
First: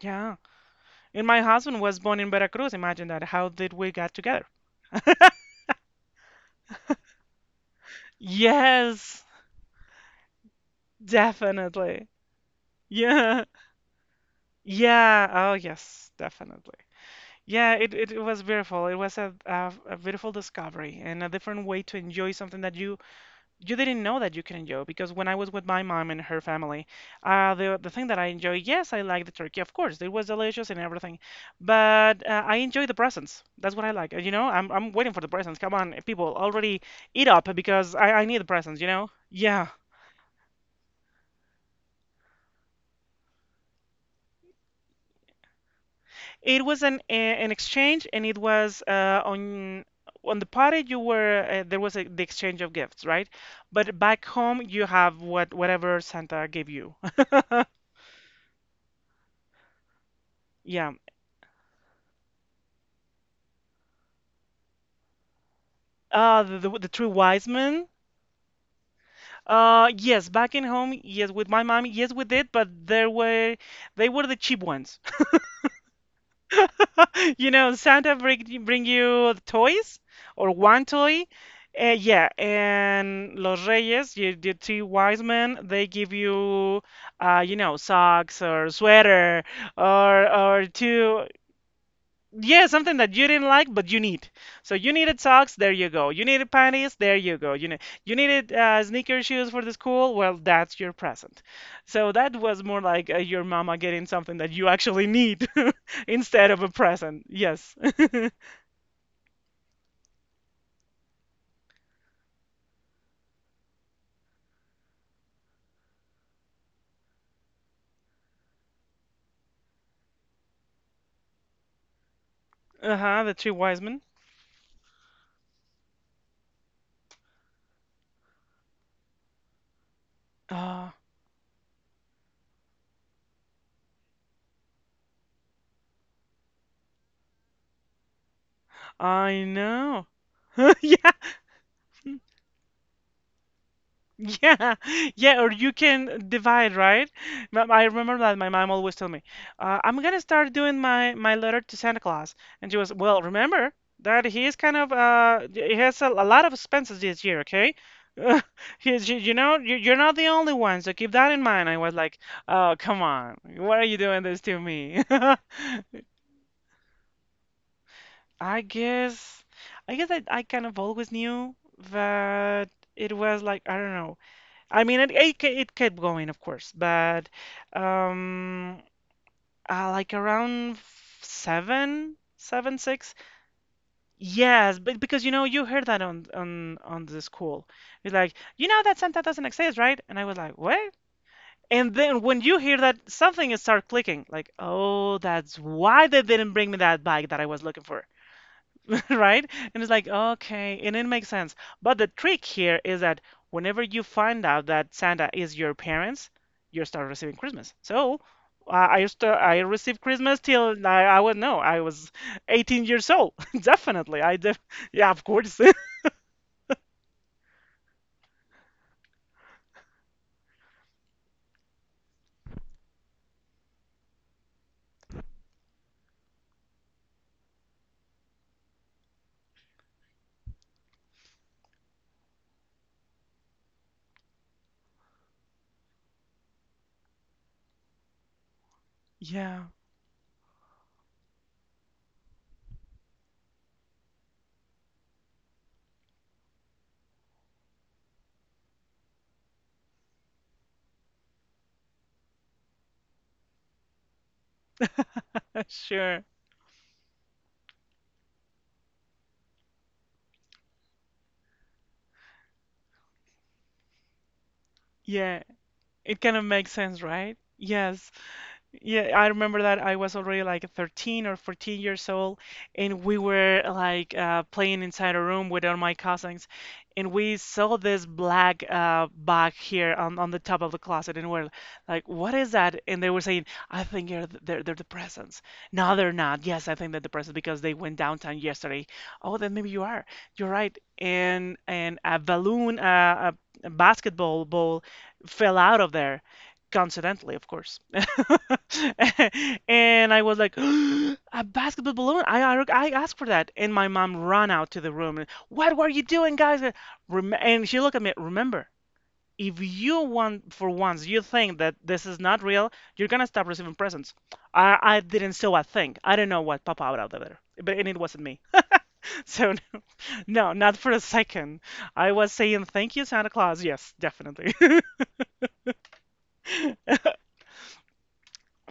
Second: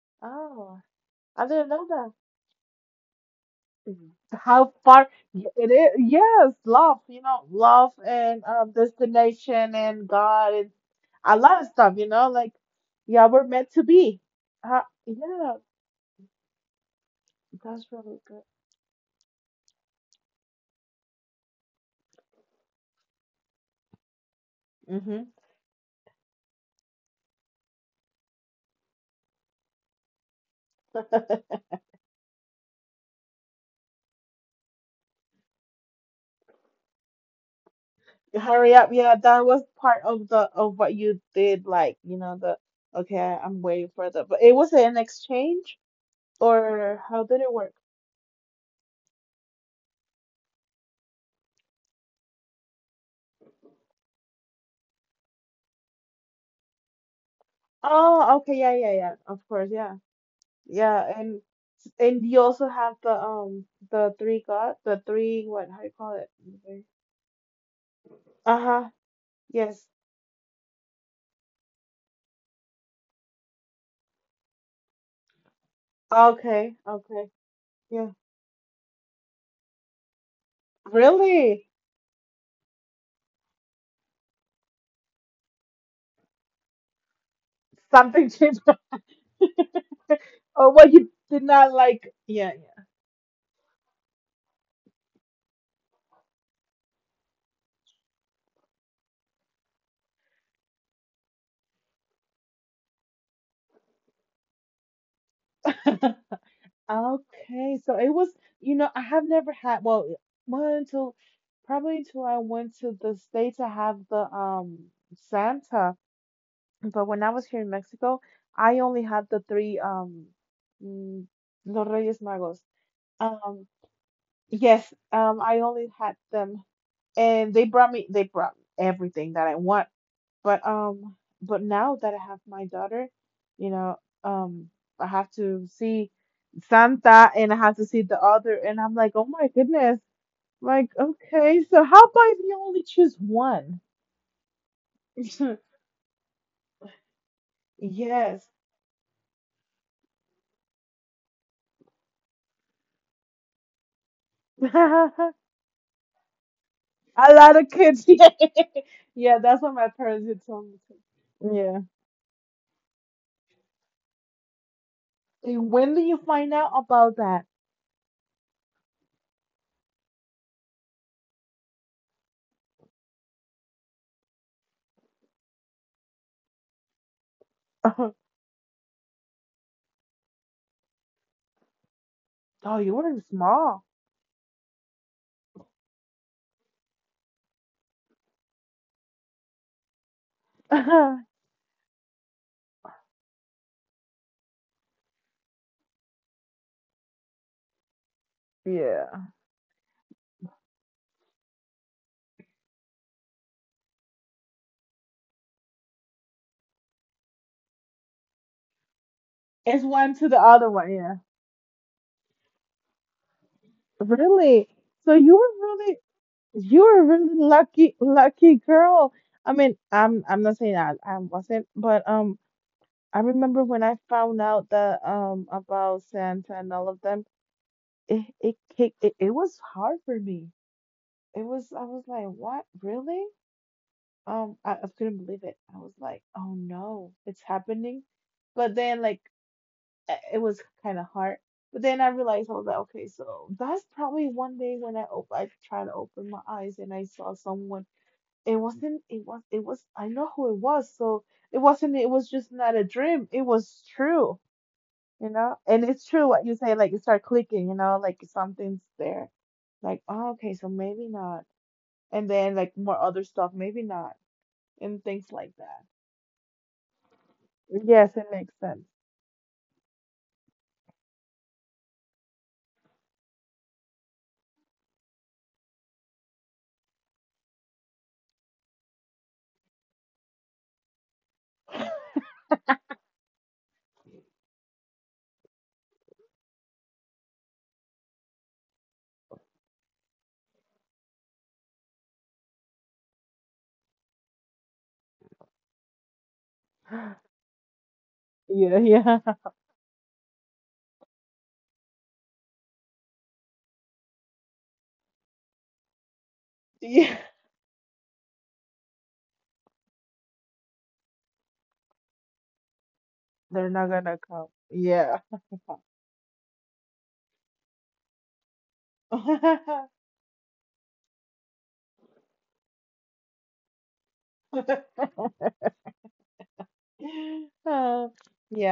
[SPEAKER 1] Yeah.
[SPEAKER 2] Oh,
[SPEAKER 1] And my
[SPEAKER 2] I didn't
[SPEAKER 1] husband was
[SPEAKER 2] know.
[SPEAKER 1] born in Veracruz. Imagine that. How did we
[SPEAKER 2] Mhm.
[SPEAKER 1] get together?
[SPEAKER 2] How far it is, yes, love and
[SPEAKER 1] Yes,
[SPEAKER 2] destination and God and a lot of stuff,
[SPEAKER 1] definitely.
[SPEAKER 2] like, yeah,
[SPEAKER 1] Yeah.
[SPEAKER 2] we're meant to be. Uh,
[SPEAKER 1] Yeah. Oh,
[SPEAKER 2] yeah,
[SPEAKER 1] yes, definitely. Yeah,
[SPEAKER 2] that's really
[SPEAKER 1] was
[SPEAKER 2] good.
[SPEAKER 1] beautiful. It was a beautiful discovery and a different way to enjoy something that you didn't know that you can enjoy, because when I
[SPEAKER 2] Hmm.
[SPEAKER 1] was with my mom and her family, the thing that I enjoy, yes, I like the turkey, of course, it was delicious and everything, but I enjoy the presents. That's what I like. You know, I'm waiting for the presents. Come on, people, already eat up because I
[SPEAKER 2] (laughs)
[SPEAKER 1] need the
[SPEAKER 2] Hurry
[SPEAKER 1] presents. You
[SPEAKER 2] up.
[SPEAKER 1] know,
[SPEAKER 2] Yeah, that was
[SPEAKER 1] yeah.
[SPEAKER 2] part of what you did, like, you know, the okay, I'm waiting but it was an exchange
[SPEAKER 1] It was
[SPEAKER 2] or how did
[SPEAKER 1] an
[SPEAKER 2] it work?
[SPEAKER 1] exchange, and it was on the party you were there was the exchange of gifts, right? But back home you have whatever Santa gave you. (laughs)
[SPEAKER 2] Oh, okay, yeah, yeah, yeah, of course, yeah.
[SPEAKER 1] Yeah.
[SPEAKER 2] Yeah, and you also have the three god the three what, how do you call it?
[SPEAKER 1] The three wise men.
[SPEAKER 2] Uh-huh. Yes.
[SPEAKER 1] Yes, back in home, yes, with my mom, yes, we did, but there were they were the cheap ones.
[SPEAKER 2] Okay. Okay.
[SPEAKER 1] (laughs) You know,
[SPEAKER 2] Yeah.
[SPEAKER 1] Santa bring you toys or one toy.
[SPEAKER 2] Really?
[SPEAKER 1] Yeah, and Los Reyes, you, the three wise men, they give you, you know,
[SPEAKER 2] Something
[SPEAKER 1] socks
[SPEAKER 2] changed.
[SPEAKER 1] or
[SPEAKER 2] (laughs)
[SPEAKER 1] sweater or
[SPEAKER 2] Oh, what you
[SPEAKER 1] two.
[SPEAKER 2] did not like. Yeah,
[SPEAKER 1] Yeah,
[SPEAKER 2] yeah.
[SPEAKER 1] something that you didn't like, but you need. So you needed socks, there you go. You needed panties, there you go. You needed sneaker shoes for the school, well, that's your present. So that was more like your mama getting something that you actually need (laughs) instead of a
[SPEAKER 2] (laughs)
[SPEAKER 1] present. Yes.
[SPEAKER 2] Okay. So
[SPEAKER 1] (laughs)
[SPEAKER 2] it was, I have never had, well until probably until I went to the States to have the Santa. But when I was here in Mexico, I only had the three mm, Los Reyes Magos.
[SPEAKER 1] Uh-huh, the three
[SPEAKER 2] Um
[SPEAKER 1] wise men.
[SPEAKER 2] yes, I only had them, and they brought me everything that I want. But
[SPEAKER 1] Ah,
[SPEAKER 2] um but now that I have my daughter, you know, um I have to see Santa and I have to see the other and I'm like, "Oh
[SPEAKER 1] I
[SPEAKER 2] my goodness."
[SPEAKER 1] know. (laughs)
[SPEAKER 2] Like,
[SPEAKER 1] Yeah.
[SPEAKER 2] okay, so how about if you only choose one?
[SPEAKER 1] Yeah, (laughs) yeah, or
[SPEAKER 2] (laughs)
[SPEAKER 1] you can divide, right? I remember that
[SPEAKER 2] Yes.
[SPEAKER 1] my mom always told me, I'm gonna start doing my letter to Santa Claus, and she was, well, remember that he is kind of
[SPEAKER 2] (laughs)
[SPEAKER 1] he has a lot of expenses this
[SPEAKER 2] A
[SPEAKER 1] year,
[SPEAKER 2] lot of
[SPEAKER 1] okay?
[SPEAKER 2] kids. (laughs) Yeah,
[SPEAKER 1] (laughs) He's, you
[SPEAKER 2] yeah,
[SPEAKER 1] know,
[SPEAKER 2] that's what
[SPEAKER 1] you,
[SPEAKER 2] my
[SPEAKER 1] you're not
[SPEAKER 2] parents
[SPEAKER 1] the
[SPEAKER 2] had
[SPEAKER 1] only
[SPEAKER 2] told me
[SPEAKER 1] one, so keep that in
[SPEAKER 2] too.
[SPEAKER 1] mind. I
[SPEAKER 2] Yeah.
[SPEAKER 1] was like, oh, come on, why are you doing this to me? (laughs)
[SPEAKER 2] And when do you find out about that?
[SPEAKER 1] I guess, I guess I kind of always knew that it was like, I don't know. I mean, it kept going, of course, but
[SPEAKER 2] (laughs)
[SPEAKER 1] um, like around
[SPEAKER 2] Oh, you
[SPEAKER 1] six.
[SPEAKER 2] were small.
[SPEAKER 1] Yes, but because you know, you heard that on the school. You're like, you know that Santa doesn't exist, right? And I was like,
[SPEAKER 2] (laughs)
[SPEAKER 1] what?
[SPEAKER 2] Yeah.
[SPEAKER 1] And then when you hear that, something is start clicking. Like, oh, that's why they didn't bring me that bike that I was looking for. (laughs) Right? And it's like, okay, and it makes sense. But the trick here is that whenever you find out that Santa is your parents, you start receiving Christmas. So I
[SPEAKER 2] It's
[SPEAKER 1] received
[SPEAKER 2] one to
[SPEAKER 1] Christmas
[SPEAKER 2] the other
[SPEAKER 1] till
[SPEAKER 2] one. Yeah.
[SPEAKER 1] I was no, I was 18 years old. (laughs) Definitely,
[SPEAKER 2] Really?
[SPEAKER 1] yeah,
[SPEAKER 2] So
[SPEAKER 1] of
[SPEAKER 2] you
[SPEAKER 1] course.
[SPEAKER 2] were
[SPEAKER 1] (laughs)
[SPEAKER 2] really, you were really lucky, lucky girl. I mean, I'm not saying I wasn't, but I remember when I found out that about Santa and all of them, it, it, it was hard for me. I was like, what? Really? I couldn't believe it. I was like, oh no, it's happening. But then, like,
[SPEAKER 1] Yeah,
[SPEAKER 2] it was kind of hard. But then I realized, I was like, okay, so that's probably one day when I tried to open my eyes and I saw someone. It wasn't, it was, I know who it was. So it wasn't, it was just not a dream. It was true, you know?
[SPEAKER 1] (laughs)
[SPEAKER 2] And it's
[SPEAKER 1] sure.
[SPEAKER 2] true what you say, like, you start clicking, like something's there. Like, oh, okay, so maybe not, and then like more other stuff, maybe not, and things
[SPEAKER 1] Yeah,
[SPEAKER 2] like that.
[SPEAKER 1] it kind of makes sense, right?
[SPEAKER 2] Yes,
[SPEAKER 1] Yes.
[SPEAKER 2] it makes sense.
[SPEAKER 1] Yeah, I remember that I was already like 13 or 14 years old, and we were like playing inside a room with all my cousins, and we saw this black bag here on the top of the closet, and we're like, "What is that?" And they were saying, "I think they're the presents." No, they're not. Yes, I think they're the presents because they went downtown yesterday. Oh, then maybe you are. You're right. And a balloon, a basketball ball, fell out of there,
[SPEAKER 2] (gasps) (laughs)
[SPEAKER 1] coincidentally, of course.
[SPEAKER 2] Yeah,
[SPEAKER 1] (laughs)
[SPEAKER 2] yeah. (laughs)
[SPEAKER 1] And I was like, (gasps) a basketball balloon? I asked for that. And my mom ran out to the room and, what were you doing, guys?
[SPEAKER 2] Yeah.
[SPEAKER 1] Rem and she looked at me, remember, if you want for once you think that this is not real, you're gonna stop
[SPEAKER 2] They're
[SPEAKER 1] receiving
[SPEAKER 2] not
[SPEAKER 1] presents.
[SPEAKER 2] gonna come.
[SPEAKER 1] I
[SPEAKER 2] Yeah.
[SPEAKER 1] didn't sew a thing. I don't know what popped out of there. But and it wasn't me. (laughs) So
[SPEAKER 2] (laughs)
[SPEAKER 1] no, not for a second. I was saying thank you, Santa Claus. Yes, definitely. (laughs)
[SPEAKER 2] Uh,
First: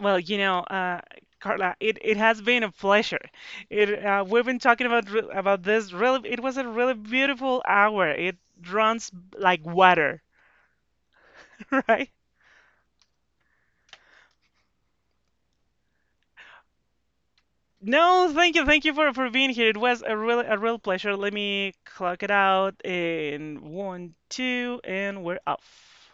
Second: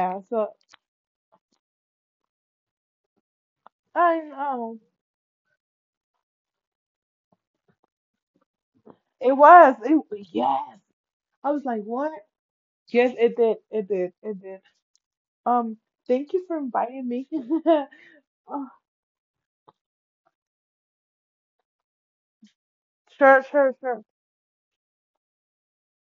[SPEAKER 1] Well, you
[SPEAKER 2] so
[SPEAKER 1] know, Carla, it has been a pleasure. It
[SPEAKER 2] I
[SPEAKER 1] we've been
[SPEAKER 2] know.
[SPEAKER 1] talking about about this really. It was a really beautiful hour. It runs
[SPEAKER 2] It
[SPEAKER 1] like
[SPEAKER 2] was.
[SPEAKER 1] water,
[SPEAKER 2] It yes. I was
[SPEAKER 1] (laughs)
[SPEAKER 2] like,
[SPEAKER 1] right?
[SPEAKER 2] what? Yes, it did. It did. It did. Um, Thank you for inviting me. (laughs)
[SPEAKER 1] No,
[SPEAKER 2] Oh,
[SPEAKER 1] thank you for being here. It was a real pleasure. Let me clock it out
[SPEAKER 2] sure,
[SPEAKER 1] in
[SPEAKER 2] sure, sure.
[SPEAKER 1] one, two, and we're off.